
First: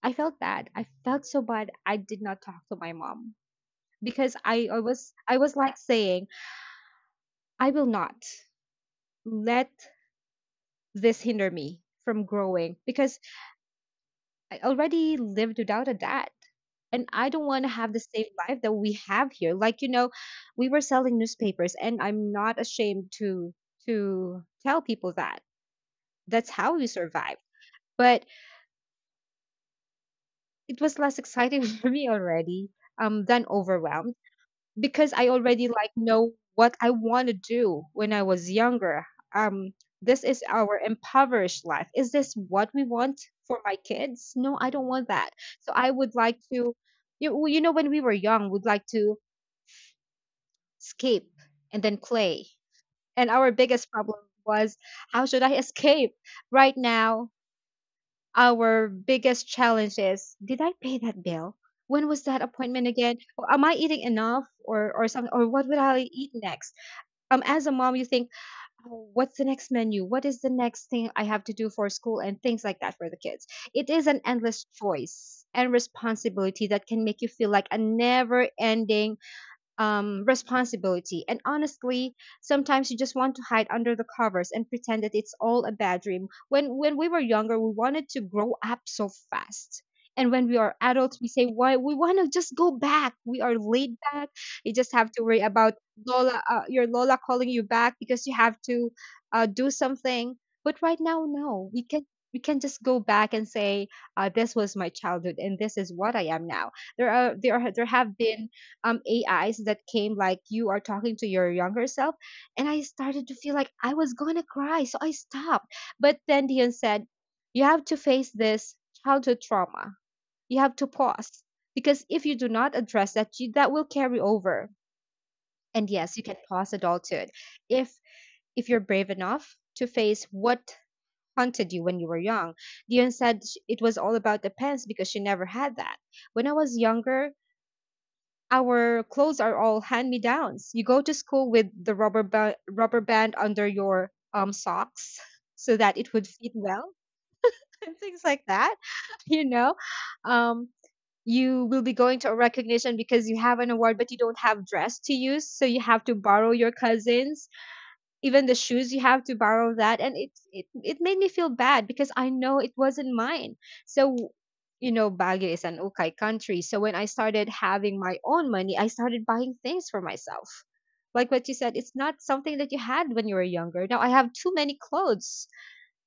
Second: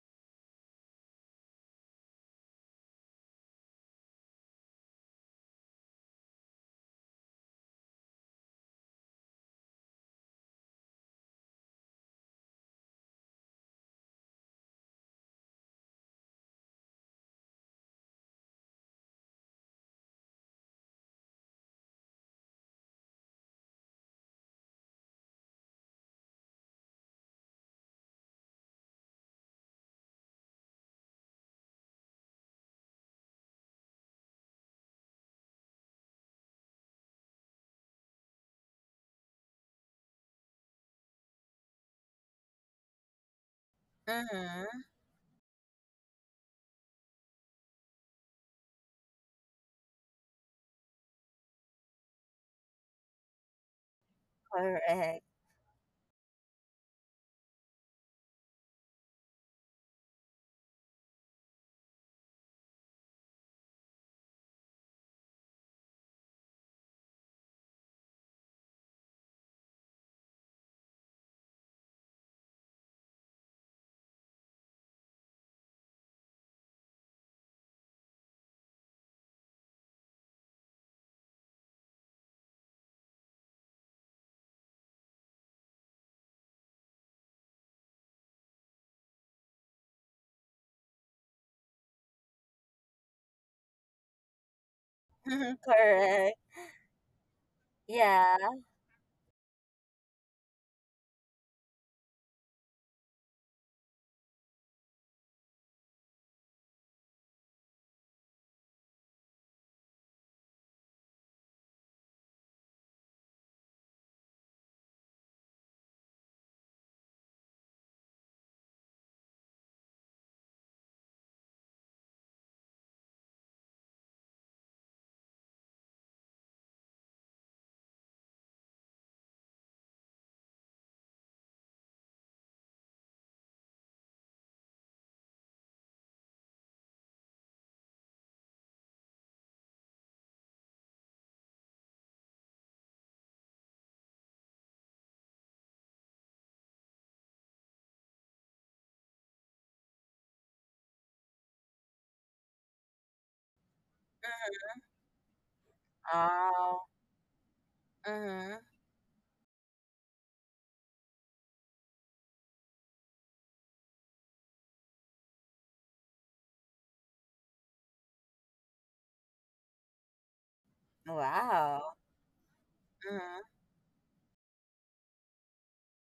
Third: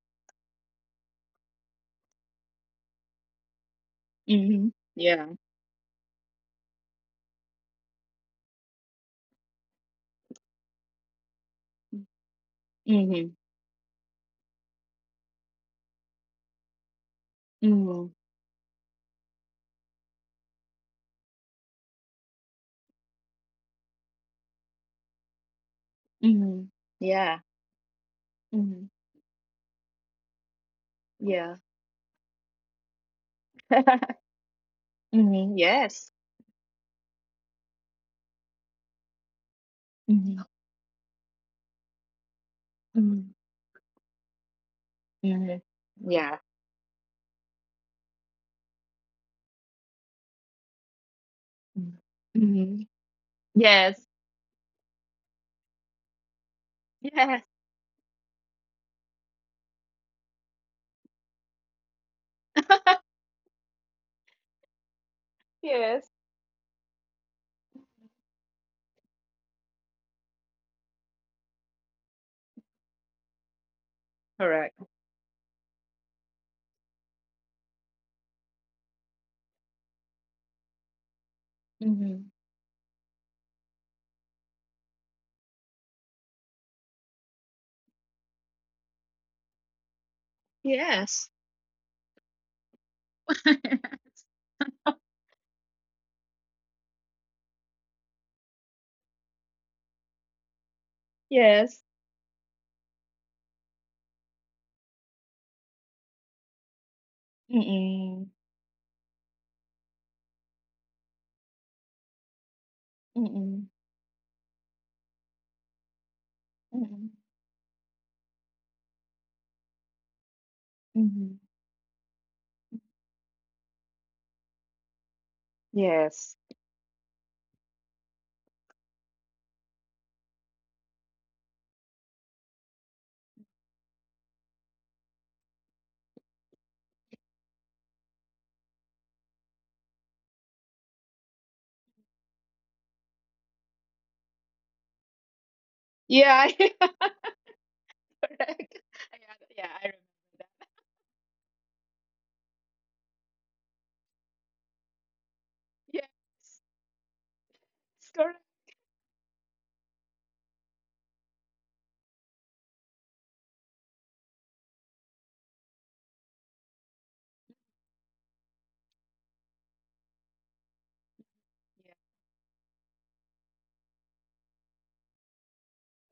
Speaker 3: I felt bad. I felt so bad. I did not talk to my mom because I,
Speaker 2: Mhm.
Speaker 3: I was
Speaker 2: Yeah.
Speaker 3: I was like saying I will not let this hinder me from growing, because
Speaker 2: Mhm.
Speaker 3: I already lived without a dad and I don't want to have the
Speaker 2: Mhm.
Speaker 3: same life that we have here. Like, you know, we were selling newspapers, and I'm not ashamed to tell people that. That's
Speaker 2: Mhm.
Speaker 3: how we
Speaker 2: Yeah.
Speaker 3: survived. But
Speaker 2: Mhm.
Speaker 3: it was less
Speaker 2: Yeah.
Speaker 3: exciting for me already, than overwhelmed, because I
Speaker 2: Mhm.
Speaker 3: already like
Speaker 2: Yes.
Speaker 3: know what I want to do when I was younger. Um, this
Speaker 2: Mhm.
Speaker 3: is our impoverished life. Is this what we want
Speaker 2: Mhm.
Speaker 3: for my kids? No, I
Speaker 1: mm-hmm,
Speaker 3: don't want that.
Speaker 2: Mhm.
Speaker 3: So I would
Speaker 2: Yeah.
Speaker 3: like to, you, well, you know, when we were young, we'd like to escape and
Speaker 2: Mhm.
Speaker 3: then play.
Speaker 2: Mhm.
Speaker 3: And our biggest
Speaker 2: Yes.
Speaker 3: problem was,
Speaker 1: correct,
Speaker 3: how should I escape? Right now,
Speaker 2: Yes.
Speaker 3: our biggest challenge is, did I pay that bill? When was that appointment again? Or am I eating enough, or something? Or what would
Speaker 2: Yes.
Speaker 3: I eat next? As a mom, you think, oh, what's the next menu, what is the next thing I have to do for school and things like that for the kids. It is an endless
Speaker 2: Correct.
Speaker 3: choice and responsibility that can make you feel like a never ending responsibility. And honestly,
Speaker 2: Mhm.
Speaker 3: sometimes you just want to hide under the covers and pretend that it's all a bad dream. When we were younger, we wanted to grow up so fast. And when we are adults,
Speaker 2: Yes.
Speaker 3: we say, "Why we want to just go back? We are laid back. You just have to worry about
Speaker 1: correct,
Speaker 3: Lola, your Lola calling you back because
Speaker 1: yeah,
Speaker 3: you have to do something." But right now, no,
Speaker 2: Yes.
Speaker 3: we can just go back and say, "This was my childhood, and this is what I am now." There are there are, there have
Speaker 2: Mm-mm.
Speaker 3: been AIs that came, like you are talking to your younger self, and I started to feel
Speaker 2: Mm-mm.
Speaker 3: like I was going to cry, so I stopped. But then Dion said,
Speaker 2: Mm-mm.
Speaker 3: you have to face this childhood trauma, you have to
Speaker 2: Mm-mm.
Speaker 3: pause, because if you do not address that, that will carry over. And yes, you
Speaker 2: Yes.
Speaker 3: can pause adulthood if you're brave enough to face what haunted you when you were young. Dion said, it was all about the pants because she never had that. When I was younger, our clothes are all hand-me-downs. You go to school with the rubber band under your socks so that it would
Speaker 2: Yeah,
Speaker 3: fit well, and things like
Speaker 2: correct.
Speaker 3: that.
Speaker 2: Yeah,
Speaker 3: You
Speaker 2: yeah,
Speaker 3: know,
Speaker 2: I remember that.
Speaker 3: um, you will be going to a recognition because you have an award, but you don't have
Speaker 1: Mm-hmm.
Speaker 3: dress to use, so you
Speaker 2: Yes,
Speaker 3: have to borrow your
Speaker 1: Oh,
Speaker 3: cousins,
Speaker 2: it's correct.
Speaker 3: even
Speaker 1: mm-hmm,
Speaker 3: the shoes you have to borrow that, and it made me feel bad because I know it wasn't mine. So, you know, Baguio is an okay country, so when I started having my own money, I started buying things for myself. Like what you said,
Speaker 1: wow,
Speaker 2: Yeah.
Speaker 3: it's not something that you had when you were
Speaker 1: mm-hmm,
Speaker 3: younger. Now I have too many clothes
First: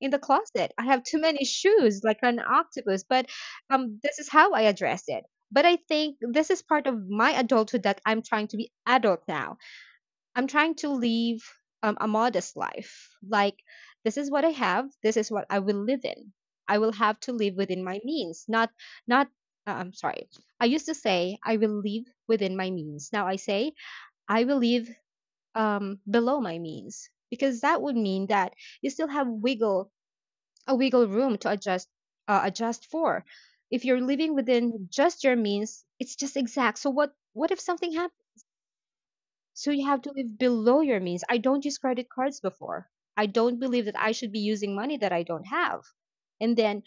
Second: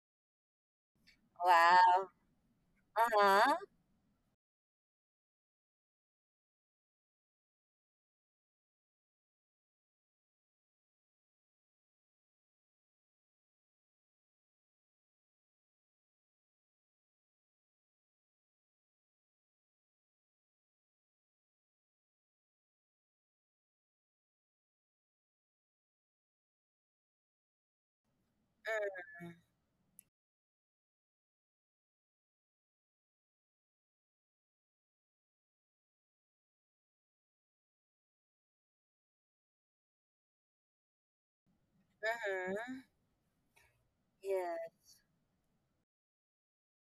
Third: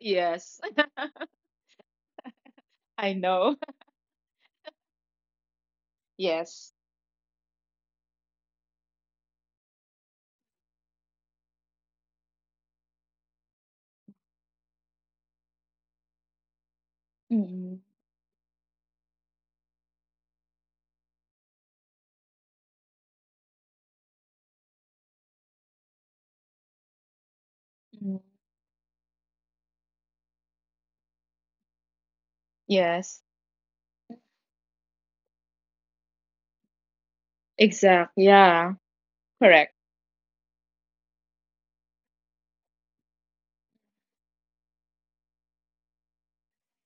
Speaker 3: in the closet, I have too many shoes
Speaker 1: wow,
Speaker 3: like an octopus.
Speaker 2: I
Speaker 3: But
Speaker 2: know.
Speaker 1: uh-huh,
Speaker 3: this is how I address it. But I think this is
Speaker 2: Yes.
Speaker 3: part of my adulthood, that I'm trying to be adult now. I'm trying to live a modest life. Like, this is what I have. This is what I will live in. I will have to live
Speaker 2: Mm-hmm.
Speaker 3: within my means. Not, not. I'm sorry. I used to say I will live within my means. Now I say I will live below my means, because that would mean that you still have
Speaker 1: mm-hmm,
Speaker 3: wiggle a wiggle room to adjust adjust
Speaker 2: Yes,
Speaker 3: for. If you're living within just your means, it's just exact. So what if something
Speaker 2: exact.
Speaker 3: happens?
Speaker 2: Yeah,
Speaker 3: So
Speaker 2: correct.
Speaker 3: you have to live below your means. I don't use credit cards
Speaker 1: Mm-hmm.
Speaker 3: before. I don't believe that I should be
Speaker 1: Yeah,
Speaker 3: using money that I don't have. And then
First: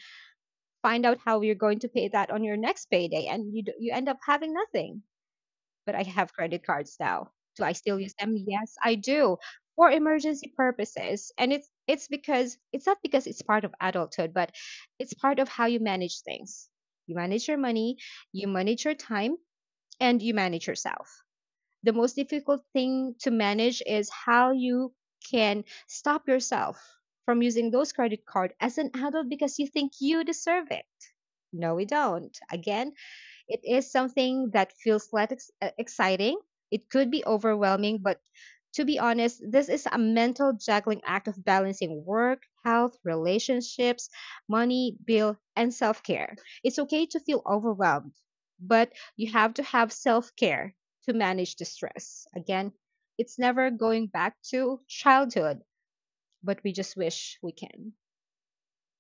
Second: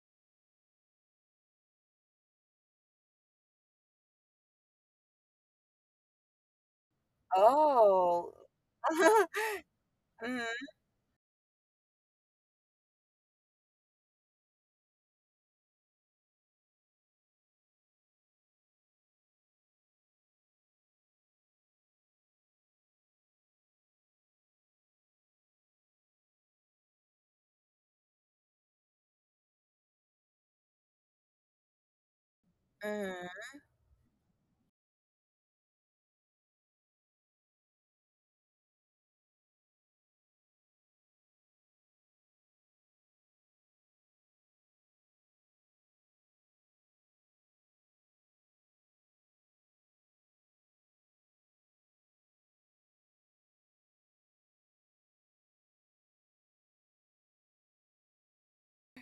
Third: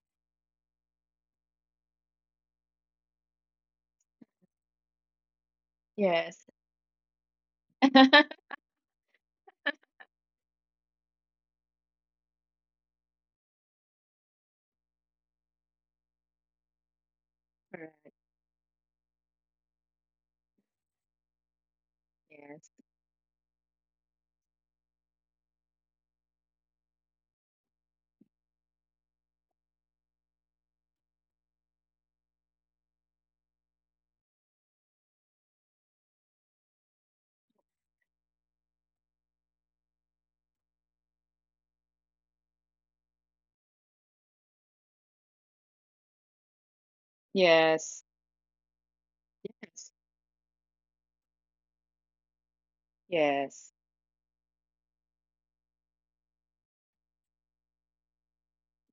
Speaker 3: find out how you're going to pay that on your next payday, and you end up having nothing. But I have
Speaker 2: Yes.
Speaker 3: credit cards now. Do I still use
Speaker 1: oh,
Speaker 2: Correct.
Speaker 3: them? Yes, I do. For emergency
Speaker 1: Mm-hmm.
Speaker 3: purposes. And it's because it's not because it's part of adulthood, but it's part of how you manage things. You manage your money, you manage your time, and you manage yourself. The most difficult
Speaker 2: Yes.
Speaker 3: thing to manage is how you can stop yourself from using those credit card as an adult because you think you deserve it. No, we don't. Again,
Speaker 1: Mm-hmm.
Speaker 3: it is something that feels like exciting. It could be overwhelming, but to be honest, this is a mental juggling act of balancing work, health, relationships, money, bill, and self care. It's okay to feel
Speaker 2: Yes.
Speaker 3: overwhelmed, but you have to
Speaker 2: Yes.
Speaker 3: have self care to manage the stress. Again, it's never
Speaker 2: Yes.
Speaker 3: going back to childhood, but we just wish we can.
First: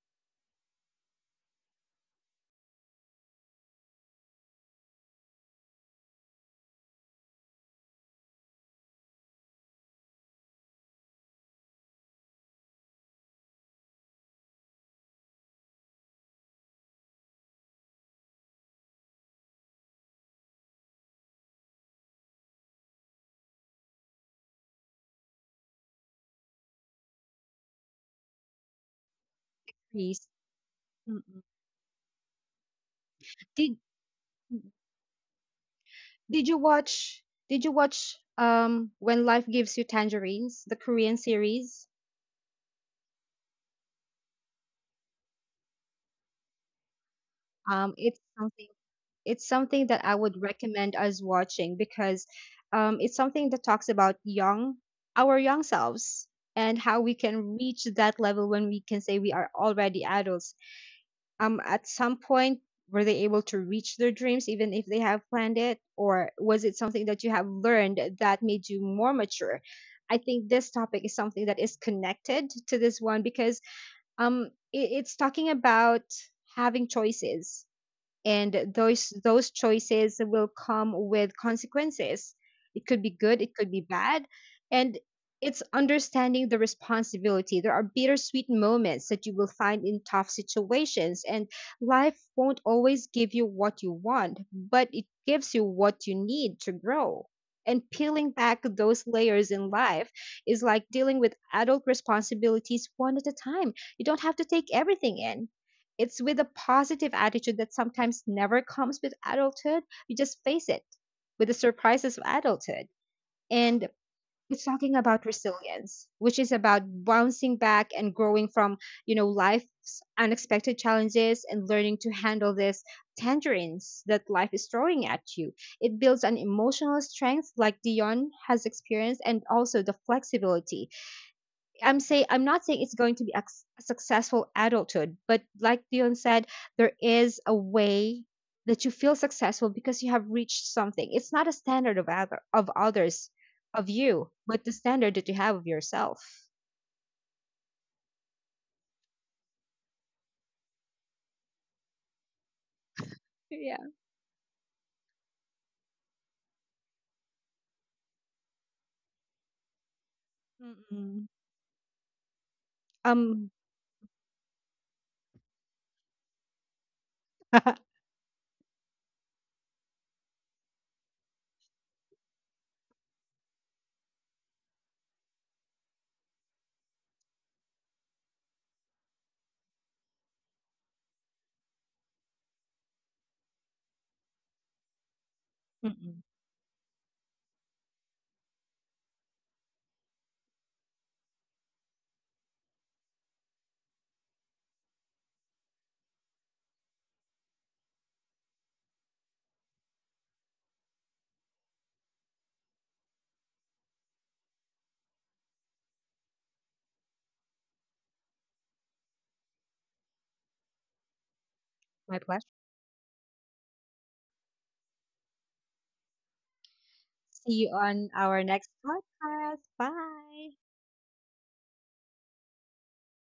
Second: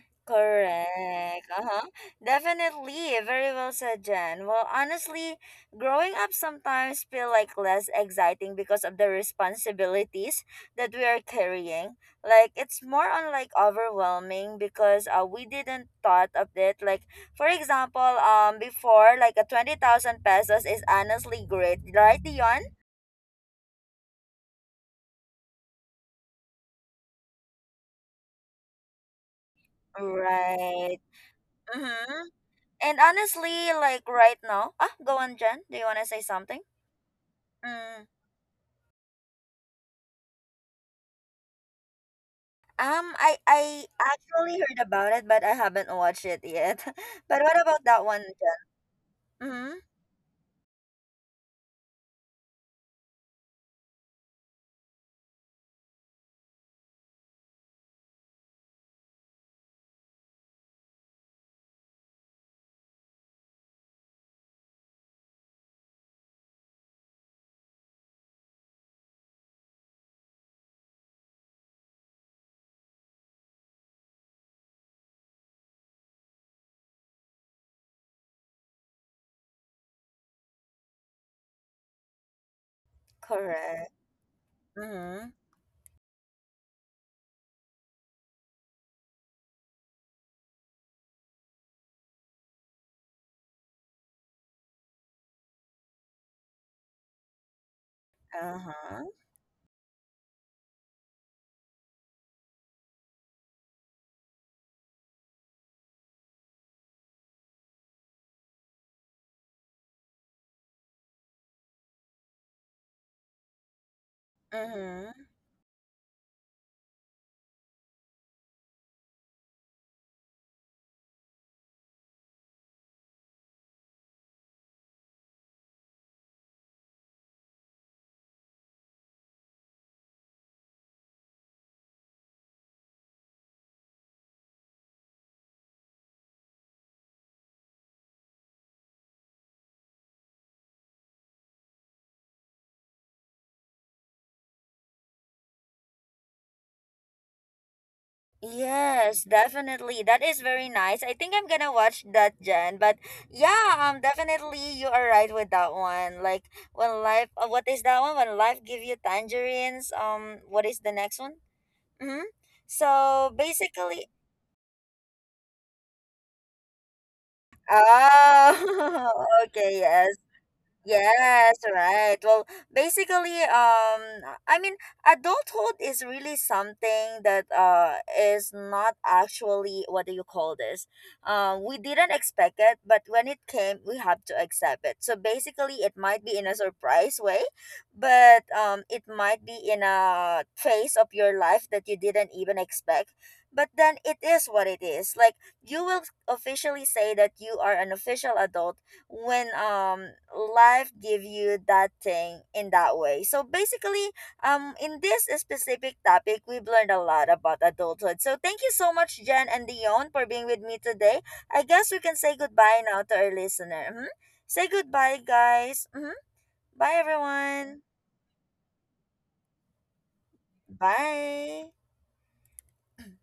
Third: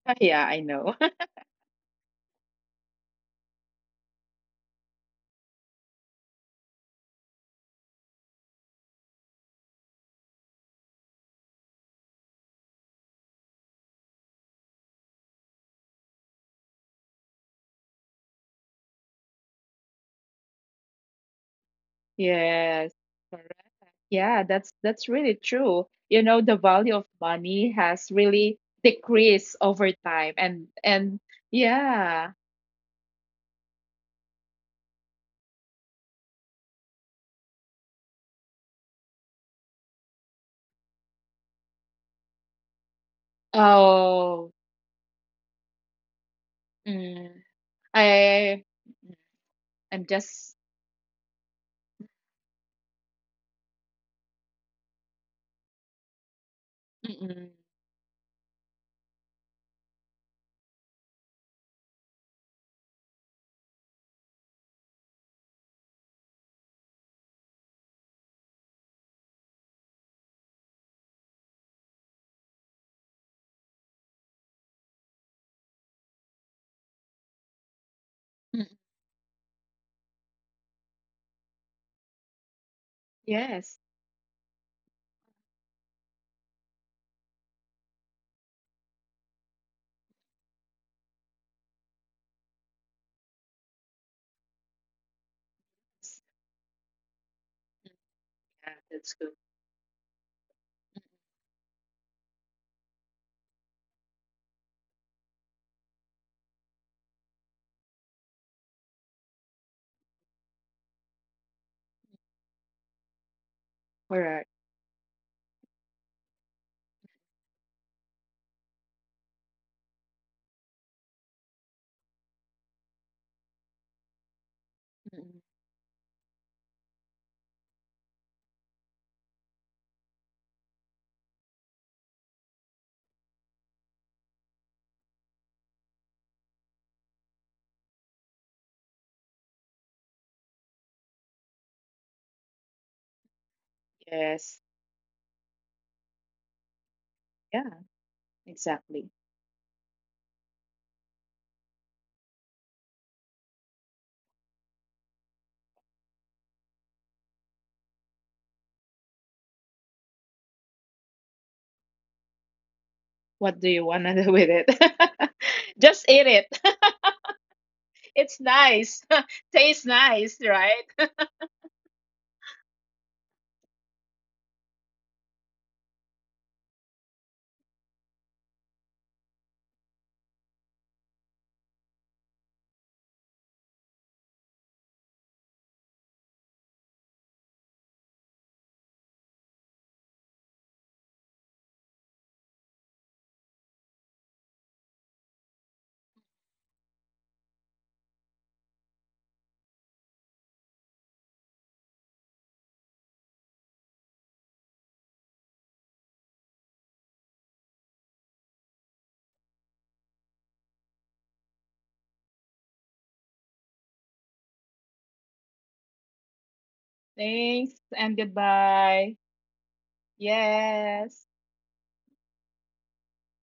Speaker 2: Yeah, I know.
Speaker 1: Correct. Uh-huh. Definitely. Very well said, Jen. Well, honestly, growing up sometimes feel like less exciting because of the responsibilities that we are carrying. Like, it's more on like overwhelming because we didn't thought of it. Like, for example, before, like a 20,000 pesos is honestly great, right, Dion?
Speaker 2: Yes. Correct. Yeah, that's really true. The value of money has really decreased over
Speaker 3: Please.
Speaker 2: time, and
Speaker 1: Right.
Speaker 2: and
Speaker 3: Mm-mm.
Speaker 1: Mm-hmm.
Speaker 2: yeah.
Speaker 1: And honestly,
Speaker 3: Did
Speaker 1: like right now, ah, go on, Jen. Do you want to say
Speaker 3: did you
Speaker 1: something?
Speaker 3: watch, did you
Speaker 1: Mm.
Speaker 3: watch When Life Gives You Tangerines, the Korean series?
Speaker 1: I
Speaker 2: Oh,
Speaker 1: actually heard about it, but I haven't watched it yet.
Speaker 2: mm,
Speaker 1: But what about
Speaker 2: I
Speaker 1: that
Speaker 3: It's
Speaker 1: one,
Speaker 3: something,
Speaker 2: mm,
Speaker 3: it's
Speaker 1: Jen? Mm-hmm.
Speaker 3: something
Speaker 2: I'm
Speaker 3: that I would
Speaker 2: just.
Speaker 3: recommend us watching, because it's something that talks about young, our young selves, and how we
Speaker 2: mm-mm,
Speaker 3: can reach that level when we can say we are already adults. At some point, were they able to reach their dreams even if they have planned it, or was it something that you have learned that made you more mature? I think this topic is something that is connected to this one because it's talking about having choices,
Speaker 2: mm,
Speaker 3: and those choices will come with consequences. It could be good, it could
Speaker 2: yes.
Speaker 3: be
Speaker 1: Correct.
Speaker 3: bad. And
Speaker 1: Mm-hmm.
Speaker 3: it's understanding the responsibility. There are bittersweet moments that you will find in tough situations, and life won't always give you what you want, but it gives you what you need to grow. And peeling back
Speaker 2: Yeah,
Speaker 3: those
Speaker 1: Uh-huh.
Speaker 2: that's good.
Speaker 3: layers in life is like dealing with adult responsibilities one at a time. You don't have to take everything in. It's with a positive attitude that sometimes never comes with adulthood. You just face it with the surprises of adulthood. And
Speaker 2: Correct.
Speaker 3: it's talking about
Speaker 1: Mm-hmm.
Speaker 3: resilience, which is about bouncing back and growing from, you know, life's unexpected challenges, and learning to handle these tangerines that life is throwing at
Speaker 2: Mm-mm,
Speaker 3: you. It builds an emotional strength like Dion has experienced, and also the flexibility. I'm saying, I'm not saying it's going to be a, a successful adulthood, but like Dion said, there is a way that you feel successful because you have reached something. It's not a standard of other of others of you,
Speaker 2: yes.
Speaker 3: but the standard that you have of yourself.
Speaker 2: Yeah, exactly.
Speaker 1: Yes, definitely. That is very nice. I think I'm gonna watch that, Jen. But yeah,
Speaker 3: Yeah.
Speaker 1: definitely you are right with that one. Like, when life, what is that one? When Life Give You Tangerines. What is the next
Speaker 3: Mm-mm.
Speaker 1: one? Mm-hmm. So
Speaker 3: Um,
Speaker 2: What do you want
Speaker 1: basically,
Speaker 2: to do with it? Just eat it. It's nice.
Speaker 1: oh,
Speaker 2: Tastes
Speaker 1: okay, yes.
Speaker 2: nice, right?
Speaker 1: Yes, right. Well, basically, I mean, adulthood is really something that is not actually, what do you call this? We didn't expect it, but when it came, we have to accept it. So basically, it
Speaker 3: mm-mm.
Speaker 1: might be in a surprise way, but it might be in a phase of your life that you didn't even expect. But then, it is what it is. Like, you will officially say that you are an official adult when life give you that thing in that way. So basically, in this specific topic, we've learned a lot about adulthood. So thank you so much, Jen and Dion, for being with me today. I guess we can
Speaker 3: My
Speaker 1: say
Speaker 3: pleasure.
Speaker 1: goodbye now to our listener. Hmm. Say goodbye, guys. Hmm. Bye,
Speaker 3: See
Speaker 2: Thanks
Speaker 3: you
Speaker 1: everyone.
Speaker 2: and
Speaker 3: on our next
Speaker 2: goodbye.
Speaker 3: podcast. Bye.
Speaker 2: Yes.
Speaker 1: Bye.